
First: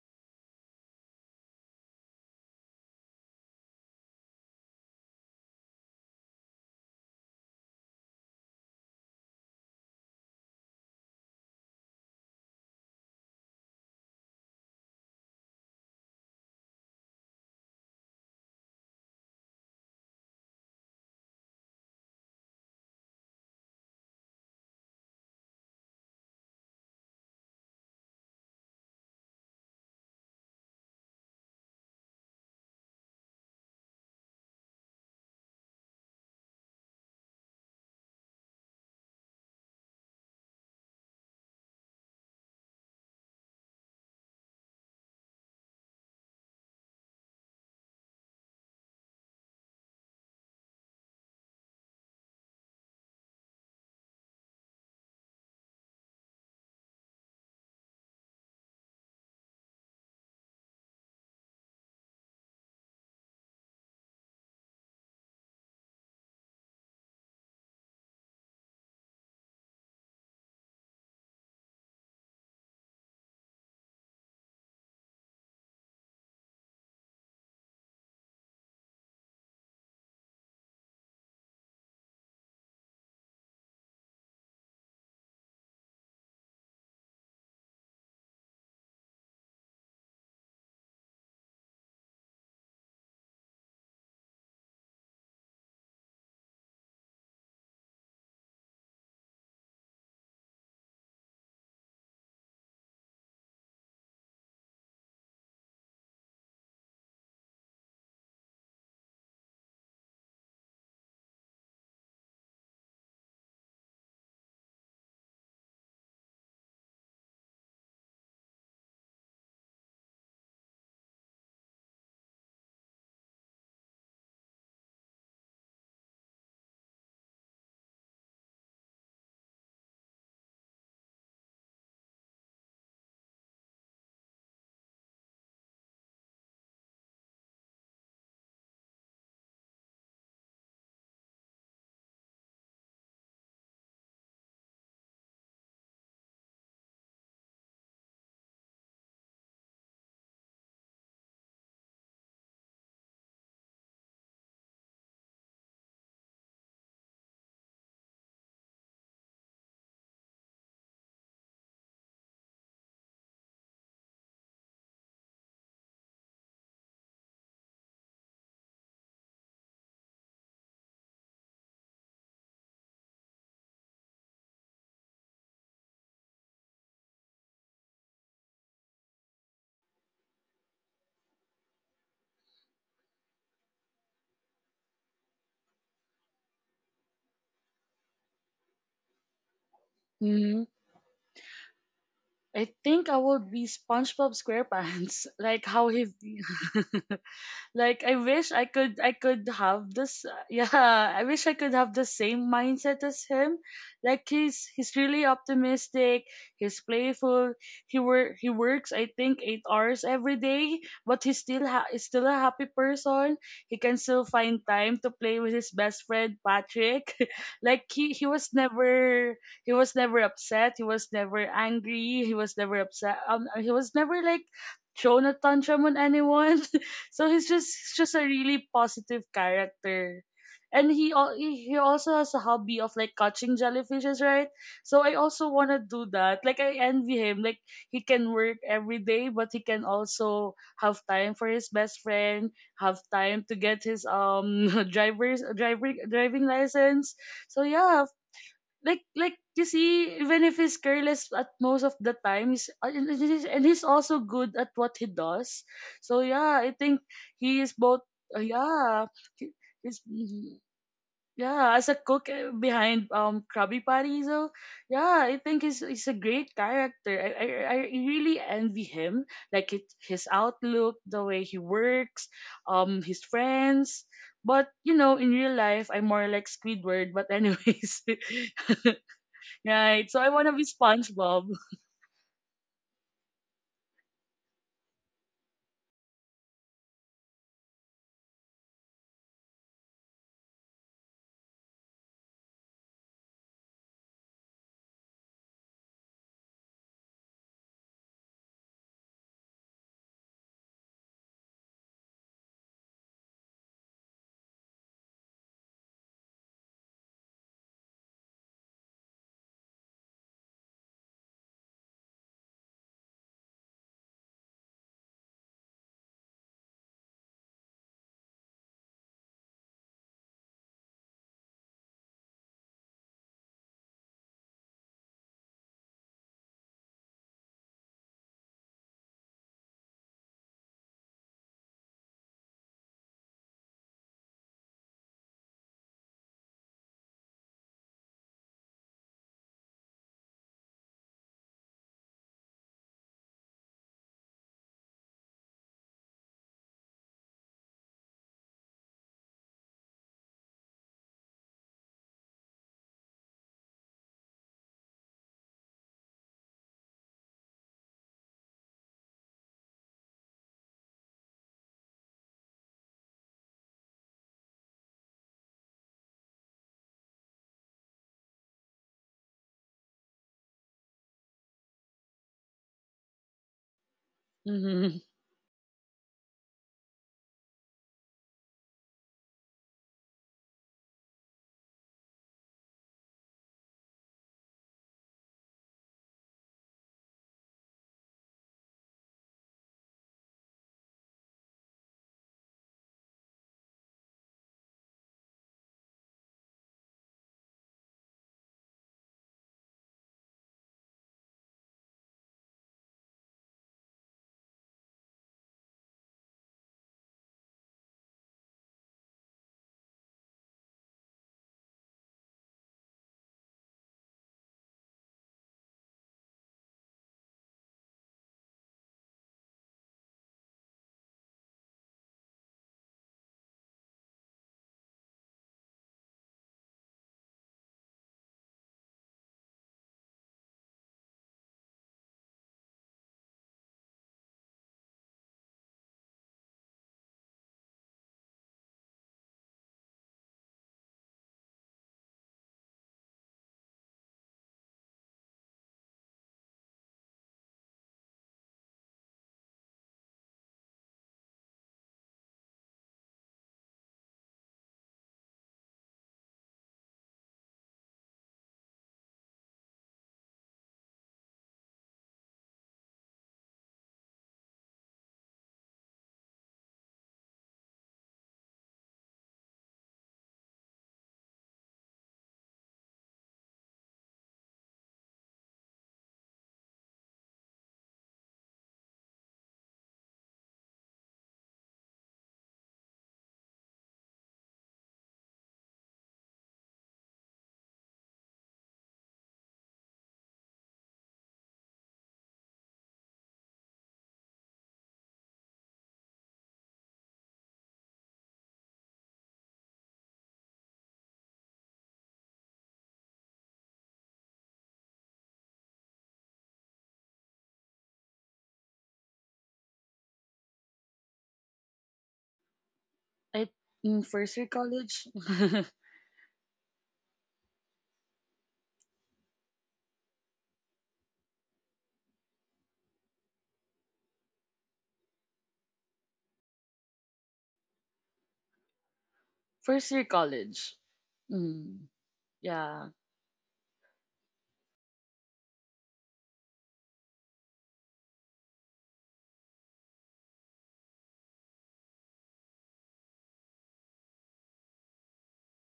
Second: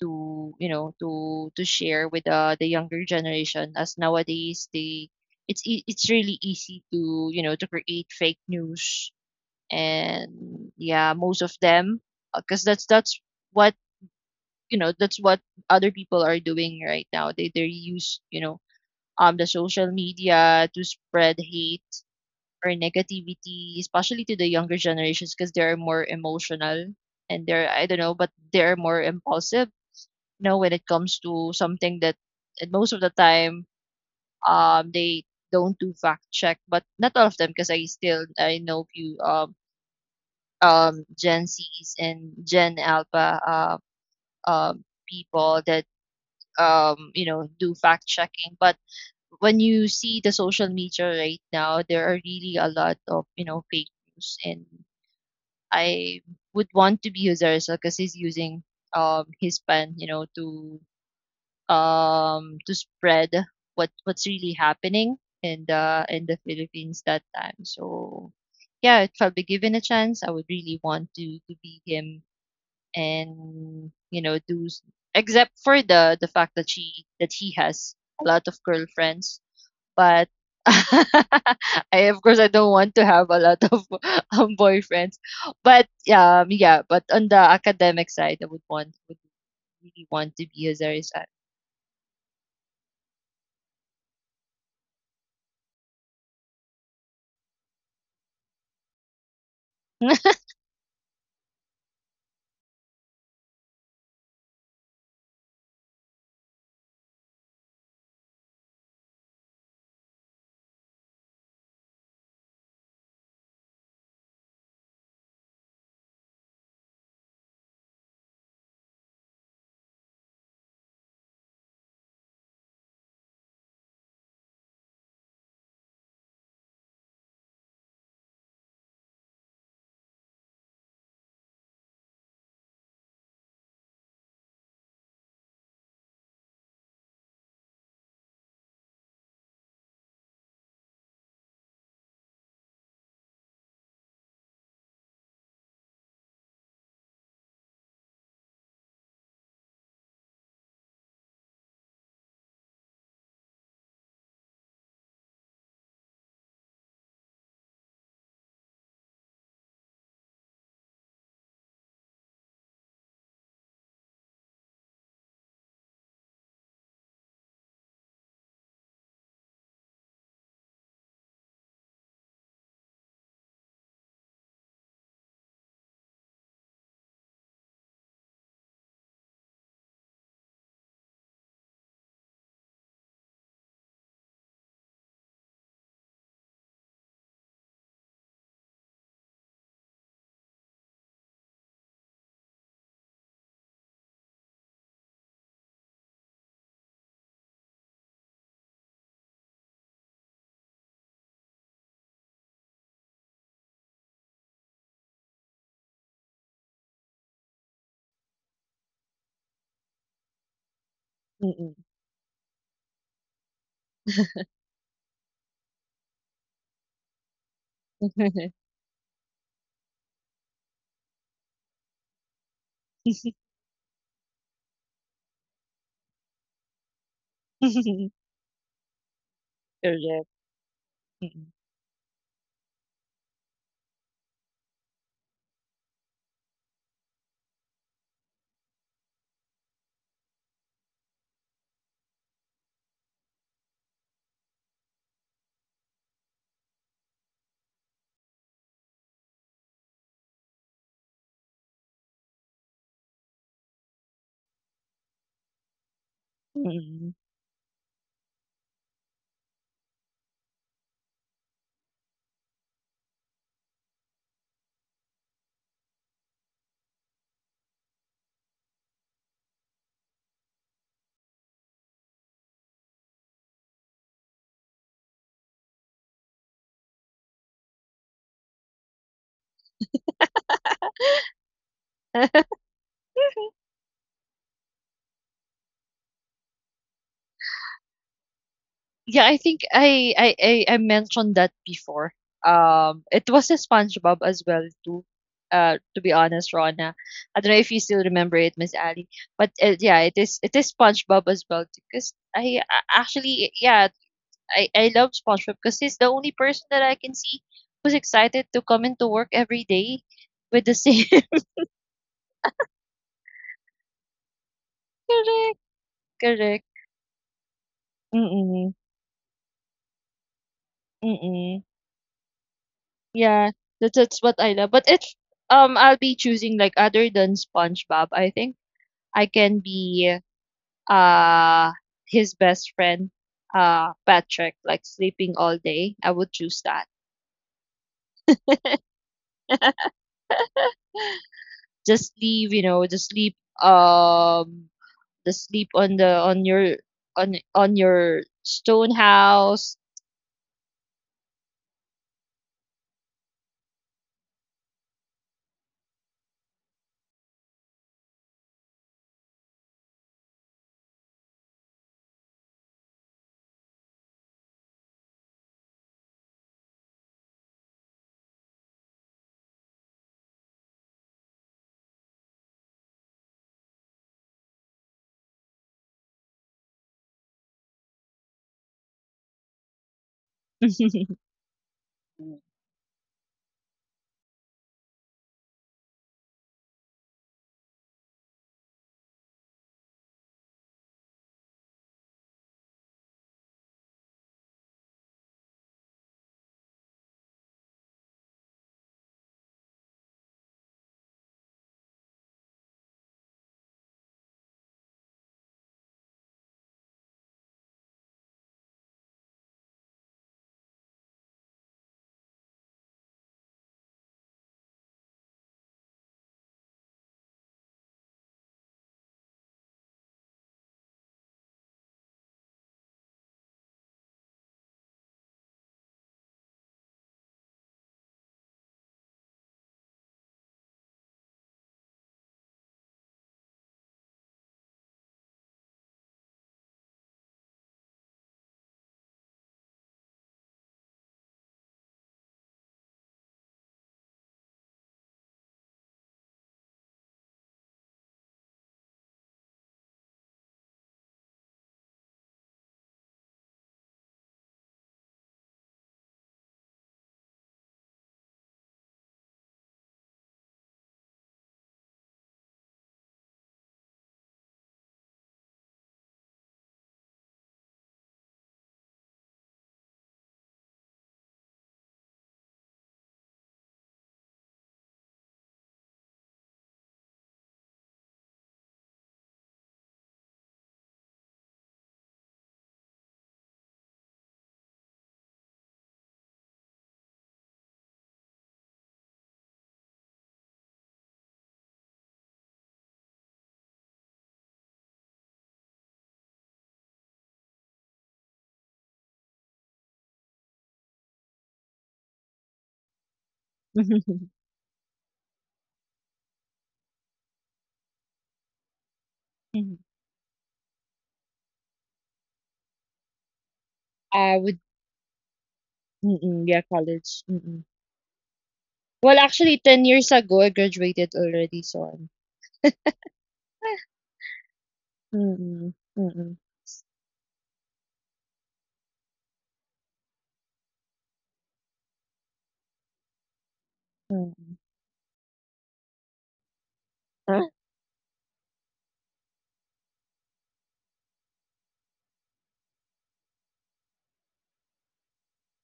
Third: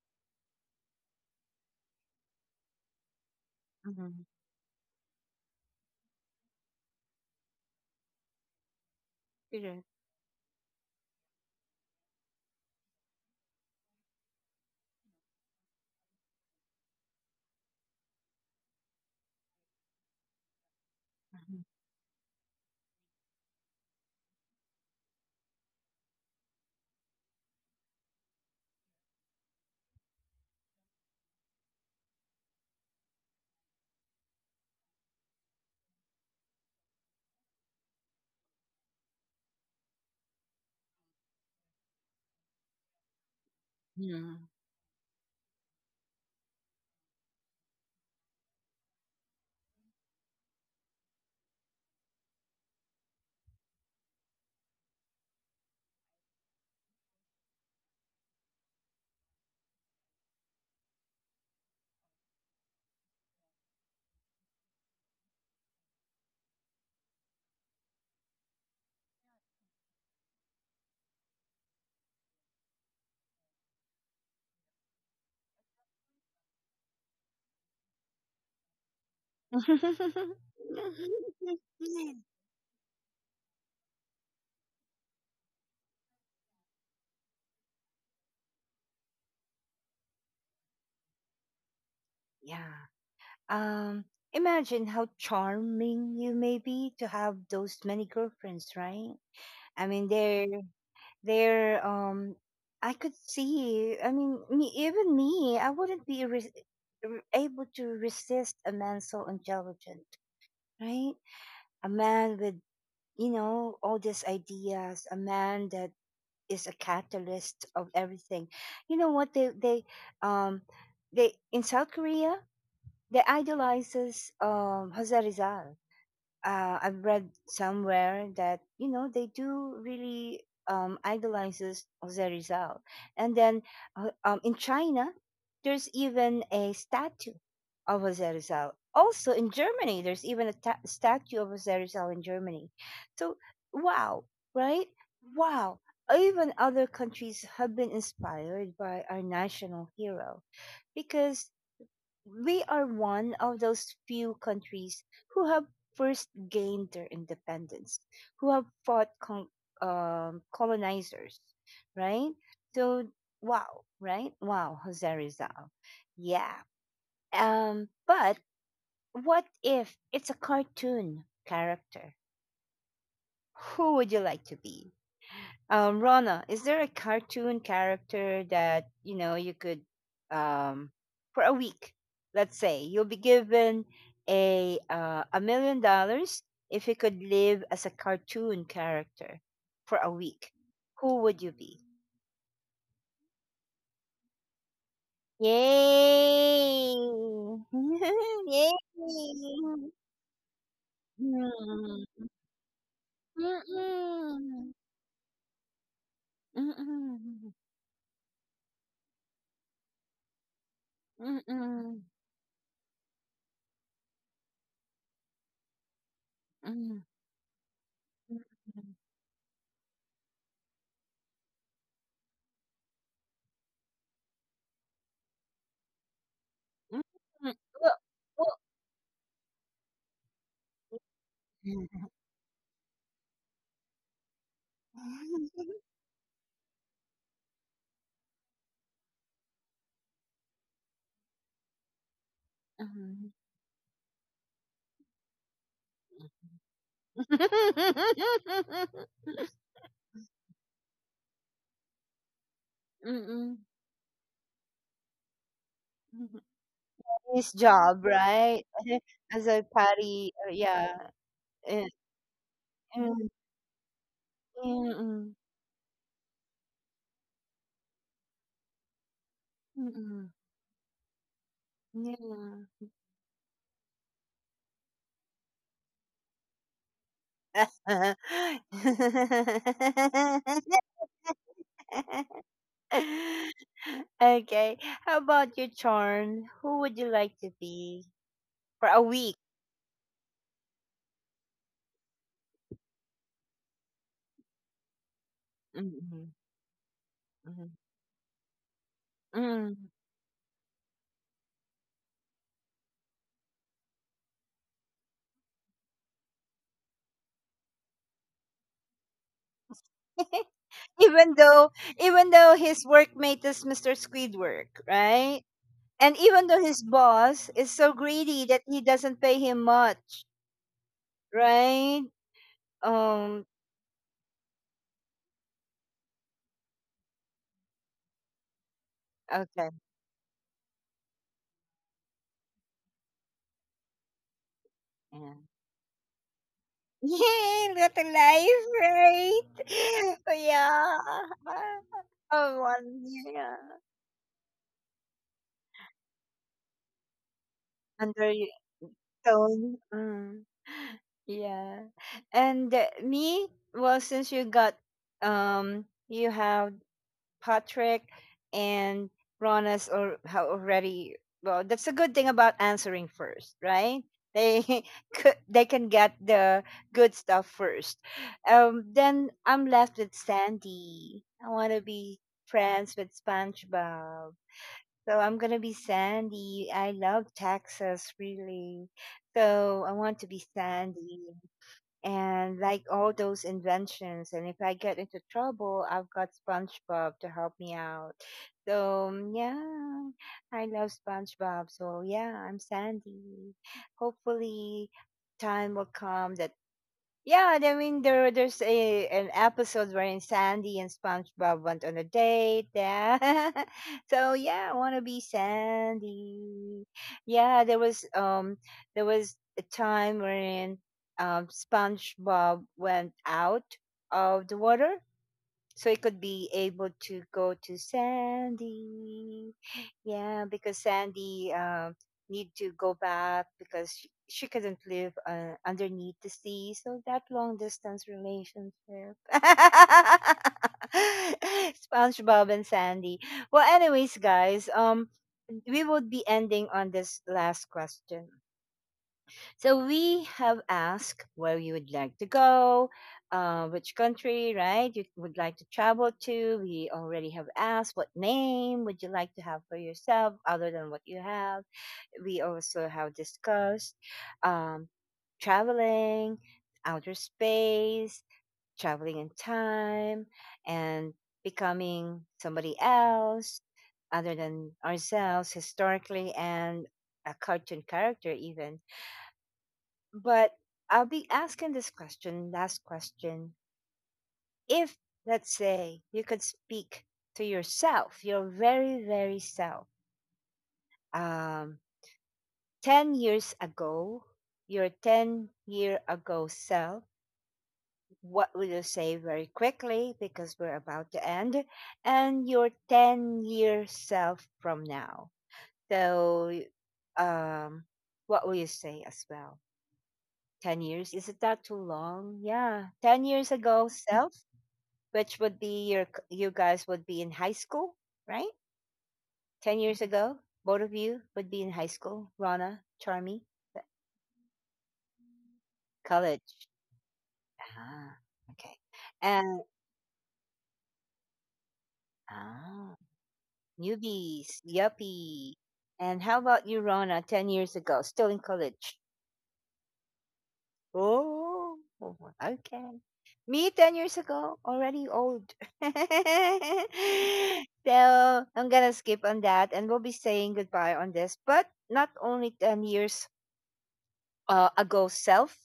Speaker 3: to, you know, to share with the younger generation. As
Speaker 1: Mhm,
Speaker 3: nowadays, they it's really easy to you know to create fake news,
Speaker 1: correct.
Speaker 3: and yeah, most of them, because that's what you know that's what other people are doing right now. They use you know the social media to spread hate or negativity, especially to the younger generations because they're more emotional and they're I don't know, but they're more impulsive, you know, when it comes to something that and most of the time they don't do fact check, but not all of them because I still I know few Gen C's and Gen Alpha
Speaker 1: Mhm.
Speaker 3: people that you know do fact checking, but when you see the social media right now, there are really a lot of you know fake news and I would want to be his because he's using his pen, you know, to spread what's really happening in the Philippines that time. So yeah, if I'll be given a chance, I would really want to be him and you know except for the fact that she that he has a lot of girlfriends but I of course I don't want to have a lot of boyfriends. But yeah, but on the academic side I would want would really want to be a Zarisan.
Speaker 1: Yeah. Um, imagine how charming you may be to have those many girlfriends, right? I mean, they're they're. I could see. I mean, me, even me, I wouldn't be re- able to resist a man so intelligent, right? A man with, you know, all these ideas, a man that is a catalyst of everything. You know what, um they in South Korea, they idolizes Jose Rizal. I've read somewhere that, you know, they do really idolizes Jose Rizal, and then in China there's even a statue of Jose Rizal. Also in Germany, there's even a statue of Jose Rizal in Germany. So wow, right? Wow. Even other countries have been inspired by our national hero because we are one of those few countries who have first gained their independence, who have fought colonizers, right? So, wow, right? Wow, Jose Rizal. Yeah. But what if it's a cartoon character? Who would you like to be? Rona, is there a cartoon character that you know you could, um, for a week, let's say you'll be given $1 million if you could live as a cartoon character for a week?
Speaker 2: mhm.
Speaker 1: Who would you be?
Speaker 2: I think I would be SpongeBob SquarePants, like how he
Speaker 1: Yay!
Speaker 2: like i wish i
Speaker 1: Yay!
Speaker 2: could i could have this. yeah, I wish I could have
Speaker 1: Mm.
Speaker 2: the same mindset as him. Like he's
Speaker 1: Mm-mm.
Speaker 2: he's really optimistic, he's
Speaker 1: Mm-mm.
Speaker 2: playful. He works I think 8 hours every day, but he's still
Speaker 3: Mm-mm.
Speaker 1: Mm-mm.
Speaker 2: he's still a happy person. He can still find time to play with his best friend
Speaker 1: Mm-mm.
Speaker 2: Patrick. like he was never, he was never upset, he was never angry, he was never upset, he was never like thrown a tantrum on anyone.
Speaker 1: Mm-mm.
Speaker 2: So he's just,
Speaker 1: Well,
Speaker 2: he's just a
Speaker 1: well,
Speaker 2: really positive character.
Speaker 3: Correct.
Speaker 2: And
Speaker 3: Mm-mm.
Speaker 2: he
Speaker 1: Mhm.
Speaker 2: also has a hobby of like catching jellyfishes, right? So I also want to do that. Like I envy him. Like he can work every day, but he can also have time for his best friend, have time to get his driver's driver driving license. So yeah,
Speaker 1: Mm.
Speaker 2: like you see even if he's careless at most of the times, and he's also good at what he does, so yeah, I think
Speaker 3: Mm-mm.
Speaker 1: His
Speaker 2: he is both,
Speaker 1: job, right?
Speaker 2: yeah,
Speaker 1: As
Speaker 2: he-
Speaker 1: a
Speaker 2: he's
Speaker 1: party,
Speaker 2: mhm.
Speaker 1: yeah.
Speaker 2: yeah
Speaker 1: Uh,
Speaker 2: as a cook behind
Speaker 1: mm,
Speaker 2: krabby patty. So yeah
Speaker 1: mm,
Speaker 2: I think he's a great character. I really envy him, like it,
Speaker 1: mm,
Speaker 2: his
Speaker 1: mm,
Speaker 2: outlook, the way he works,
Speaker 1: Yeah.
Speaker 2: his friends. But you know in real life I'm more like Squidward, but anyways. Right. So I wanna be SpongeBob.
Speaker 1: Okay. How about you, Charm? Who would you like to be for a
Speaker 3: Yeah,
Speaker 1: week?
Speaker 3: I think I mentioned that before. It was a SpongeBob as well too. To be
Speaker 1: Mm-mm.
Speaker 3: honest, Rona, I don't know if you still remember it, Miss Ali. But
Speaker 1: Mm-mm.
Speaker 3: yeah, it is SpongeBob as well because I a- actually yeah I love SpongeBob because he's the only person that I can see who's excited to come into work every day with the same
Speaker 1: Even though, even though his workmate is Mr. Squidward, right?
Speaker 3: correct
Speaker 1: And even though
Speaker 3: correct
Speaker 1: his boss is so
Speaker 3: mm
Speaker 1: greedy that he
Speaker 3: mm
Speaker 1: doesn't pay him much,
Speaker 3: mm mm.
Speaker 1: right? Um
Speaker 3: Yeah, that's what I love. But if I'll be choosing like other than SpongeBob, I think I can
Speaker 1: okay.
Speaker 3: be uh his best friend, Patrick, like
Speaker 1: Yeah.
Speaker 3: sleeping all day. I would choose that.
Speaker 1: Yay, what a life, right? Yeah.
Speaker 3: Just leave,
Speaker 1: Oh
Speaker 3: you know,
Speaker 1: one
Speaker 3: just sleep
Speaker 1: yeah.
Speaker 3: um the sleep on the on your
Speaker 1: Under
Speaker 3: stone house.
Speaker 1: tone. Mm. Yeah. And me, well since you got you have Patrick, and Ronas or have already, well that's a good thing about answering first, right? They could, they can get the good stuff first. Then I'm left with Sandy. I wanna be friends with SpongeBob.
Speaker 2: Mm-hmm.
Speaker 1: So I'm gonna be Sandy. I love Texas really. So I want to be Sandy and like all those inventions. And if I get into trouble, I've got SpongeBob to help me out. So yeah, I love SpongeBob. So yeah, I'm Sandy. Hopefully, time will come that yeah, I mean there there's a an episode wherein Sandy and SpongeBob went on a date. Yeah. So yeah, I wanna be Sandy. Yeah, there was a time wherein SpongeBob went out of the water so it could be able to go to Sandy. Yeah, because Sandy, need to go back because she couldn't live underneath the sea. So that long distance relationship. SpongeBob and Sandy. Well, anyways, guys, we would be ending on this last question. So we have asked where you would like to go, which country, right, you would like to travel to. We already have asked what name would you like to have for yourself other than what you have. We also have discussed um, traveling, outer space, traveling in time, and becoming somebody else other than ourselves historically, and a cartoon character even, but I'll be asking this question, last question. If, let's say, you could speak to yourself, your very, very self, um, 10 years ago, your 10 year ago self, what would you say, very quickly because we're about to end? And your 10-year self from now. So, um, what will you say as well? 10 years? Is it that too long? Yeah. 10 years ago self? Which would be your, you guys would be in high school, right?
Speaker 3: Mhm.
Speaker 1: 10 years ago, both of you would be in high school. Rana, Charmy,
Speaker 2: I, mm, first
Speaker 3: I
Speaker 2: year
Speaker 3: would,
Speaker 2: college.
Speaker 1: college.
Speaker 3: mm-mm, yeah, college. Mm-mm.
Speaker 1: Ah, okay.
Speaker 3: Well, actually,
Speaker 1: And
Speaker 3: 10 years ago, I graduated already, so
Speaker 1: ah, newbies, yuppie.
Speaker 3: Mm,
Speaker 1: And
Speaker 3: mm,
Speaker 1: how about you, Rana? 10 years ago, still in college.
Speaker 2: first year college.
Speaker 1: Oh,
Speaker 2: Mm. Yeah.
Speaker 1: okay. Me, 10 years
Speaker 3: mm.
Speaker 1: ago, already old.
Speaker 3: Huh?
Speaker 1: So I'm gonna skip on that, and we'll be saying goodbye on this. But not only 10 years ago self,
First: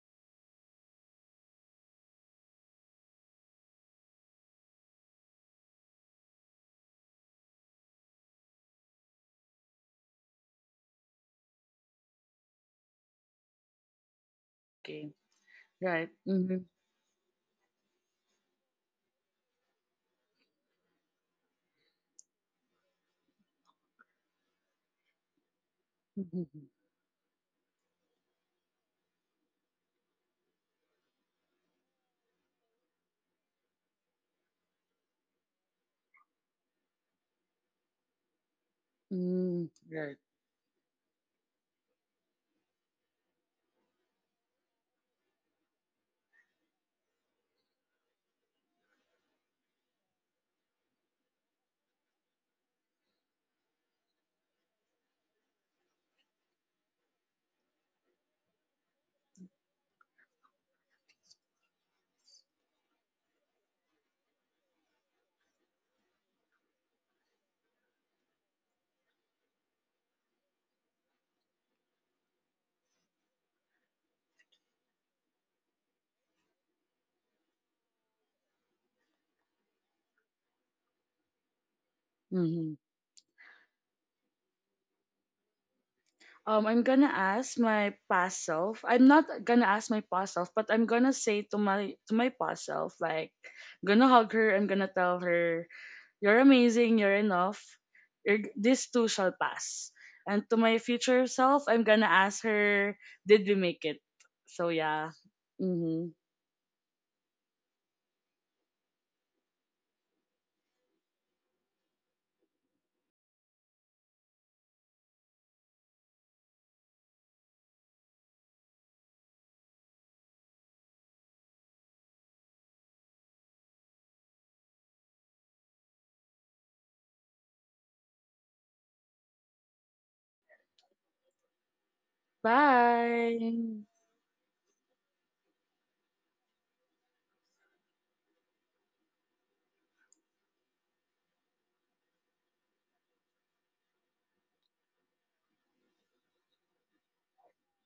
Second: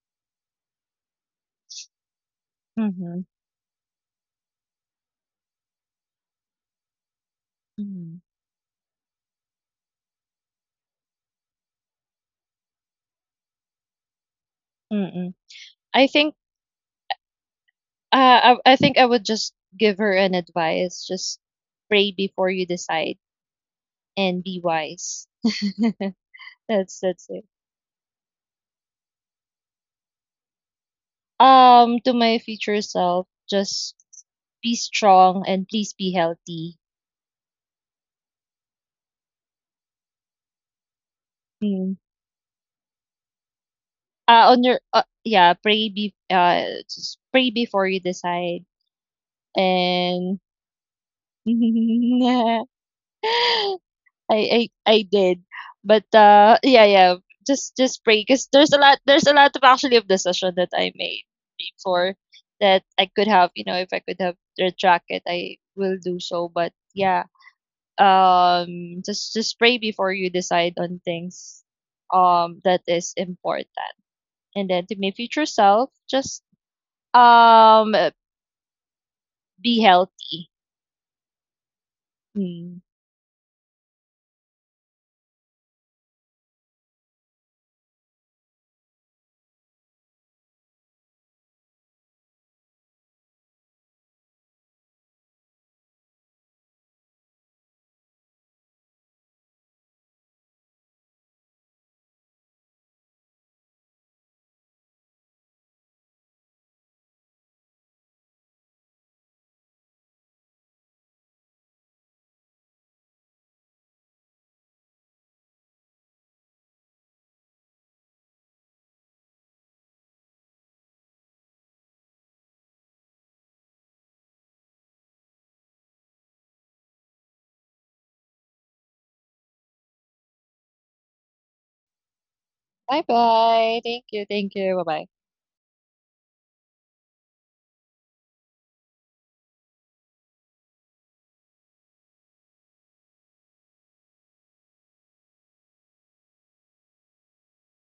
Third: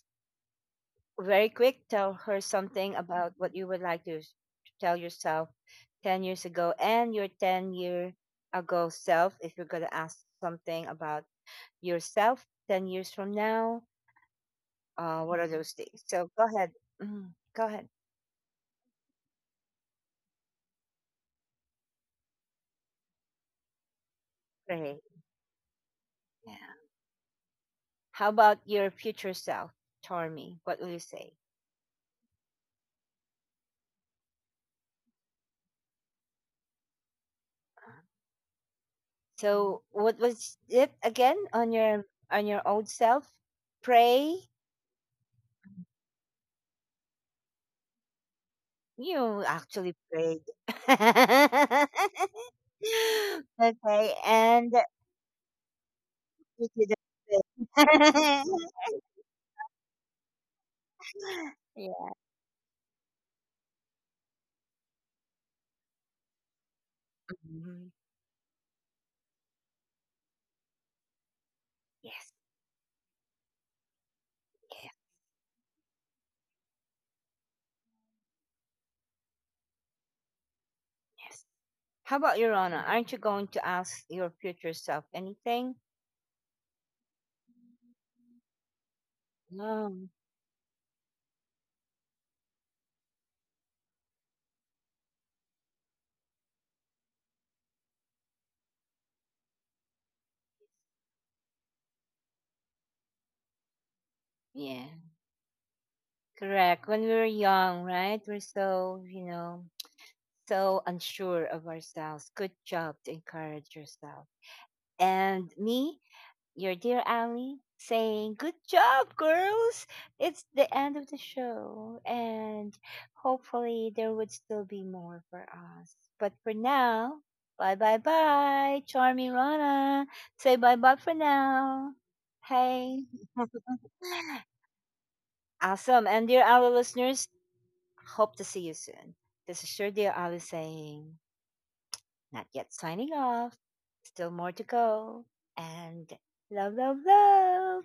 Speaker 1: very quick, tell her something
Speaker 3: Mhm,
Speaker 1: about what you would like to to tell yourself 10 years ago, and your 10 year
Speaker 3: mhm.
Speaker 1: ago self, if you're going to ask something about yourself 10 years from now,
Speaker 2: Okay.
Speaker 3: Mm-mm.
Speaker 1: what are those things,
Speaker 3: I
Speaker 2: Right.
Speaker 1: so
Speaker 3: think
Speaker 1: go
Speaker 2: Mm-hmm.
Speaker 1: ahead. Mhm. Go ahead.
Speaker 3: I think I would just give her an advice. Just pray before you decide and be
Speaker 1: Great.
Speaker 3: wise.
Speaker 2: Mm-hmm.
Speaker 1: Yeah.
Speaker 3: That's it.
Speaker 1: How about your future self, Tormy? What will you say?
Speaker 3: To my future self, just be strong and please be healthy.
Speaker 2: Mm.
Speaker 1: So what
Speaker 2: Right.
Speaker 1: was it again on
Speaker 3: Mm.
Speaker 1: your, on your old self? Pray.
Speaker 3: On your yeah, pray be just pray before you decide
Speaker 1: You actually prayed.
Speaker 3: and
Speaker 1: Okay, and
Speaker 3: I did. But
Speaker 1: you
Speaker 3: yeah,
Speaker 1: did
Speaker 3: yeah. Just pray
Speaker 1: it.
Speaker 3: because there's a lot of actually of decision that I made
Speaker 1: Yeah.
Speaker 3: before that I could have, you know, if I could have retract it, I will do so. But yeah.
Speaker 1: Mhm.
Speaker 3: Just pray before you decide on things
Speaker 1: Yes,
Speaker 3: that is important. And then
Speaker 1: yes,
Speaker 3: to my future self, just um be healthy.
Speaker 1: yes. How about your
Speaker 2: Mm-hmm.
Speaker 1: honor?
Speaker 3: Mm.
Speaker 1: Aren't you going to ask your future self anything?
Speaker 2: I'm gonna ask my past self. I'm not gonna ask my
Speaker 1: No.
Speaker 2: past self, but I'm gonna say to my past self, like, gonna hug her. I'm gonna tell her, you're amazing, you're enough. This too shall pass. And to my future self, I'm gonna ask her, did we make it? So
Speaker 1: Yeah,
Speaker 2: yeah. Hmm.
Speaker 1: correct. When we were young, right? We're so, you know, so unsure of ourselves. Good job to encourage yourself. And me, your dear Ali saying, good job, girls! It's the end of the show, and hopefully, there would still be more for us. But for now, bye bye bye, Charming Rana. Say bye bye for now.
Speaker 3: Bye
Speaker 1: Hey,
Speaker 3: bye.
Speaker 2: Bye.
Speaker 3: Thank you, bye bye.
Speaker 1: awesome. And dear Ali listeners, hope to see you soon. This is your dear Ali saying, not yet signing off, still more to go. And love, love, love.